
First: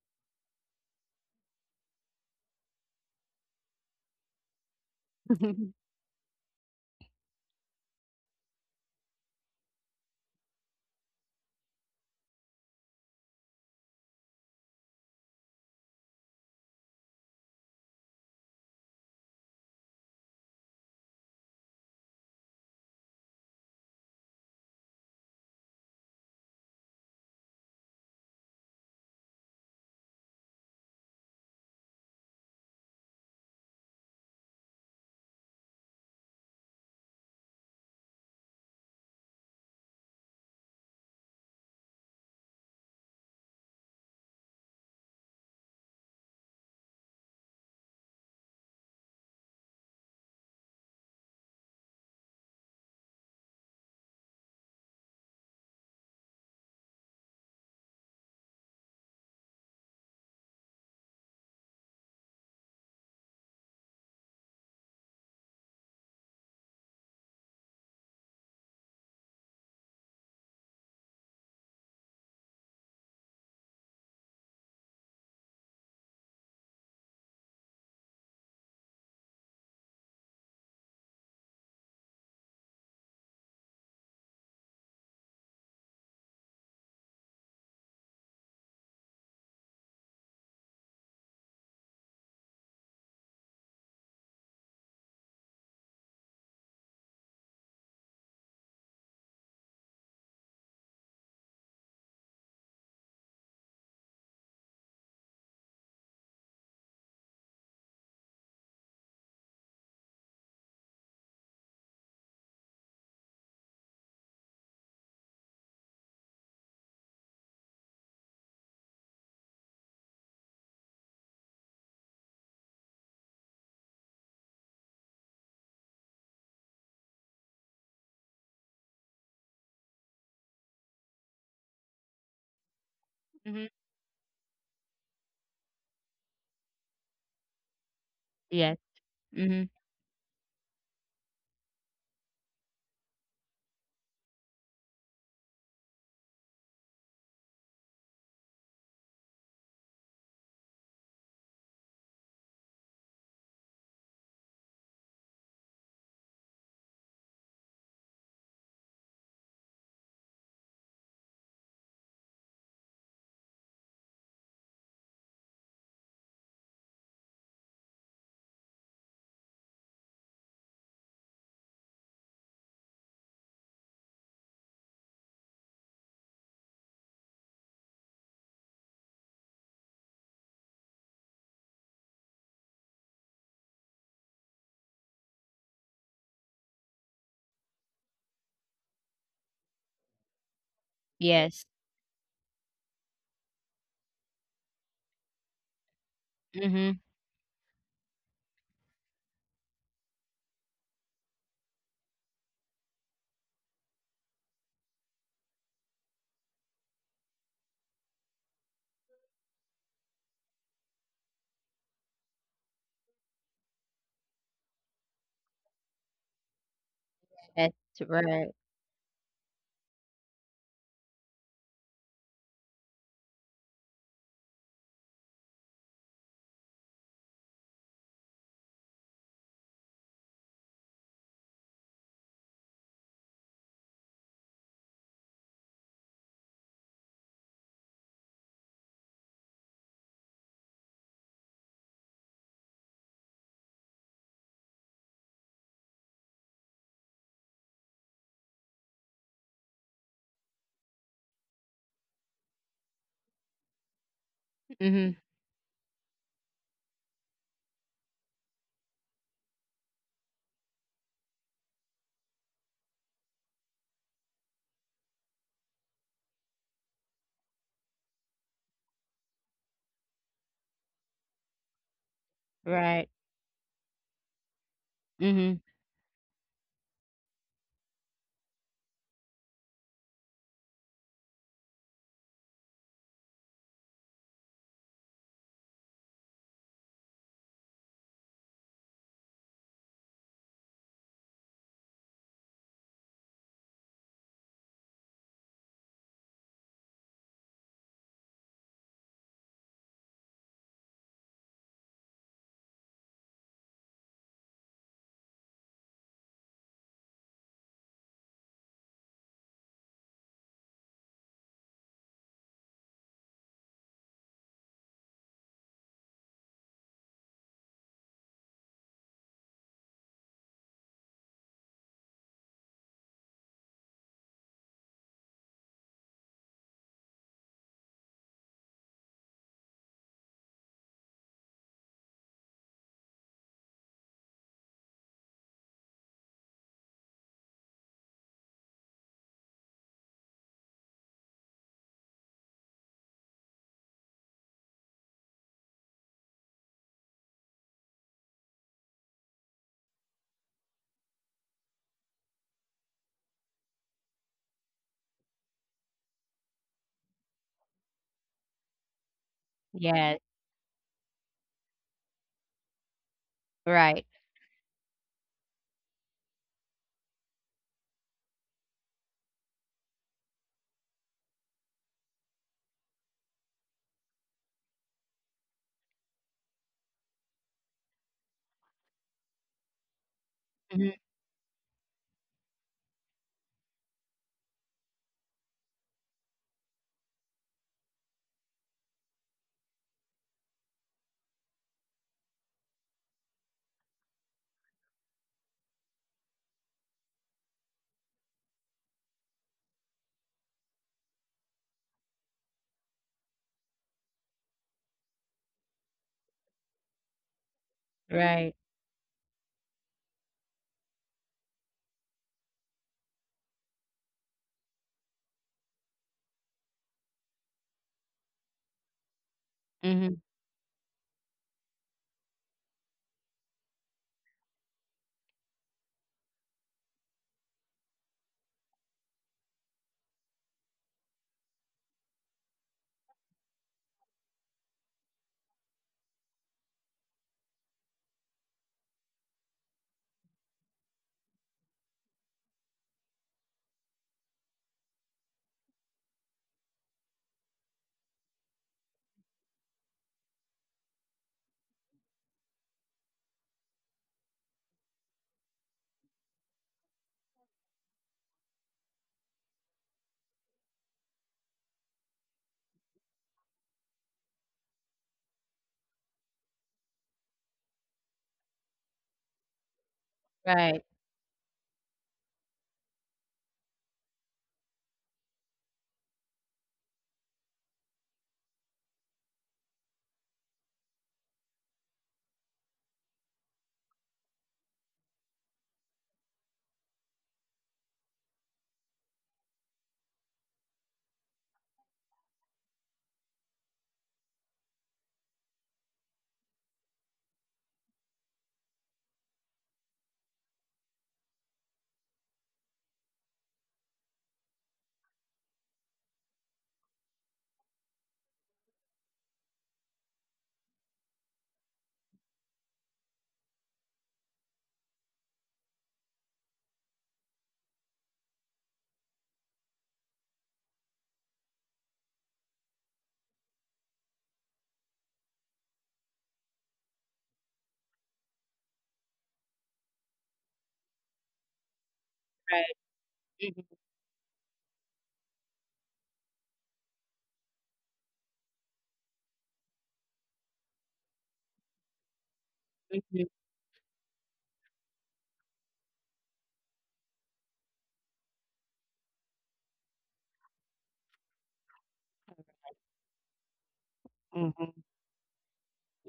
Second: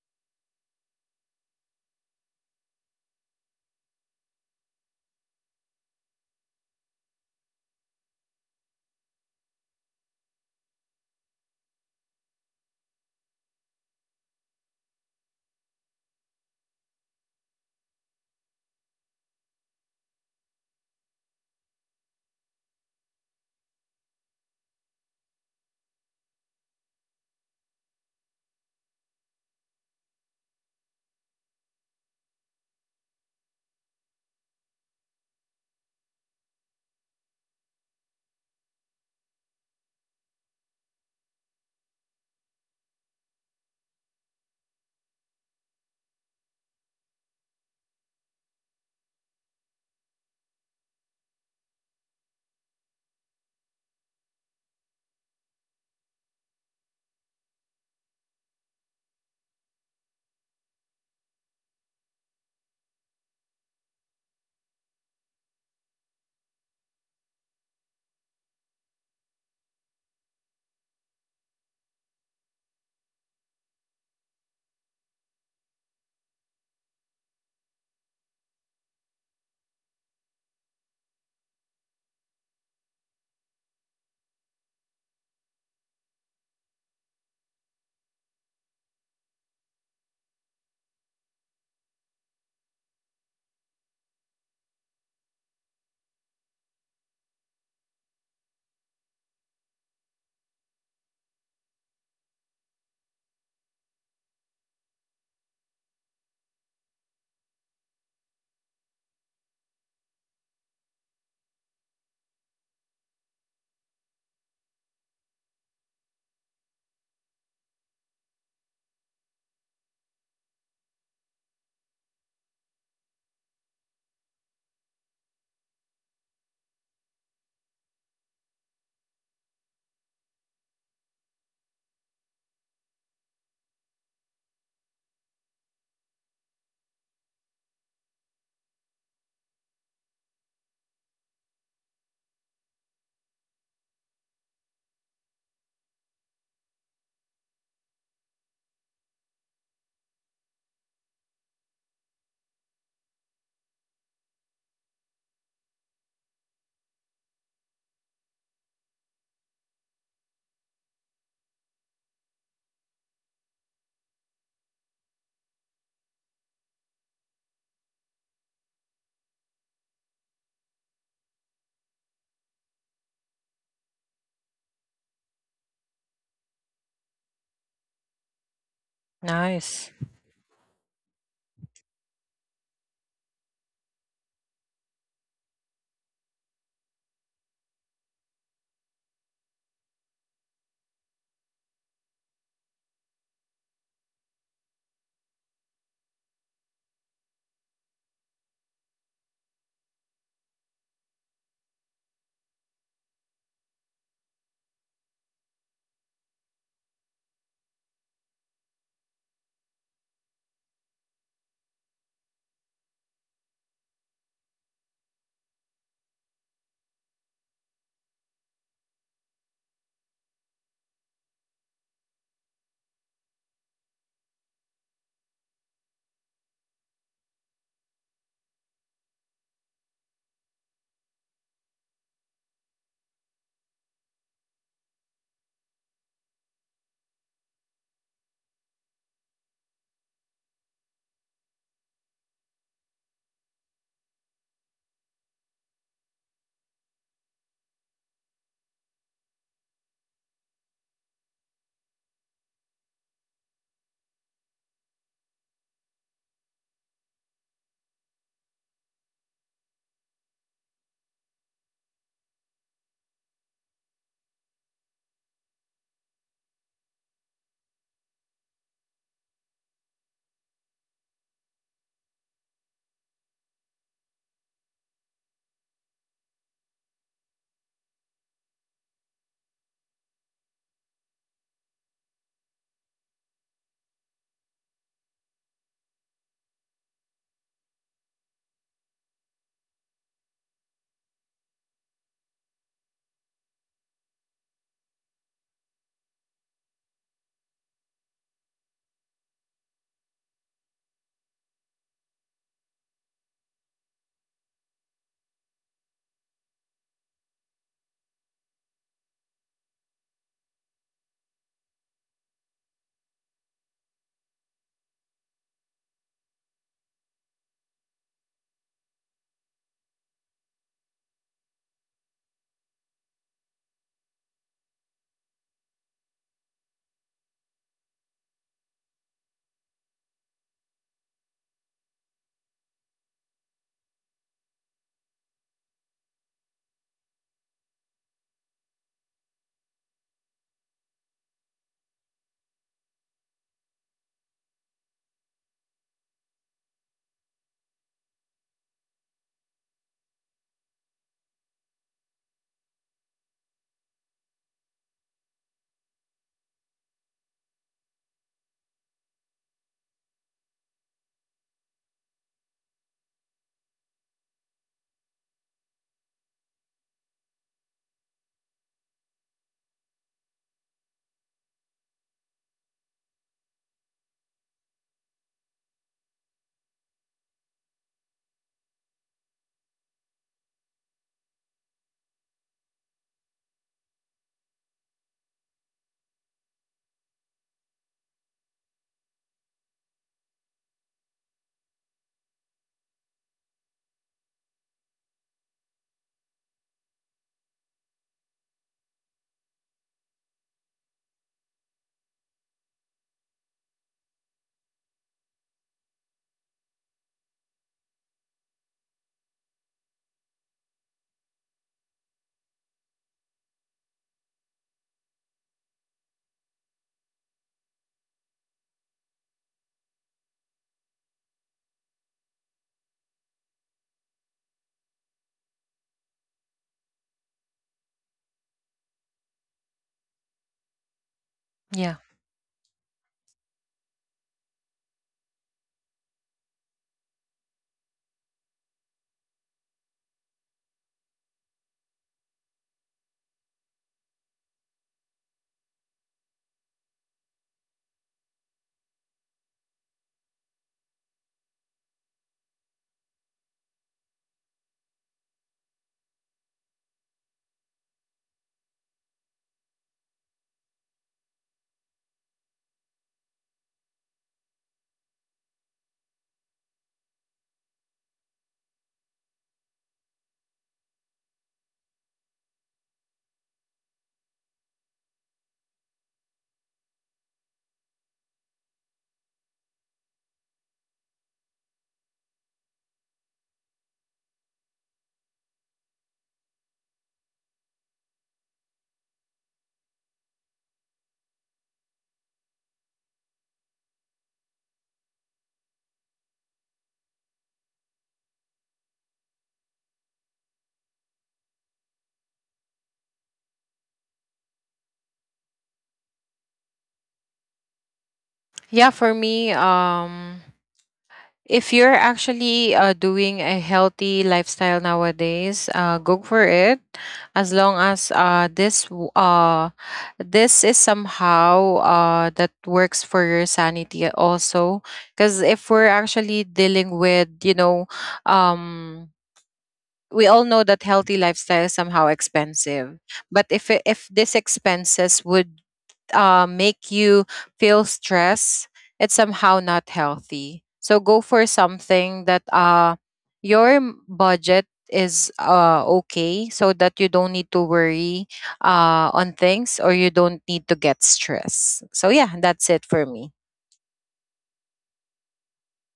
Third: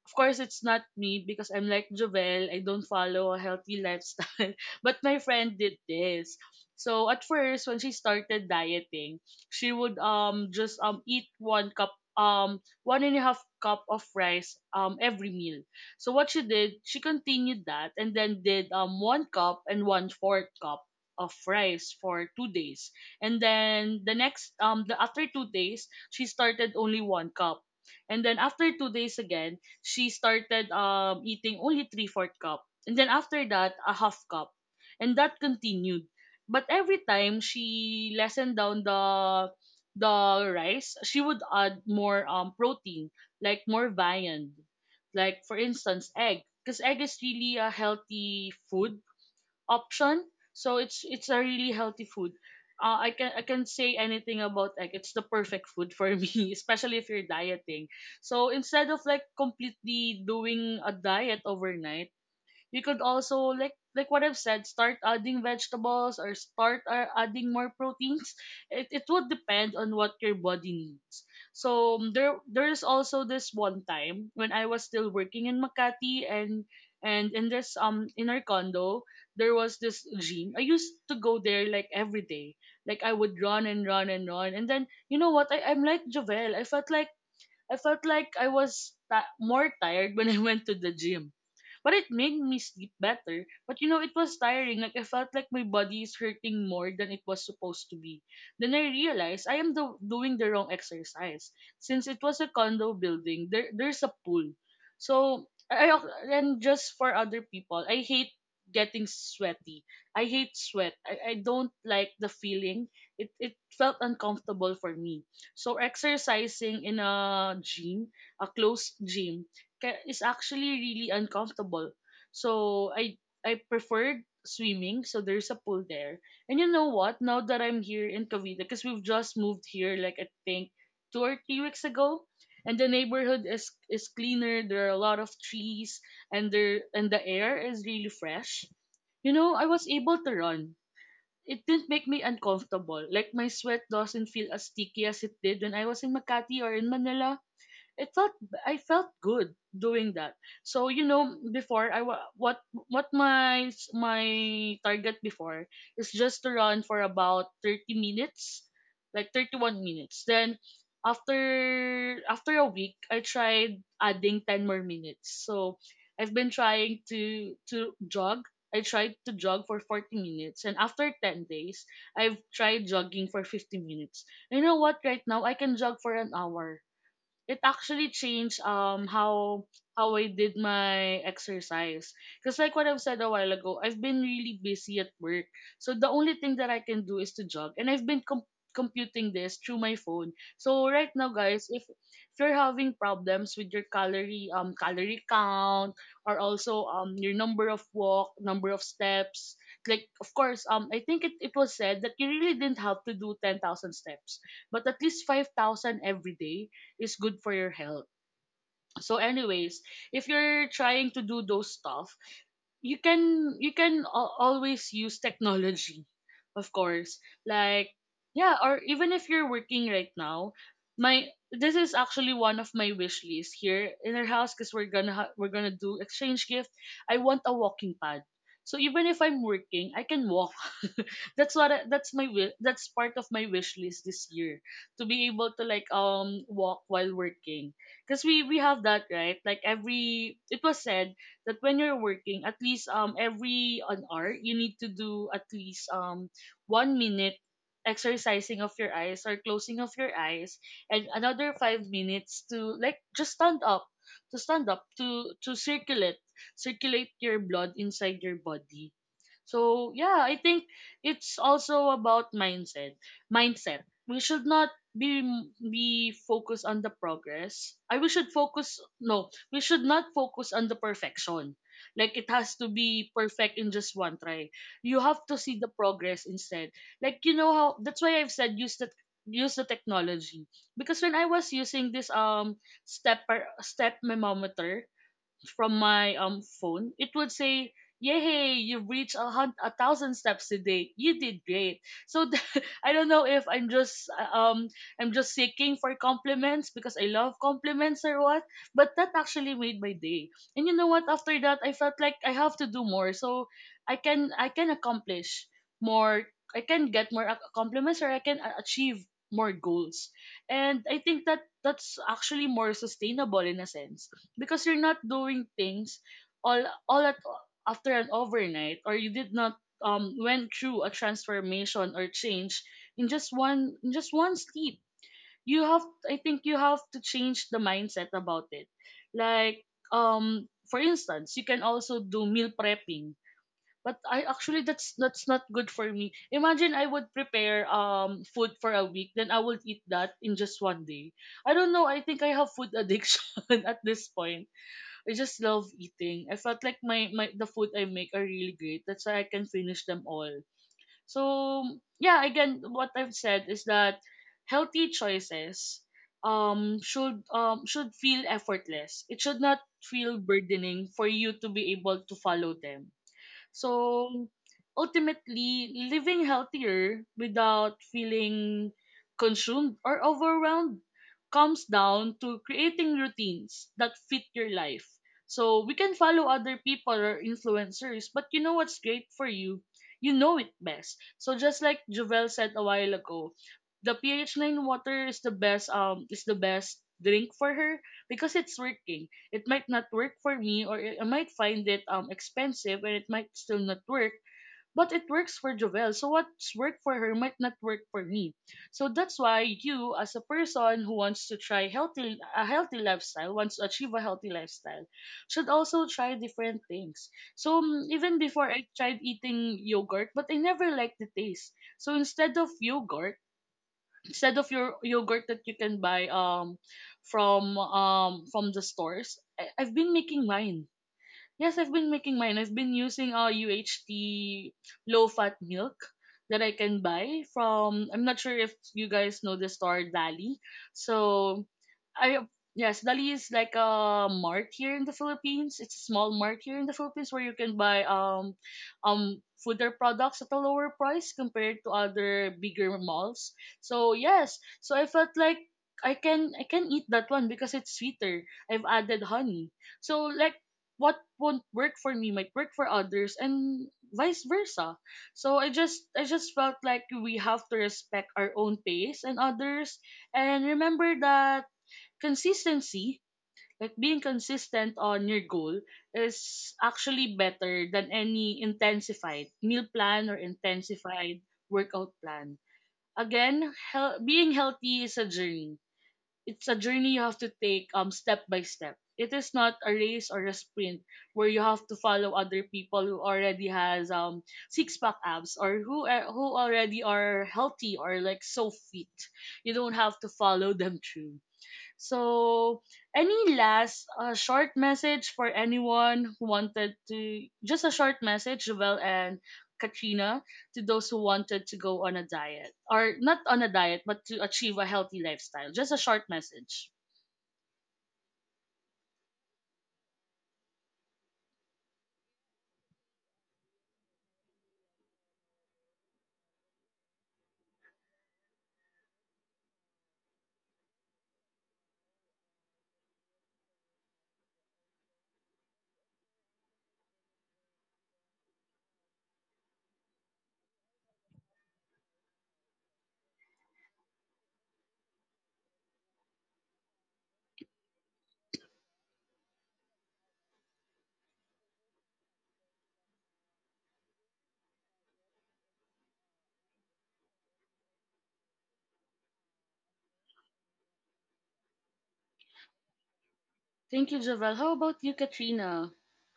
A: Of course, it's not me because I'm like Jovel. I don't follow a healthy lifestyle. <laughs> But my friend did
B: <laughs>
A: this. So at first, when she started dieting, she would just eat one cup one and a half cup of rice every meal. So what she did, she continued that and then did one cup and one fourth cup of rice for 2 days. And then the next the after 2 days, she started only one cup. And then after 2 days again, she started eating only three fourth cup, and then after that a half cup, and that continued. But every time she lessened down the rice, she would add more protein, like more viand, like for instance egg, because egg is really a healthy food option. So it's a really healthy food. I can say anything about egg. It's the perfect food for <laughs> me, especially if you're dieting. So instead of like completely doing a diet overnight, you could also like what I've said, start adding vegetables or start adding more proteins. It would depend on what your body needs. So there is also this one time when I was still working in Makati and in our condo there was this gym. I used to go there like every day. Like I would run and run and run, and then you know what, I'm like Jovel. I felt like I was more tired when I <laughs> went to the gym. But it made me sleep better. But you know, it was tiring. Like, I felt like my body is hurting more than it was supposed to be. Then I realized doing the wrong exercise. Since it was a condo building, there's a pool. So, and just for other people, I hate getting sweaty. I hate sweat. I don't like the feeling. It felt uncomfortable for me. So exercising in a gym, a closed gym, is actually really uncomfortable. So I preferred swimming, so there's a pool there. And you know what? Now that I'm here in Cavite, because we've just moved here, like I think 2 or 3 weeks ago, and the neighborhood
B: Mm-hmm.
A: is cleaner. There are a lot of trees, and the air is really fresh.
B: Yes.
A: You know,
B: Mm-hmm.
A: I was able to run. It didn't make me uncomfortable. Like my sweat doesn't feel as sticky as it did when I was in Makati or in Manila. It felt I felt good doing that. So before I wa- what my s- my target before is just to run for about 30 minutes, like 31 minutes. Then after after a week, I tried adding ten more minutes. So I've been trying to jog. I tried to jog for 40 minutes, and after 10 days, I've tried jogging for 50 minutes. You know what? Right now, I can jog for an hour. It actually changed
C: Nice.
A: how I did my exercise. Because like what I've said a while ago, I've been really busy at work. So the only thing that I can do is to jog. And computing this through my phone. So right now guys,
B: Yes.
A: if you're having problems with your calorie count, or also
B: Mm-hmm.
A: your number of walk, number of steps, like of course, I think it was said that you really didn't have to do 10,000 steps, but at least 5,000 every day is good for your health. So anyways, if you're trying to do those stuff, you always use technology, of course,
B: That's
A: like,
B: right.
A: yeah. Or even if you're working right now, my this is actually one of my wish lists here in our house, because we're gonna do exchange gift. I want a walking pad, so even if I'm working, I can walk. <laughs> That's that's my that's part of my wish list this year, to be able to like walk while working. Because we have that, right? Like every, it was said that when you're working, at least every an hour, you need to do at least one minute exercising of your eyes, or closing of your eyes, and another five minutes to like just stand up,
B: Mm-hmm.
A: to circulate, circulate your blood inside your body. So yeah, I think it's also about mindset, mindset. We should not be be focused on the progress. I We should focus, no, we should not focus on the perfection. Like it has to
B: Right.
A: be perfect in just one try. You have to see
B: Mm-hmm.
A: the progress instead. Like you know how, that's why I've said, use the technology, because when I was using this step memometer from my phone, it would say, "Yay, you reached a thousand steps today. You did great." So <laughs> I don't know if I'm just I'm just seeking for compliments because I love compliments, or what, but that actually made my day. And you know what? After that, I felt like I have to do more, so I can accomplish more. I can get more compliments, or I can achieve more goals. And I think that's actually more sustainable in a sense, because you're not doing things all all at after an overnight, or you did not went through a transformation or change in just one sleep. You have I think you have to change the mindset about it. Like, for instance, you can also do meal prepping, but I actually that's not good for me. Imagine I would prepare food for a week, then I would eat that in just one day. I don't know, I think I have food addiction. <laughs> At this point, I just love eating. I felt like my the food I make are really great. That's why I can finish them all. So yeah, again, what I've said is that healthy choices should feel effortless. It should not feel
B: Yes.
A: burdening for you to be able to follow them.
B: Right.
A: So, ultimately, living healthier without feeling consumed or overwhelmed comes down to creating routines that fit your life. So, we can follow other people or influencers, but you know what's great for you? You know it best.
B: Mm-hmm.
A: So, just like Jovel said a while ago, the pH nine water is the best drink for her, because it's working. It might not work for me, or I might find it expensive and it might still not work. But it works for Jovel. So what's worked for her might not work for me. So that's why you, as a person who wants to try healthy a healthy lifestyle, wants to achieve a healthy lifestyle, should also try different things. So even before
B: Right.
A: I tried eating yogurt, but I never liked the taste. So instead of yogurt, instead of your yogurt that you can buy from the stores, I've been
B: Mm-hmm.
A: making mine. Yes, I've been making mine. I've been using UHT low fat milk that I can buy from. I'm not sure if you guys know the store Dali. So,
C: Yeah.
A: I yes, Dali is like a mart here in the Philippines. It's a small mart here in the Philippines where you can buy fooder products at a lower price compared to other bigger malls. So yes, so I felt like I can eat that one because it's sweeter. I've added honey. So like what won't work for me might work for others, and vice versa. So I just felt like we have to respect our own pace and others, and remember that consistency, like being consistent on your goal, is actually better than any intensified meal plan or
B: Right.
A: intensified workout plan. Again, being healthy is a journey. It's a journey you have to take step by step. It is not a race or a sprint where you have to follow other people who already has six pack abs, or who already are healthy or like so fit. You don't have to follow them through. So, any last short message for anyone who wanted to, just a short message, Jovel and Katrina, to those who wanted to go on a diet, or not on a diet, but to achieve a healthy lifestyle? Just a short message.
C: Yeah, for me, if you're actually, doing a healthy lifestyle nowadays, go for it. As long as, this is somehow, that works for your sanity also. Because if we're actually dealing with, you know, um, we all know that healthy lifestyle is somehow
B: Right.
C: expensive. But if
B: Mm-hmm.
C: if this expenses would, make you feel stress, it's somehow not healthy. So go for something that, your budget is, okay, so that you don't need to worry, on things or you don't need to get stressed. So, yeah, that's it for me.
A: Thank you, Jovel. How
B: Mm-hmm.
A: about you, Katrina?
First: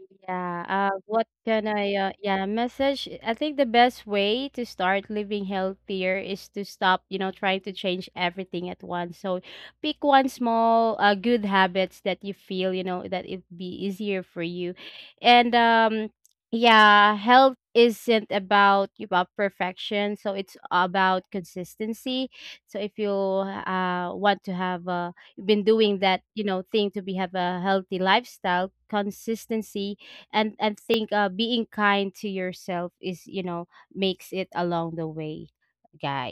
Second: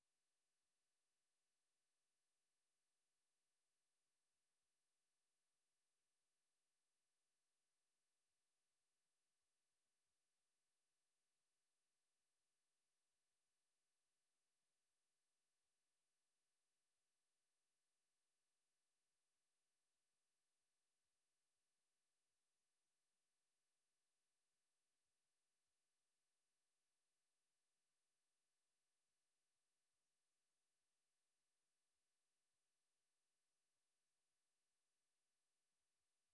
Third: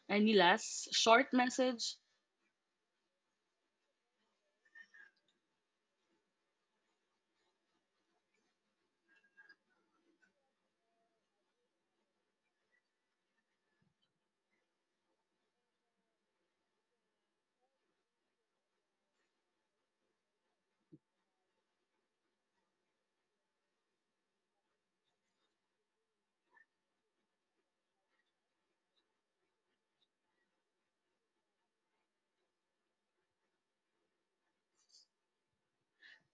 A: Any
B: Yeah,
A: last
B: what
A: short
B: can I,
A: message?
B: yeah, message? I think the best way to start living healthier is to stop, you know, trying to change everything at once. So pick one small, good habits that you feel, you know, that it be easier for you. And yeah, health isn't about perfection, so it's about consistency. So if you want to have a been doing that, you know, thing to be have a healthy lifestyle, consistency, and think being kind to yourself is, you know, makes it along the way,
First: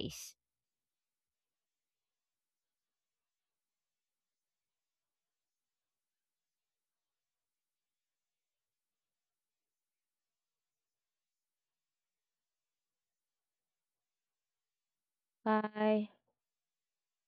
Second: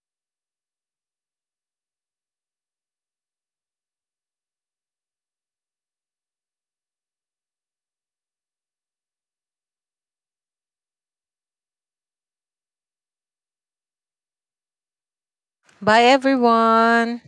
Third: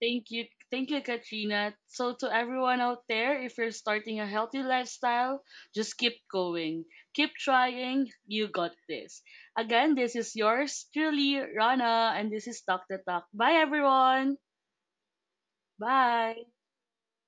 A: Thank you. Thank you, Katrina. So, to everyone out there, if you're starting a healthy lifestyle, just keep going. Keep trying. You got this. Again, this is yours truly, Rana, and this is Talk the Talk. Bye, everyone.
C: Bye,
B: Bye.
A: Bye.
C: everyone.